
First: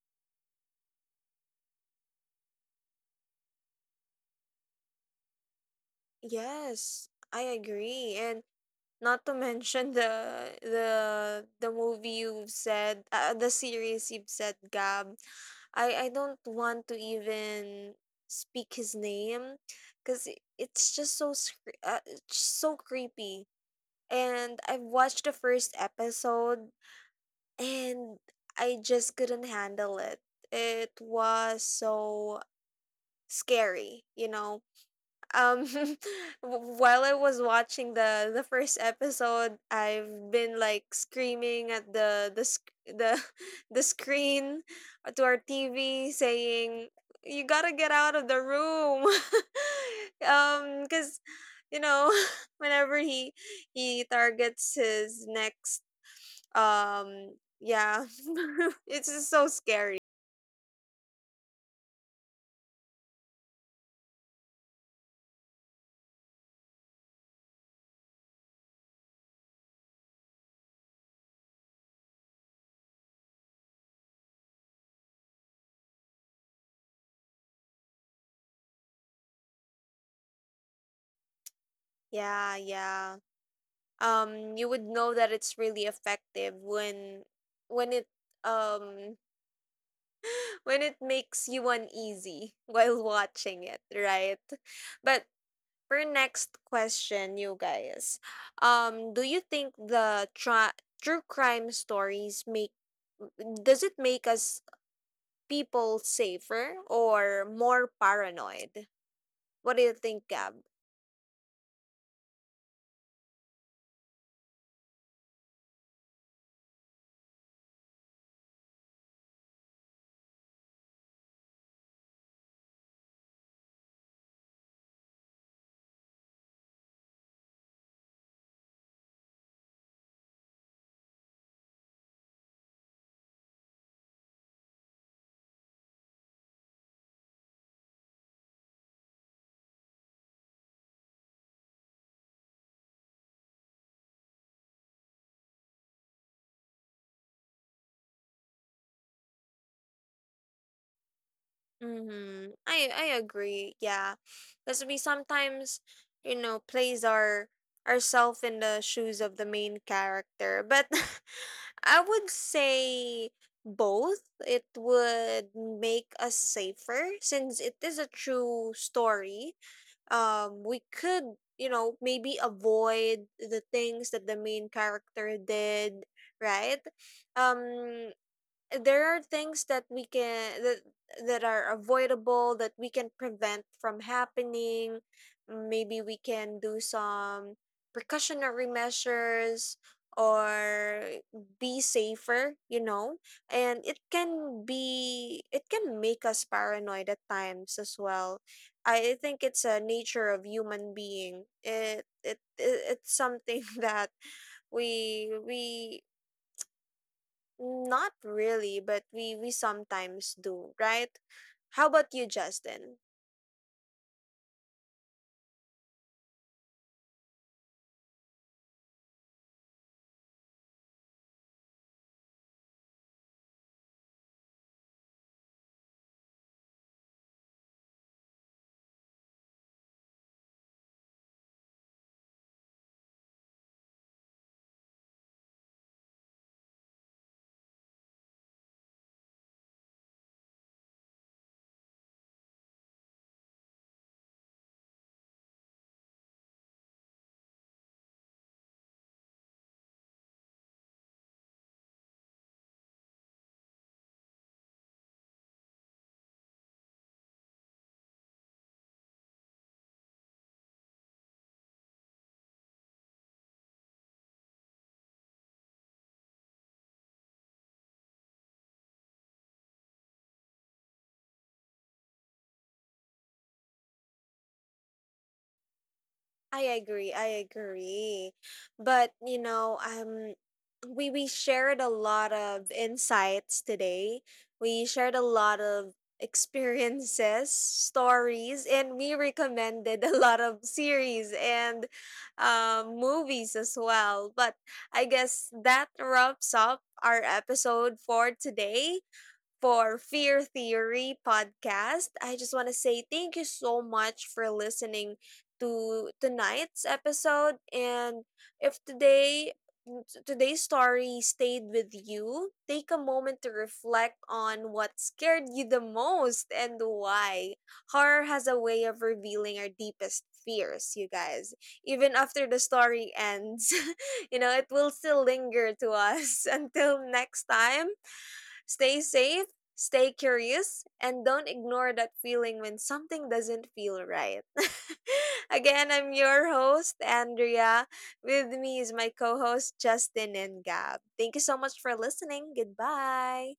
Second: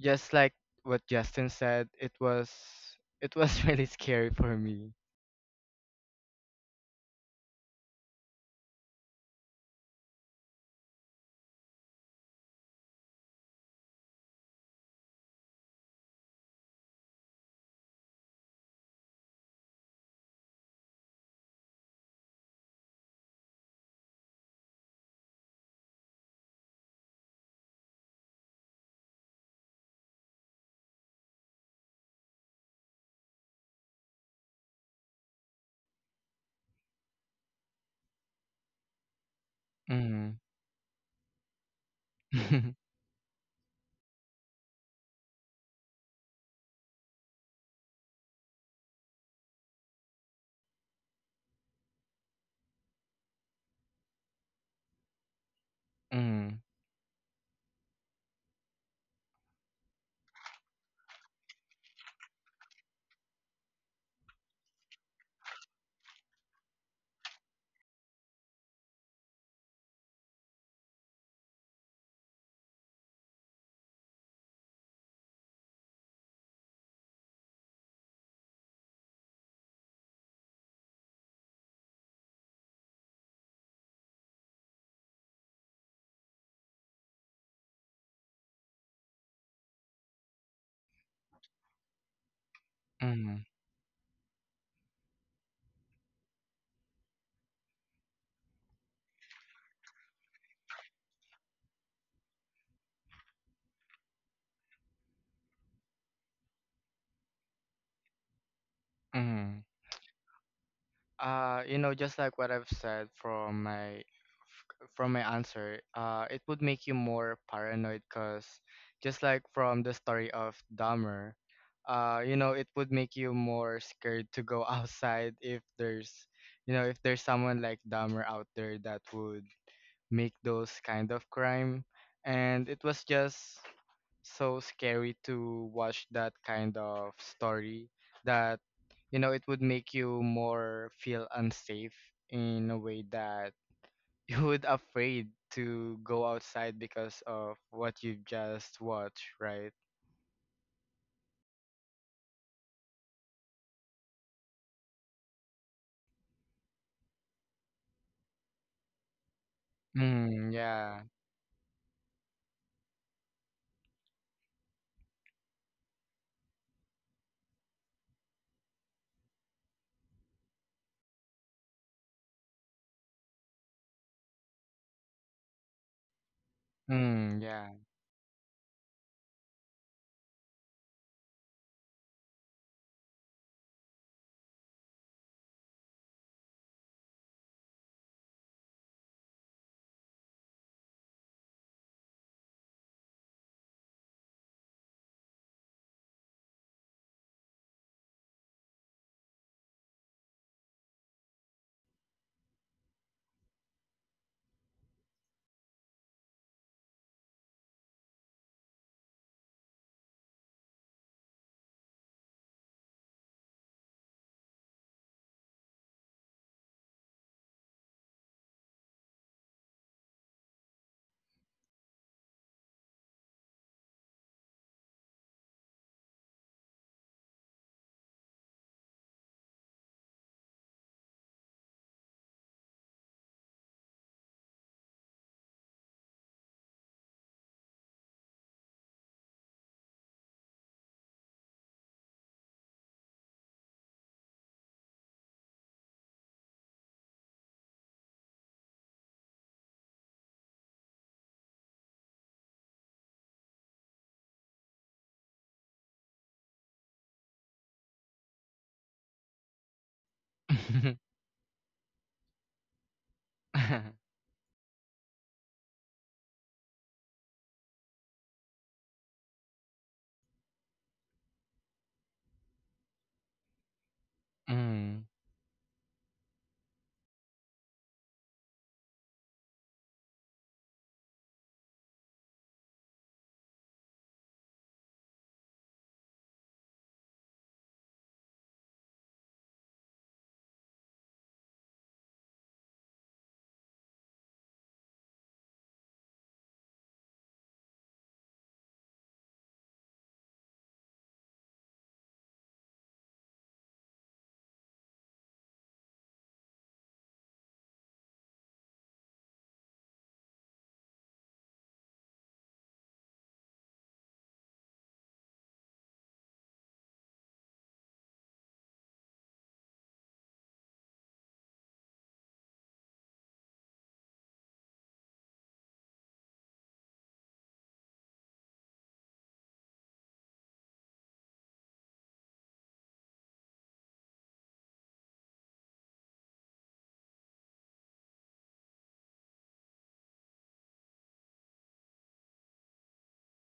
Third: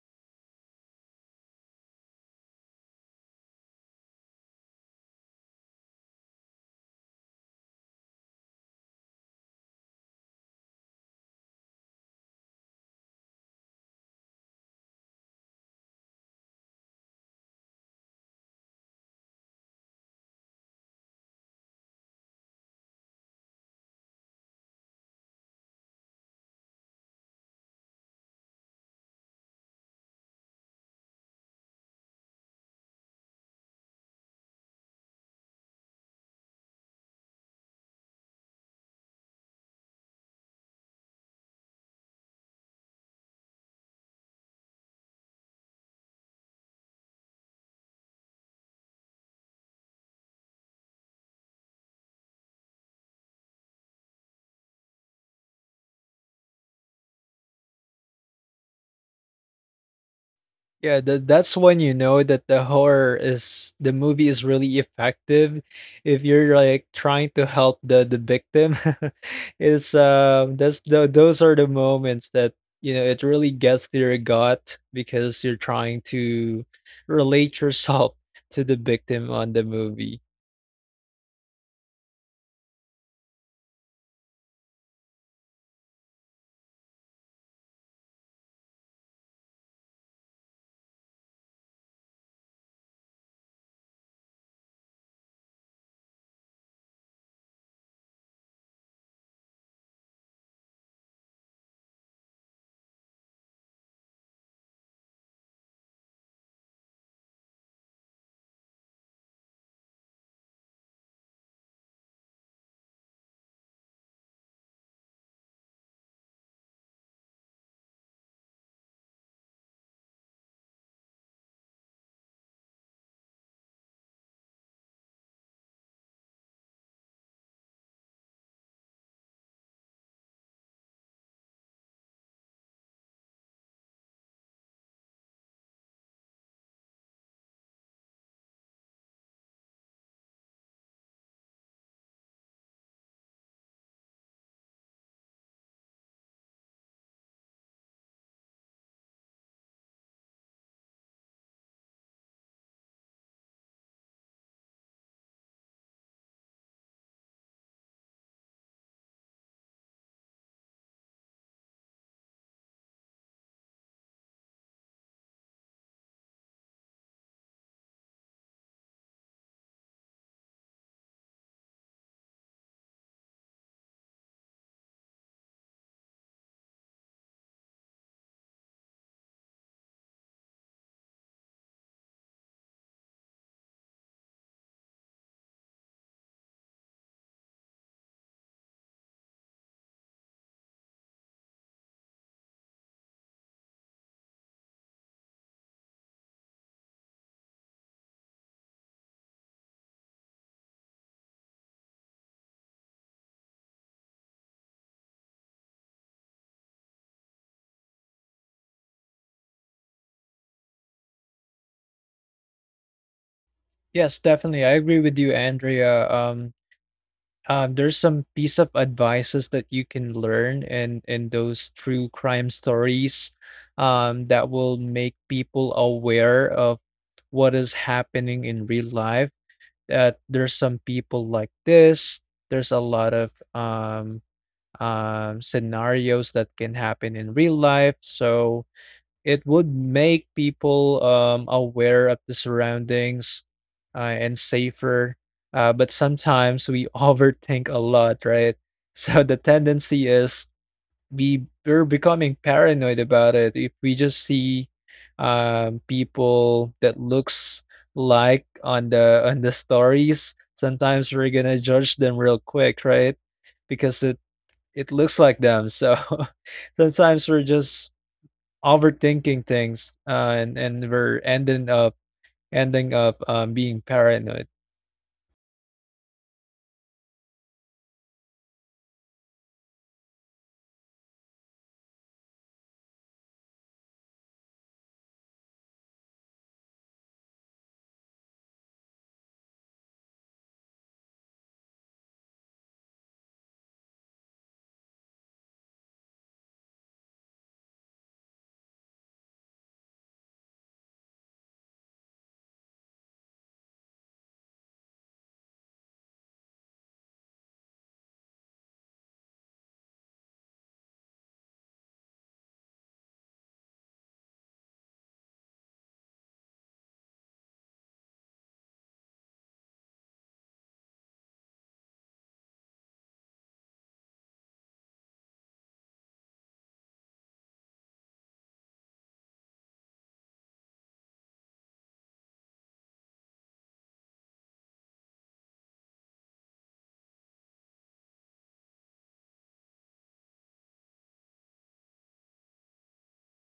S3: just like what Justin said, it was it was really scary for me.
S1: Yes, I agree. And not to mention the the the movie you've said, uh, uh, the series you've said, Gab. I I don't want to even speak his name, cause i- it's just so scre- uh, it's so creepy. And I've watched the first episode, and I just couldn't handle it. It was so scary, you know, um w- while I was watching the the first episode, I've
S3: Mm.
S1: been like screaming at the the sc- the the screen, uh, to our T V, saying, "You got to get out of the room." Um cuz you know, whenever he he targets his next
S3: mm.
S1: um yeah, it's just so scary.
S2: Yeah, that that's when you know that the horror is the movie is really effective. If you're like trying to help the the victim, it's um that's the, those are the moments that, you know, it really gets to your gut because you're trying to relate yourself to the victim on the movie.
S1: Yeah, yeah. Um you would know that it's really effective when when it um when it makes you uneasy while
S3: Mm.
S1: watching it, right? But for next question, you guys, um do you think the tra- true crime stories make— does it make us people safer or more paranoid?
S3: Mm.
S1: What do you think, Gab?
S3: Uh, you know, just like what I've said from my from my answer, uh, it would make you more paranoid, because just like from the story of Dahmer, uh, you know, it would make you more scared to go outside if there's, you know, if there's someone like Dahmer out there that would make those kind of crime, and it was just so scary to watch that kind of story, that, you know, it would make you more feel unsafe in a way, that you would afraid to go outside because of what you just watched, right?
S1: Mm-hmm. I I agree. Yeah, because we sometimes, you know, plays our ourself in the shoes of the main
S3: Mm,
S1: character. But
S3: yeah.
S1: I would say both. It would make us safer since it is a true story. Um, we could, you know, maybe avoid the things that the main character did, right?
S3: Mm, yeah.
S1: Um, there are things that we can— that that are avoidable, that we can prevent from happening. Maybe we can do some precautionary measures or be safer, you know. And it can be— it can make us paranoid at times as well. I think it's a nature of human being. It it, it it's something that we we— not really, but we we sometimes do, right? How about you, Justin?
S2: Yes, definitely, I agree with you, Andrea. Um, um, there's some piece of advices that you can learn in in those true crime stories, um, that will make people aware of what is happening in real life. That there's some people like this. There's a lot of um, um, scenarios that can happen in real life. So it would make people um, aware of the surroundings, uh, and safer. Uh, but sometimes we overthink a lot, right? So the tendency is we we're becoming paranoid about it. If we just see, um, people that looks like on the on the stories, sometimes we're gonna judge them real quick, right? Because it it looks like them. So sometimes we're just overthinking things, uh, and and we're ending up, ending up um, being paranoid
S3: mm.
S1: I agree. I agree. But, you know, um we we shared a lot of insights today. We shared a lot of experiences, stories, and we recommended a lot of series and um, movies as well. But I guess that wraps up our episode for today, for Fear Theory podcast. I just want to say thank you so much for listening to tonight's episode. And if today today's story stayed with you, take a moment to reflect on what scared you the most and why. Horror has a way of revealing our deepest fears, you guys. Even after the story ends, you know, it will still linger to us. Until next time. Stay safe, stay curious, and don't ignore that feeling when something doesn't feel right. Again, I'm your host, Andrea. With me is my co host, Justin and Gab. Thank you so much for listening. Goodbye.